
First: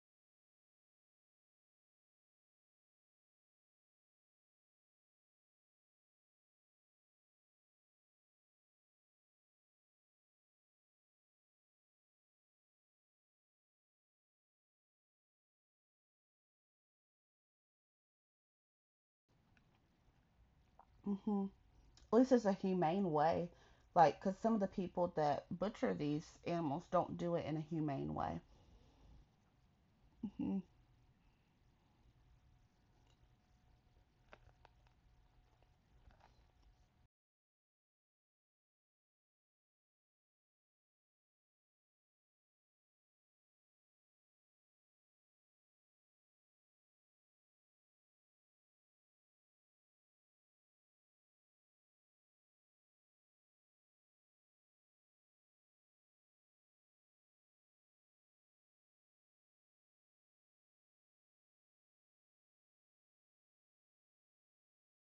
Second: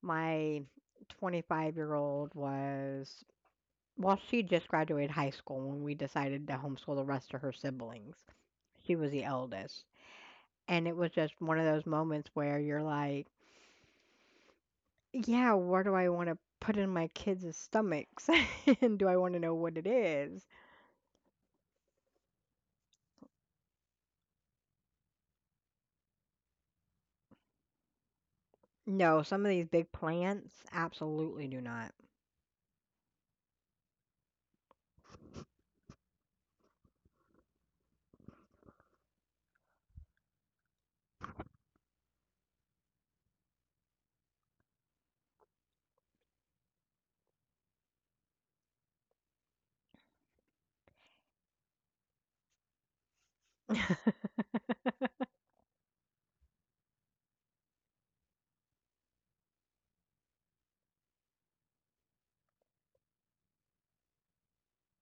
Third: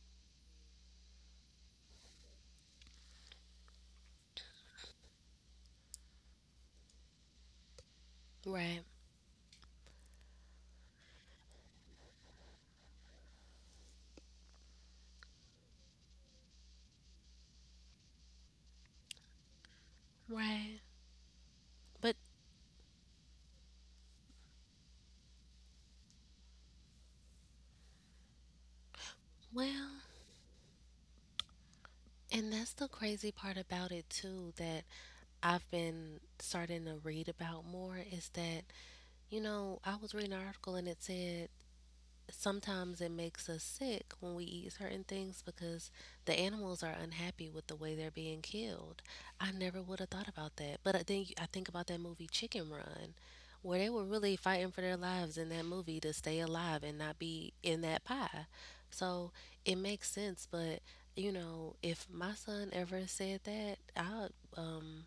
Speaker 1: my 25-year-old was. Well, she just graduated high school when we decided to homeschool the rest of her siblings.
Speaker 2: Right.
Speaker 1: She was the eldest. And it was just one of those moments where you're like, yeah, where do I want to put in my kids' stomachs? and do I want to know what it is?
Speaker 2: Right.
Speaker 3: hmm
Speaker 2: But
Speaker 3: At least it's a humane way. Like, because some of the people that butcher these animals don't do it in a humane way.
Speaker 1: No, some of these
Speaker 2: well,
Speaker 1: big
Speaker 3: Hmm
Speaker 1: plants absolutely do not.
Speaker 2: And that's the crazy part about it too, that I've been starting to read about more, is that, I was reading an article and it said sometimes it makes us sick when we eat certain things because the animals are unhappy with the way they're being killed. I never would have thought about that. But I think about that movie Chicken Run, where they were really fighting for their lives in that movie to stay alive and not be in that pie. So it makes sense, but if my son ever said that, um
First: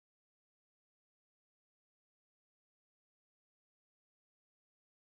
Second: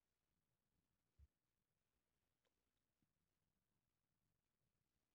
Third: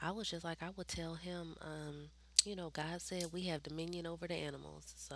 Speaker 2: I was just like, I would tell him, God said we have dominion over the animals. So,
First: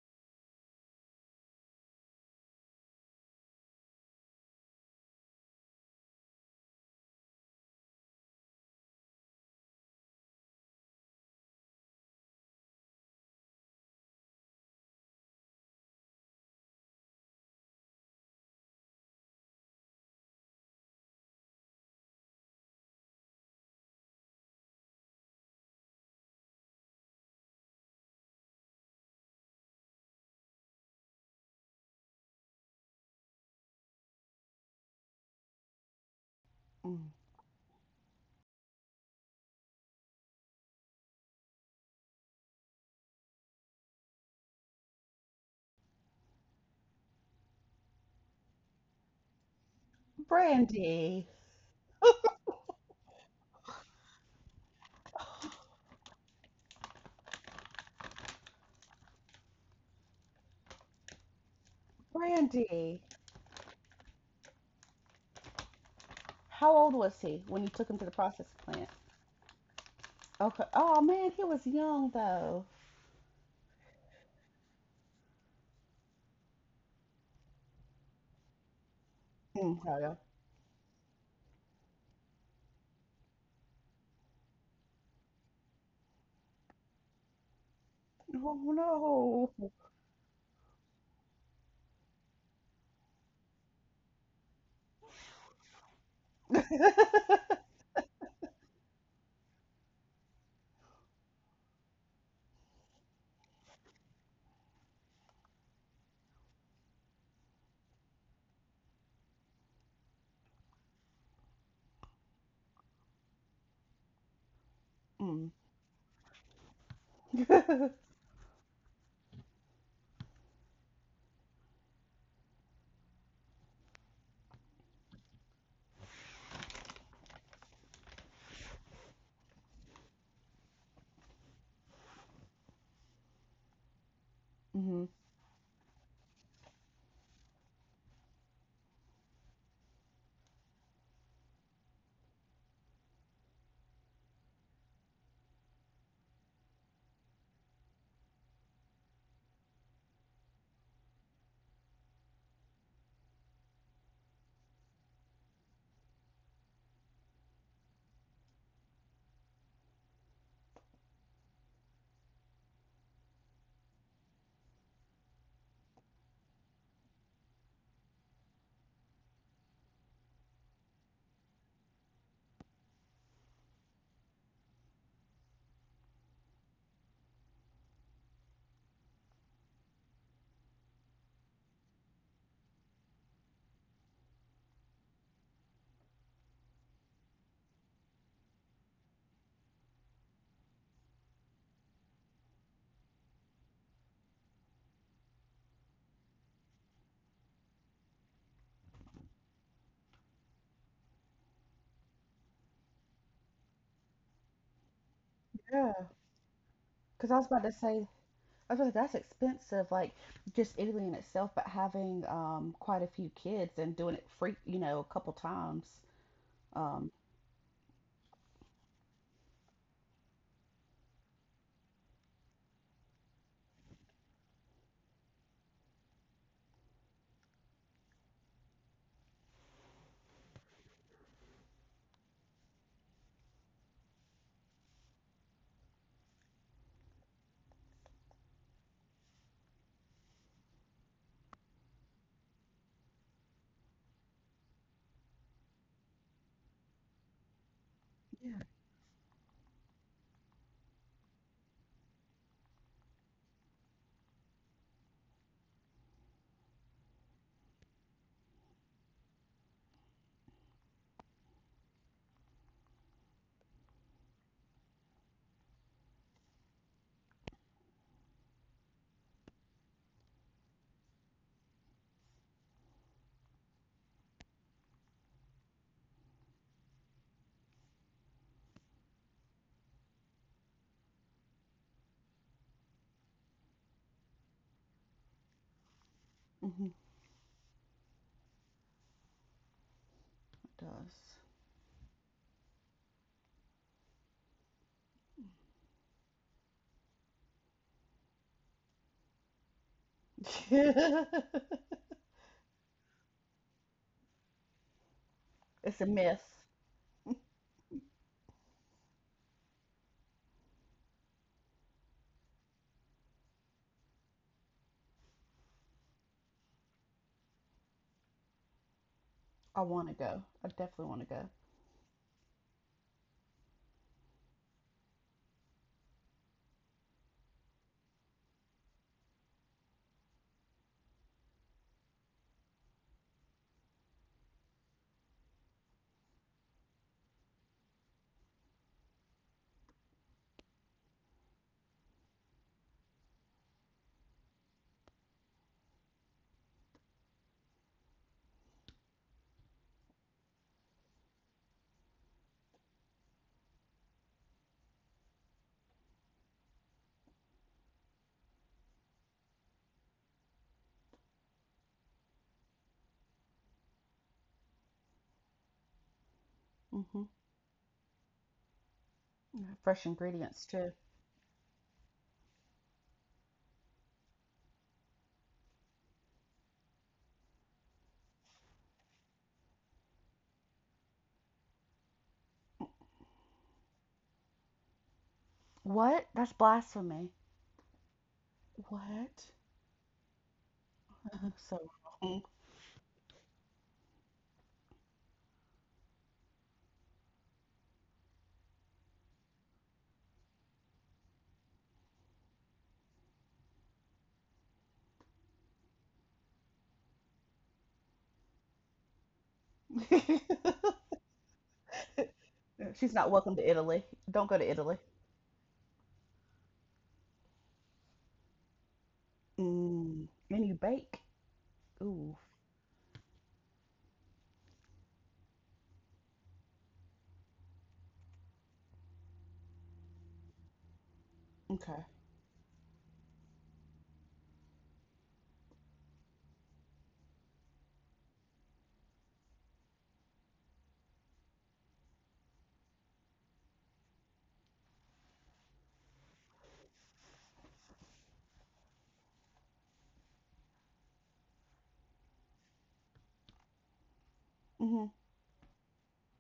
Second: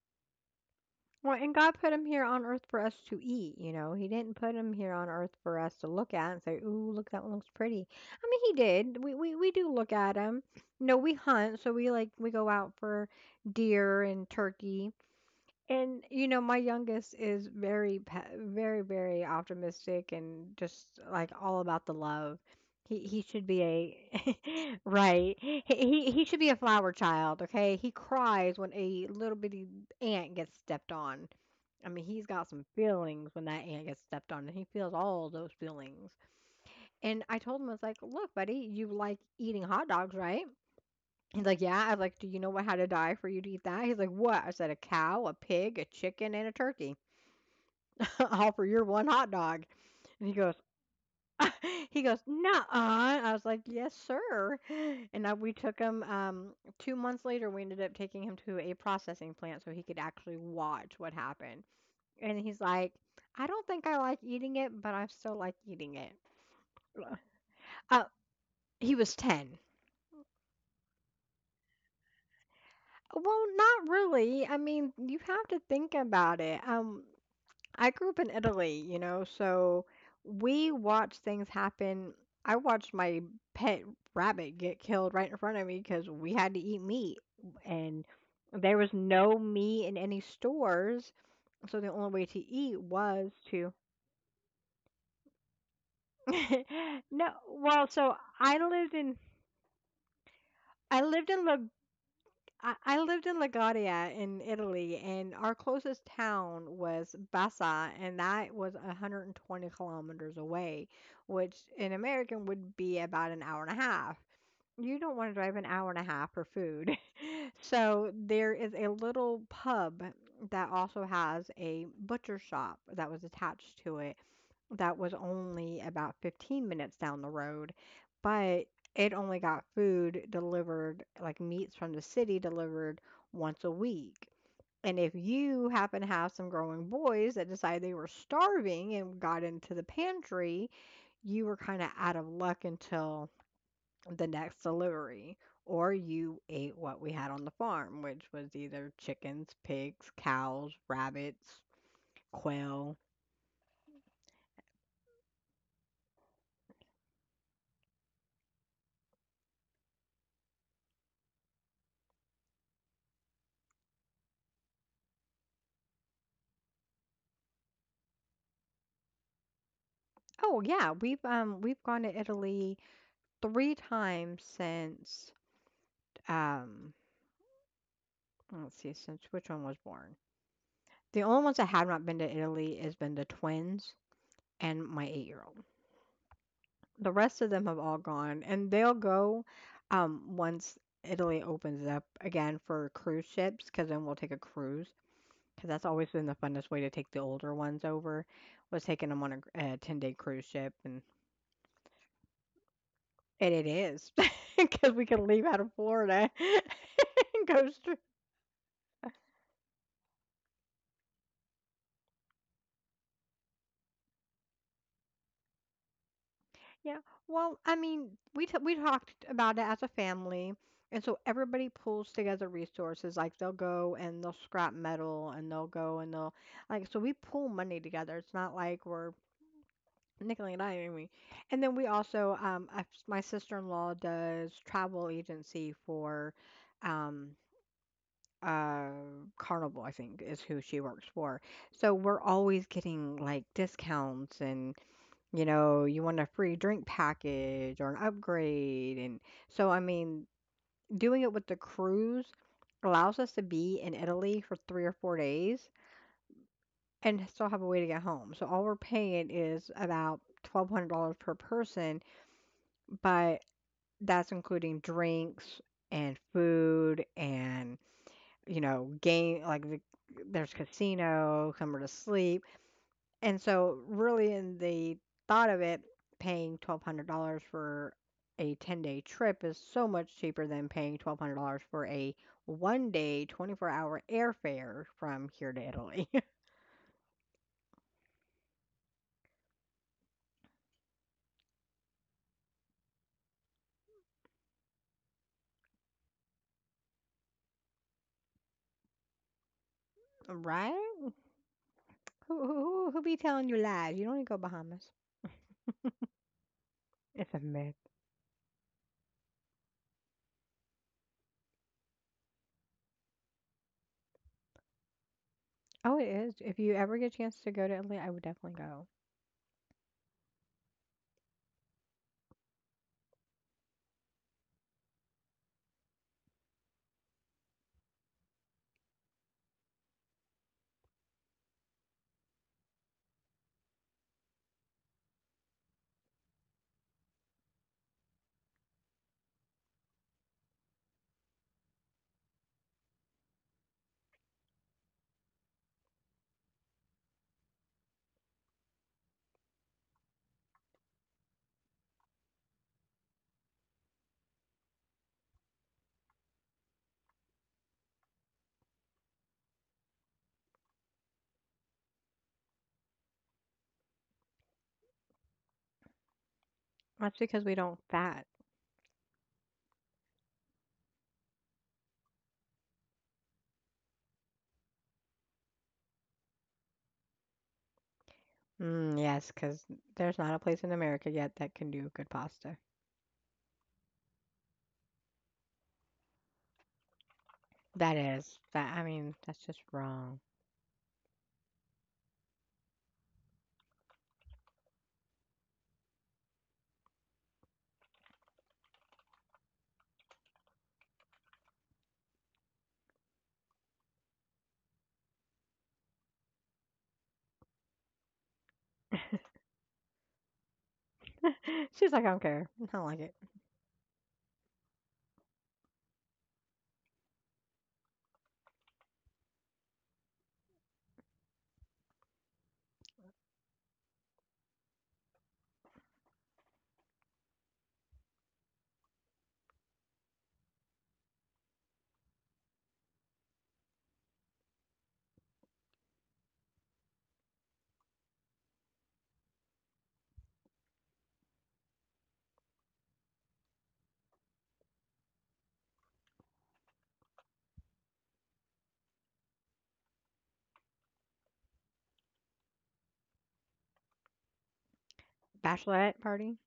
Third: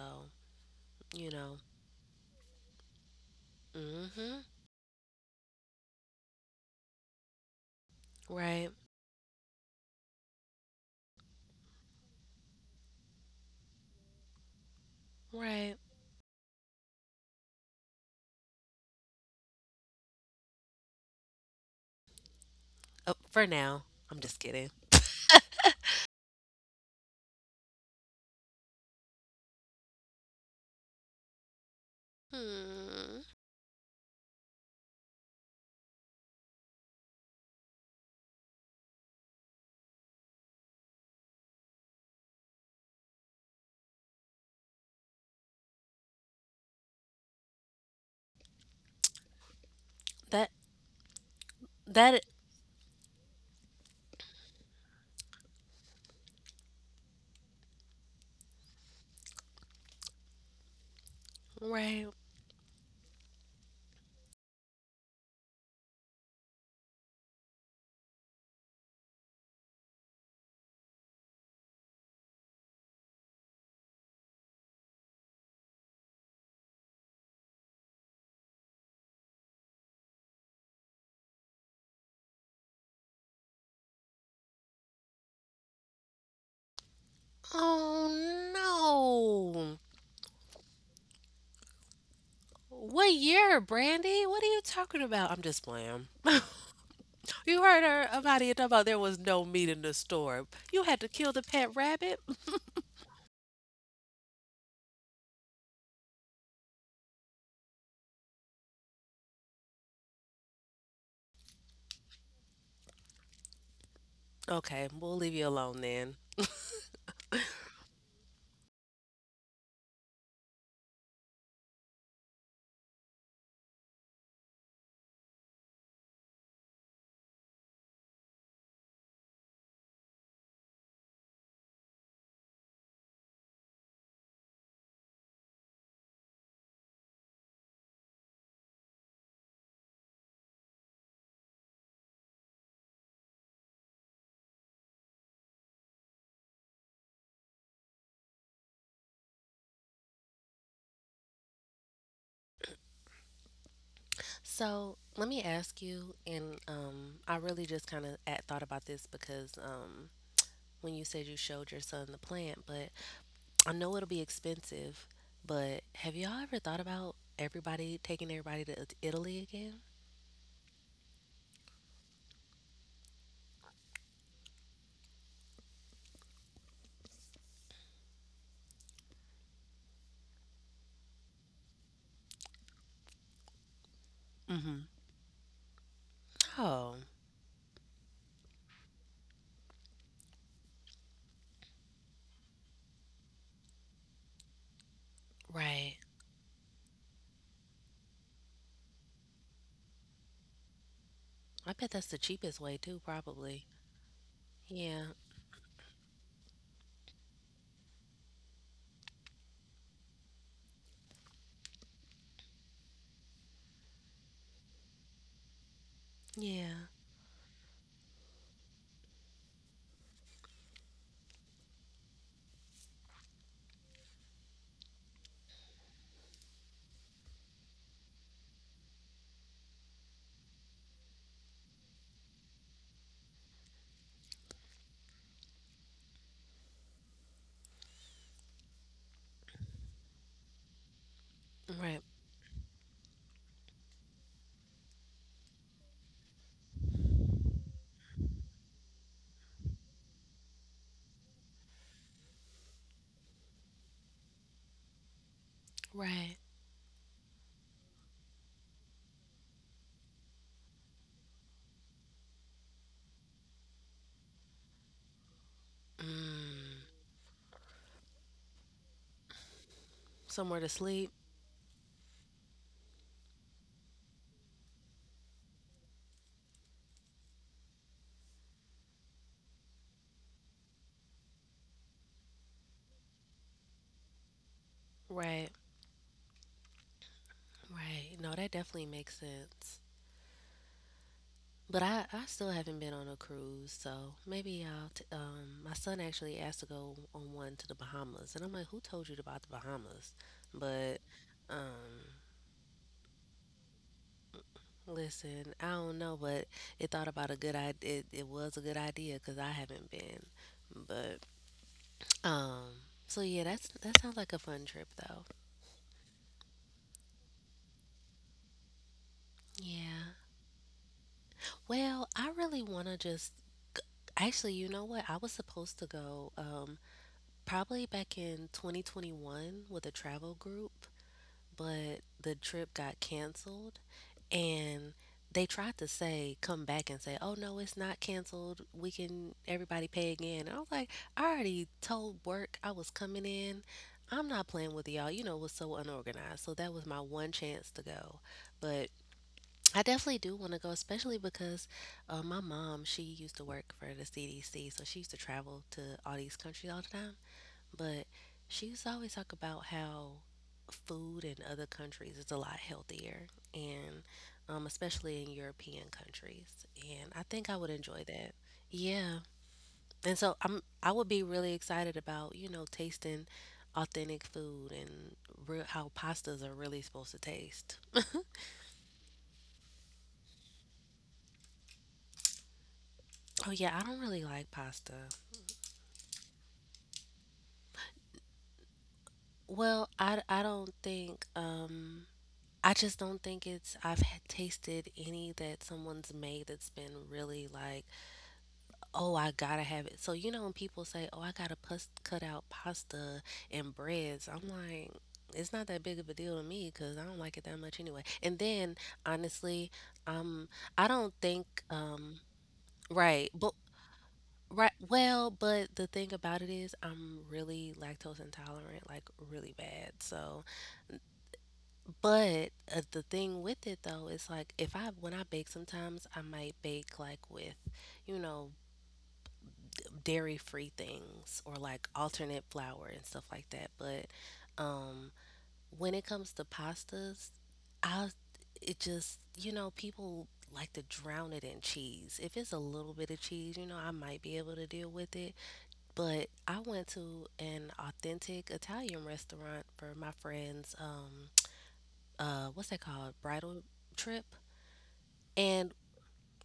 Speaker 2: you
Speaker 1: Well, and
Speaker 2: know,
Speaker 1: God put him here on earth for us to eat, you know. He didn't
Speaker 2: hmm
Speaker 1: put him here on earth for us to look at and say, "Ooh, look, that one looks pretty." I mean, he
Speaker 2: Right.
Speaker 1: did. We do look at him. You know, we hunt, so we, like, we go out for deer and turkey.
Speaker 2: Right.
Speaker 1: And you know, my youngest is very very optimistic and just like all about the love. He
Speaker 2: Oh,
Speaker 1: he
Speaker 2: for
Speaker 1: should be
Speaker 2: now. I'm just kidding.
Speaker 1: a right. He should be a flower child, okay? He cries when a little bitty ant gets stepped on. I mean, he's got some
Speaker 2: Hmm.
Speaker 1: feelings when that ant gets stepped on, and he feels all those feelings. And I told him, I was like, "Look, buddy, you like eating hot dogs, right?" He's like, "Yeah." I was like, "Do you know what had to die for you to eat that?" He's like, "What?" I said, "A cow, a pig, a chicken, and a turkey, all for your one hot dog." And he
Speaker 2: That
Speaker 1: goes,
Speaker 3: Brandy,
Speaker 1: he goes,
Speaker 2: that
Speaker 1: "Nuh." I was like, "Yes, sir." And we took him, 2 months later, we ended up taking him to a processing plant so he could actually watch what happened.
Speaker 2: right.
Speaker 1: And he's like,
Speaker 3: Brandy,
Speaker 1: "I don't think I like eating it, but I still like eating it."
Speaker 3: how old
Speaker 1: Uh,
Speaker 3: was he when you took him
Speaker 1: uh,
Speaker 3: to the processing plant?
Speaker 1: he was 10.
Speaker 3: Okay. Oh man, he was young though.
Speaker 1: Well, not really. I mean, you have to think about it. I grew up in Italy, you know,
Speaker 3: Mm,
Speaker 1: so
Speaker 3: hell yeah.
Speaker 1: we watch things happen. I watched my pet rabbit get killed right in front of me because we had to eat meat, and
Speaker 2: Oh
Speaker 3: Oh
Speaker 1: there was no
Speaker 3: no.
Speaker 2: no.
Speaker 1: meat in any stores, so the only way to eat
Speaker 2: What
Speaker 1: was
Speaker 2: year,
Speaker 1: to.
Speaker 2: Brandy? What are you talking about? I'm just playing.
Speaker 1: No,
Speaker 2: You heard
Speaker 1: well,
Speaker 2: her
Speaker 1: so
Speaker 2: about it talking about there was no meat in the store. You
Speaker 1: I
Speaker 2: had to
Speaker 1: lived
Speaker 2: kill
Speaker 1: in
Speaker 2: the
Speaker 1: La
Speaker 2: pet rabbit.
Speaker 1: I lived in Liguria in Italy, and our closest town was Bassa, and that was 120 kilometers away, which in American would be about an hour and a half.
Speaker 2: Okay,
Speaker 1: You don't
Speaker 2: we'll
Speaker 1: want to
Speaker 2: leave you
Speaker 3: mm.
Speaker 1: drive an
Speaker 2: alone
Speaker 1: hour and a
Speaker 2: then.
Speaker 1: half for food. So there is a little pub that also has a butcher shop that was attached to it, that was only about 15 minutes down the road, but it only got food delivered, like meats from the city delivered once a week. And
Speaker 3: hmm
Speaker 1: if you happen to have some growing boys that decided they were starving and got into the pantry, you were kind of out of luck until the next delivery. Or you ate what we had on the farm, which was either chickens, pigs, cows, rabbits, quail.
Speaker 2: So let me ask you, and I really just kind of thought about this because when you said you showed your son the plant, but I know it'll be expensive, but have y'all ever thought about everybody taking everybody to Italy again?
Speaker 1: Oh yeah, we've gone to Italy three times since um let's see since which one was born. The only ones that have not been to Italy has been the twins
Speaker 2: Mm-hmm.
Speaker 1: and my 8-year-old old.
Speaker 2: Oh,
Speaker 1: The rest of them have all gone and they'll go once Italy opens up again for cruise ships, because then we'll take a cruise because that's
Speaker 2: right.
Speaker 1: always been the funnest way to take the older ones over, was taking them on a 10-day cruise ship,
Speaker 2: I bet that's the cheapest way too,
Speaker 1: and it
Speaker 2: probably.
Speaker 1: is because we
Speaker 2: Yeah,
Speaker 1: can leave out of
Speaker 3: Yeah,
Speaker 1: Florida
Speaker 3: because I
Speaker 1: and
Speaker 3: was about
Speaker 1: go.
Speaker 3: to say I was like that's expensive, like just Italy in itself, but having quite a few kids and doing it free, you know, a couple times.
Speaker 2: yeah.
Speaker 1: Yeah.
Speaker 3: Um,
Speaker 1: Well, I mean, we talked about it as a family, and so everybody pulls together resources. Like they'll go and they'll scrap metal, and they'll go and they'll, like, so we pull money together. It's not like we're nickeling and diming me. And then we also, I, my sister-in-law does travel agency for, um, uh, Carnival, I think, is who she works for. So
Speaker 2: Right,
Speaker 1: we're always getting like discounts and, you know, you want a free drink package or an
Speaker 3: yeah,
Speaker 1: upgrade. And so, I mean, doing it with the cruise allows us to be in Italy for 3 or 4 days
Speaker 2: right.
Speaker 1: and still have a way to get home. So, all we're paying is about $1,200 per person, but that's including drinks and
Speaker 2: Mm,
Speaker 1: food and, you know, game, like, the, there's
Speaker 2: somewhere to sleep.
Speaker 1: casino, somewhere to sleep. And so really in the thought of it, paying $1,200 for a 10-day trip is so much cheaper than paying $1,200 for a one-day, 24-hour airfare from
Speaker 2: Right,
Speaker 1: here to Italy.
Speaker 3: hmm
Speaker 2: right. No, that definitely makes sense.
Speaker 3: it
Speaker 2: But I still haven't been on a cruise, so maybe I'll. My son actually asked to go on one to the Bahamas, and I'm like, "Who told you about the Bahamas?" But
Speaker 1: Right?
Speaker 3: does.
Speaker 2: um,
Speaker 1: Who be telling you lies? You don't need to go Bahamas.
Speaker 2: listen, I
Speaker 3: It's
Speaker 2: don't
Speaker 3: a
Speaker 2: know, but
Speaker 3: myth.
Speaker 2: it thought about
Speaker 1: It's
Speaker 2: a
Speaker 1: a
Speaker 2: good
Speaker 1: myth.
Speaker 2: idea. It was a good idea because I haven't been, but um. So yeah, that's that sounds like a fun trip though.
Speaker 1: Oh, it is. If you ever get a chance to go to Italy, I would definitely go.
Speaker 3: I want to
Speaker 2: Yeah.
Speaker 3: go. I definitely want to go.
Speaker 2: Well, I really want to just actually, you know what? I was supposed to go probably back in 2021 with a travel group, but the trip got canceled and they tried to say come back and say oh no it's not canceled we can everybody pay again and I was like I already told work I was coming in I'm not playing with y'all you know it was so unorganized so that was my one chance to go but I definitely do want to go especially because my mom she used to work for the CDC so she used to travel to all these countries all the time but she used to always talk about how food in other countries is a lot healthier, and especially in European countries. And
Speaker 1: That's
Speaker 2: I
Speaker 3: Hmm
Speaker 1: because
Speaker 2: think
Speaker 1: we
Speaker 2: I would
Speaker 1: don't
Speaker 2: enjoy
Speaker 1: fat.
Speaker 2: that. Yeah.
Speaker 3: Fresh
Speaker 2: And so I'm
Speaker 3: ingredients too.
Speaker 2: I would be really excited about, you know, tasting authentic food and how pastas are really supposed to taste.
Speaker 1: Mm, yes, because there's not a place in America yet that can do good pasta.
Speaker 2: Oh yeah, I don't really like pasta.
Speaker 3: What? That's blasphemy.
Speaker 1: That is that. I mean, that's
Speaker 3: What?
Speaker 1: just
Speaker 2: Well,
Speaker 1: wrong.
Speaker 2: I don't think
Speaker 3: I'm so Wrong.
Speaker 2: I just don't think it's I've had tasted any that someone's made that's been really like oh, I gotta have it. So you know when people say, "Oh, I gotta cut out pasta and breads," I'm like, it's not that big of a deal to me because I don't like it that much anyway. And then honestly, um, I don't think
Speaker 1: She's like, I don't care. I don't like it.
Speaker 3: She's
Speaker 2: right,
Speaker 3: not
Speaker 2: but
Speaker 3: welcome to Italy. Don't go
Speaker 2: right,
Speaker 3: to Italy.
Speaker 2: well, but the thing about it is, I'm really lactose intolerant, like really bad.
Speaker 3: Mm.
Speaker 2: So,
Speaker 3: And you bake. Ooh.
Speaker 2: but the thing with it though is like if I when I bake, sometimes I might bake like with, you know, dairy free things or like
Speaker 3: Okay.
Speaker 2: alternate flour and stuff like that. But um, when it comes to pastas, I it just you know people like to drown it in cheese. If it's a little bit of cheese, you know I might be able to deal with it. But I went to an authentic Italian restaurant for my friend's what's that called bridal trip,
Speaker 3: hmm
Speaker 2: and
Speaker 1: Bachelorette party.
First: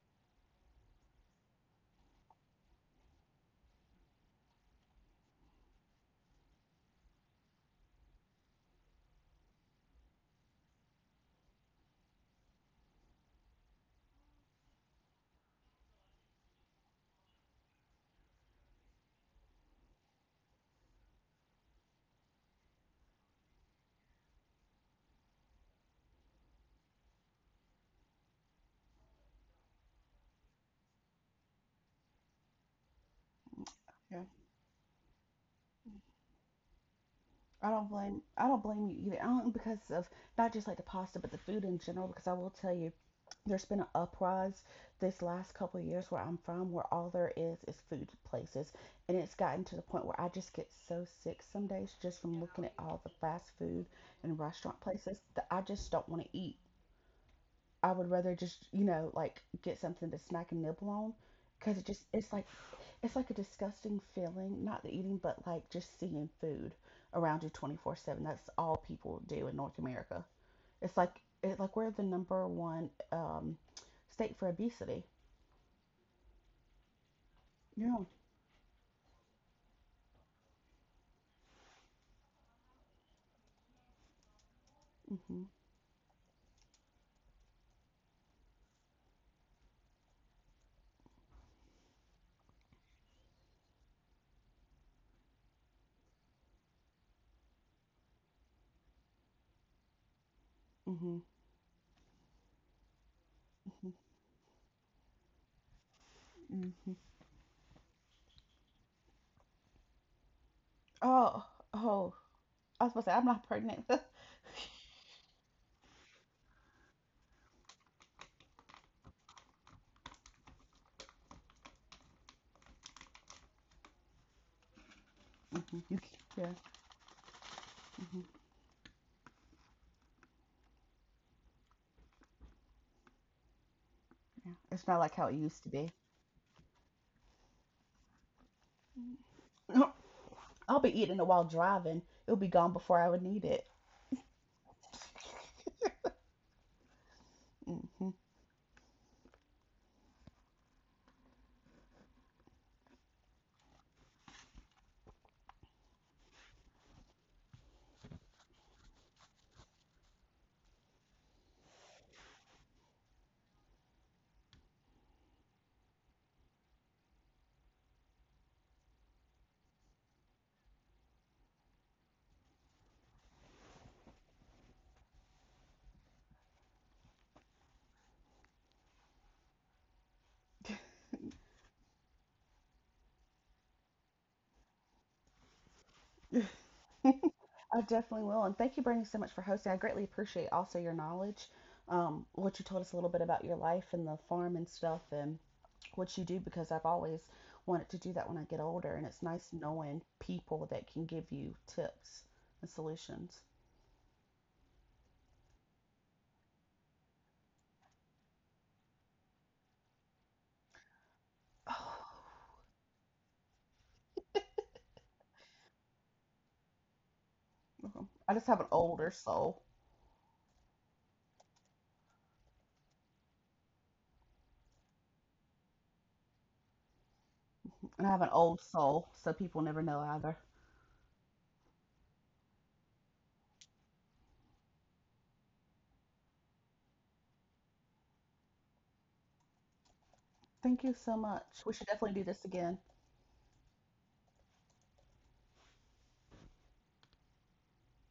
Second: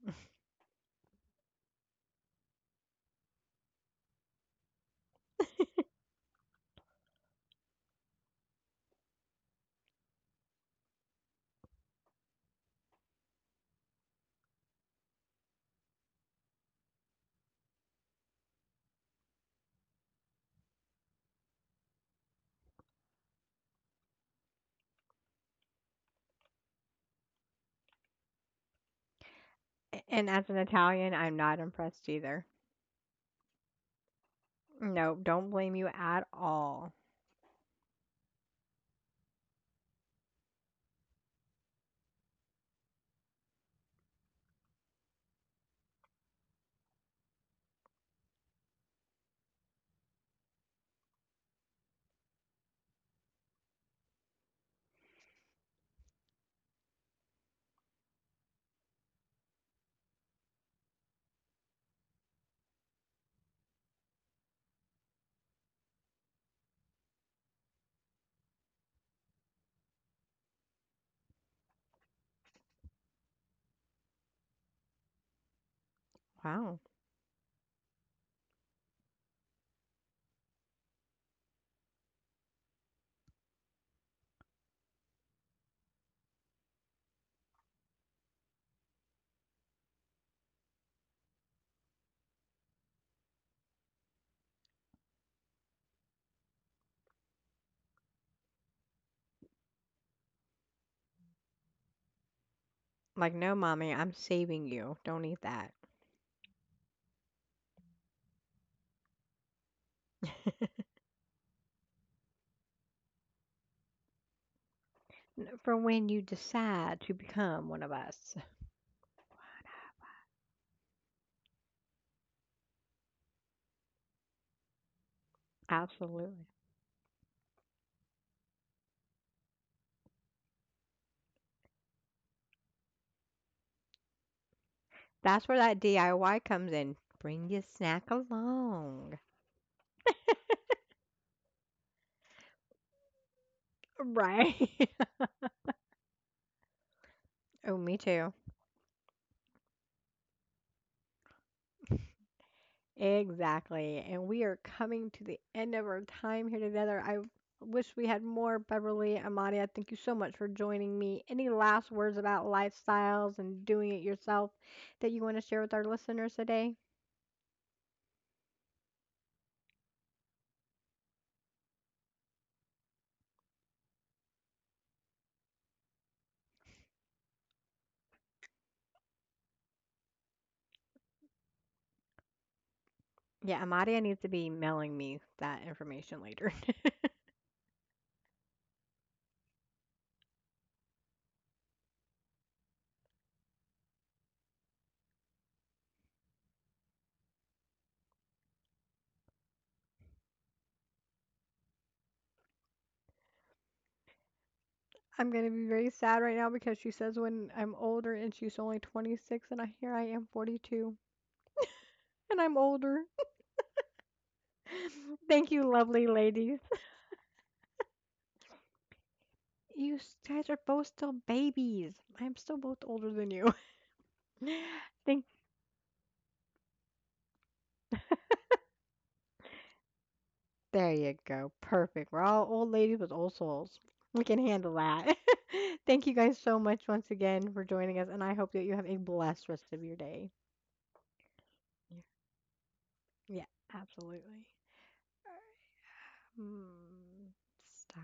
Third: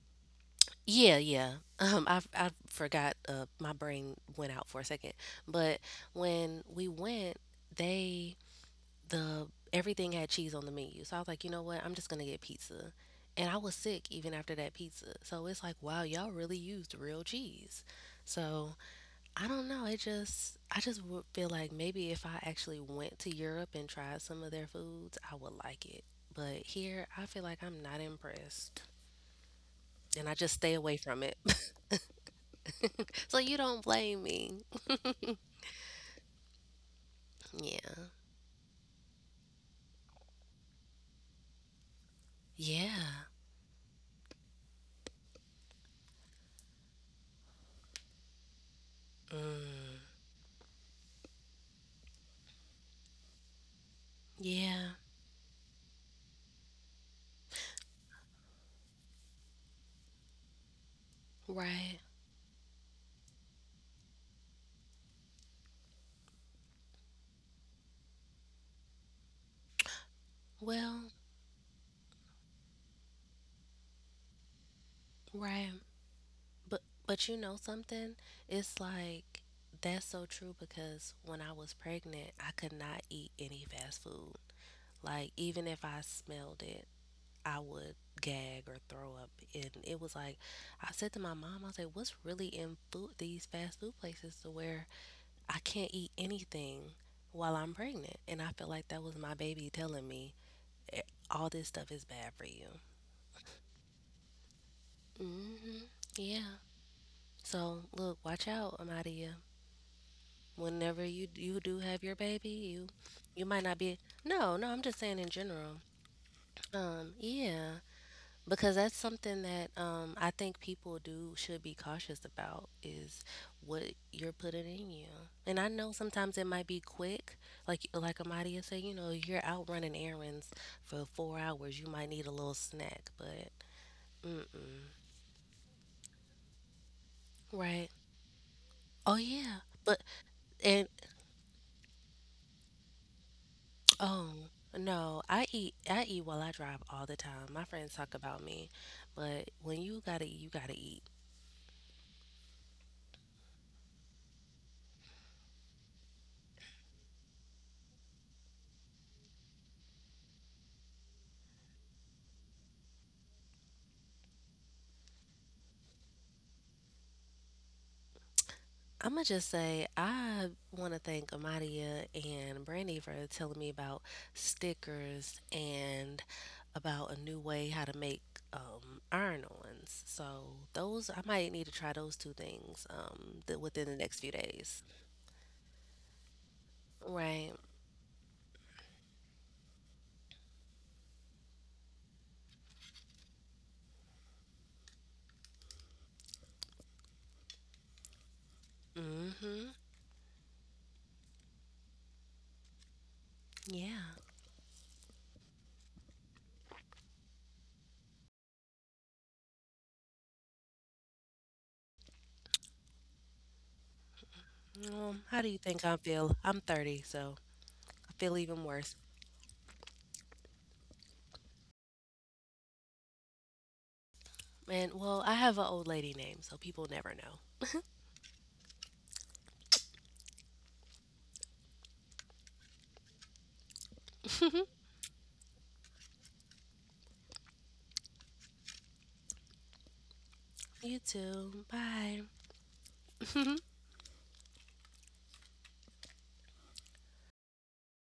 Speaker 2: yeah, yeah. I forgot. My brain went out for a second. But when we went, they the everything had cheese on the menu. So I was like, you know what? I'm just gonna get pizza. And I was sick even after that pizza. So it's like, wow, y'all really used real cheese. So I don't know. It just I just would feel like maybe if I actually went to Europe and tried some of their foods, I would like it. But here, I feel like I'm not impressed,
Speaker 1: A-
Speaker 2: and
Speaker 1: And
Speaker 2: I
Speaker 1: as
Speaker 2: just
Speaker 1: an
Speaker 2: stay away
Speaker 1: Italian,
Speaker 2: from
Speaker 1: I'm
Speaker 2: it.
Speaker 1: not impressed either.
Speaker 2: So you don't
Speaker 3: Yeah.
Speaker 2: blame me.
Speaker 1: No, don't blame you at all.
Speaker 2: Yeah.
Speaker 3: I don't blame you either. I don't because of not just like the pasta, but the food in general. Because I will tell you,
Speaker 2: Yeah.
Speaker 3: there's been an uprise this last couple of years where I'm from, where all there is food places, and it's gotten to the
Speaker 2: Mm.
Speaker 3: point where I just get so sick some days just from looking at all the fast food and restaurant
Speaker 2: Yeah.
Speaker 3: places that I just don't want to eat. I would rather just, you know, like get something to smack and nibble on because
Speaker 2: Right.
Speaker 3: it's like a disgusting feeling, not the eating, but like just seeing food around you 24/7. That's all people do in North America.
Speaker 2: Well,
Speaker 3: Like we're the number one state for obesity.
Speaker 2: right.
Speaker 1: Wow.
Speaker 2: But you know
Speaker 3: Yeah.
Speaker 2: something? It's like that's so true because when I was pregnant, I could not eat any fast food. Like
Speaker 3: hmm
Speaker 2: even if I smelled it, I would gag or throw up. And it was like I said to my mom, I was like, "What's really in food? These fast food places to where I can't eat anything while I'm pregnant. And I feel like that was my baby telling me "Eh,
Speaker 3: hmm
Speaker 2: all this stuff is bad for you.
Speaker 1: Like, no, mommy, I'm saving you. Don't eat that.
Speaker 2: Hmm. Yeah.
Speaker 3: hmm hmm
Speaker 2: So look, watch out, Amadia. Whenever you
Speaker 3: Oh,
Speaker 2: you do have
Speaker 3: oh.
Speaker 2: your baby,
Speaker 3: I
Speaker 2: you
Speaker 3: was supposed to say, I'm not
Speaker 2: you might not
Speaker 3: pregnant.
Speaker 2: be. No, no. I'm just saying in
Speaker 1: For
Speaker 2: general.
Speaker 1: when you decide to become
Speaker 2: Yeah.
Speaker 1: one of us.
Speaker 2: Because that's something that I think people do should be cautious about is what you're putting in you. And I
Speaker 3: hmm
Speaker 2: know
Speaker 3: You, c-
Speaker 2: sometimes it
Speaker 1: Absolutely.
Speaker 3: yeah.
Speaker 2: might be quick, like
Speaker 3: hmm
Speaker 2: Amadia said, you know, you're out running errands for 4 hours, you might need a little snack, but mm
Speaker 3: Yeah.
Speaker 2: mm,
Speaker 3: It's not like how it
Speaker 1: That's where
Speaker 3: used to
Speaker 1: that
Speaker 3: be.
Speaker 1: DIY comes in. Bring your
Speaker 2: right?
Speaker 1: snack
Speaker 2: Oh
Speaker 1: along.
Speaker 2: yeah, but
Speaker 3: I'll
Speaker 2: and
Speaker 3: be eating it while driving. It'll be gone before I would need it.
Speaker 2: oh
Speaker 1: Right.
Speaker 2: no, I eat while I drive all the time. My
Speaker 1: Oh,
Speaker 2: friends
Speaker 1: me
Speaker 3: Hmm
Speaker 2: talk
Speaker 1: too.
Speaker 2: about me, but when you gotta eat, you gotta eat.
Speaker 1: Exactly. And we are coming to the end of our time here together. I wish we had more Beverly Amadia. Thank you so much for joining me. Any last words about lifestyles and doing it yourself that you want to share with our listeners today?
Speaker 2: I'm gonna just say I want to thank Amadia and Brandy for telling me about stickers and about a new way how to make iron-ons. So those I might need to try those two things
Speaker 1: Yeah,
Speaker 2: within the
Speaker 1: Amadia
Speaker 2: next
Speaker 1: needs
Speaker 2: few
Speaker 1: to be
Speaker 2: days.
Speaker 1: mailing me that information later.
Speaker 3: I
Speaker 2: Right.
Speaker 3: definitely will. And thank you, Brittany, so much for hosting. I greatly appreciate also your knowledge, what you told us a little bit about your life and the farm and stuff and what you do, because I've always wanted to do that when I get older. And it's nice
Speaker 2: Mm-hmm.
Speaker 3: knowing people that can give you tips and solutions.
Speaker 2: Yeah.
Speaker 1: I'm going to be very sad right now because she says when I'm older, and she's only 26, and I, here I am 42 and I'm older.
Speaker 2: How do
Speaker 1: Thank
Speaker 2: you
Speaker 1: you,
Speaker 2: think I
Speaker 1: lovely
Speaker 2: feel? I'm
Speaker 1: ladies.
Speaker 2: 30, so
Speaker 3: Oh,
Speaker 2: I
Speaker 3: I
Speaker 2: feel
Speaker 3: just have an
Speaker 2: even worse.
Speaker 3: older soul,
Speaker 1: You guys are both still babies. I'm still both older than you.
Speaker 2: And well,
Speaker 1: Think
Speaker 2: I have an old lady name, so people never
Speaker 3: and I have an old soul, so people never know either.
Speaker 1: there you go. Perfect. We're all old ladies with old souls. We can
Speaker 2: know.
Speaker 1: handle that. Thank you guys so much once again for joining us, and I hope that you have a blessed rest of your day.
Speaker 3: Thank you
Speaker 2: You
Speaker 3: so much.
Speaker 2: too.
Speaker 3: We should definitely
Speaker 2: Bye.
Speaker 3: do this again.
Speaker 1: Yeah, absolutely. Um, stop.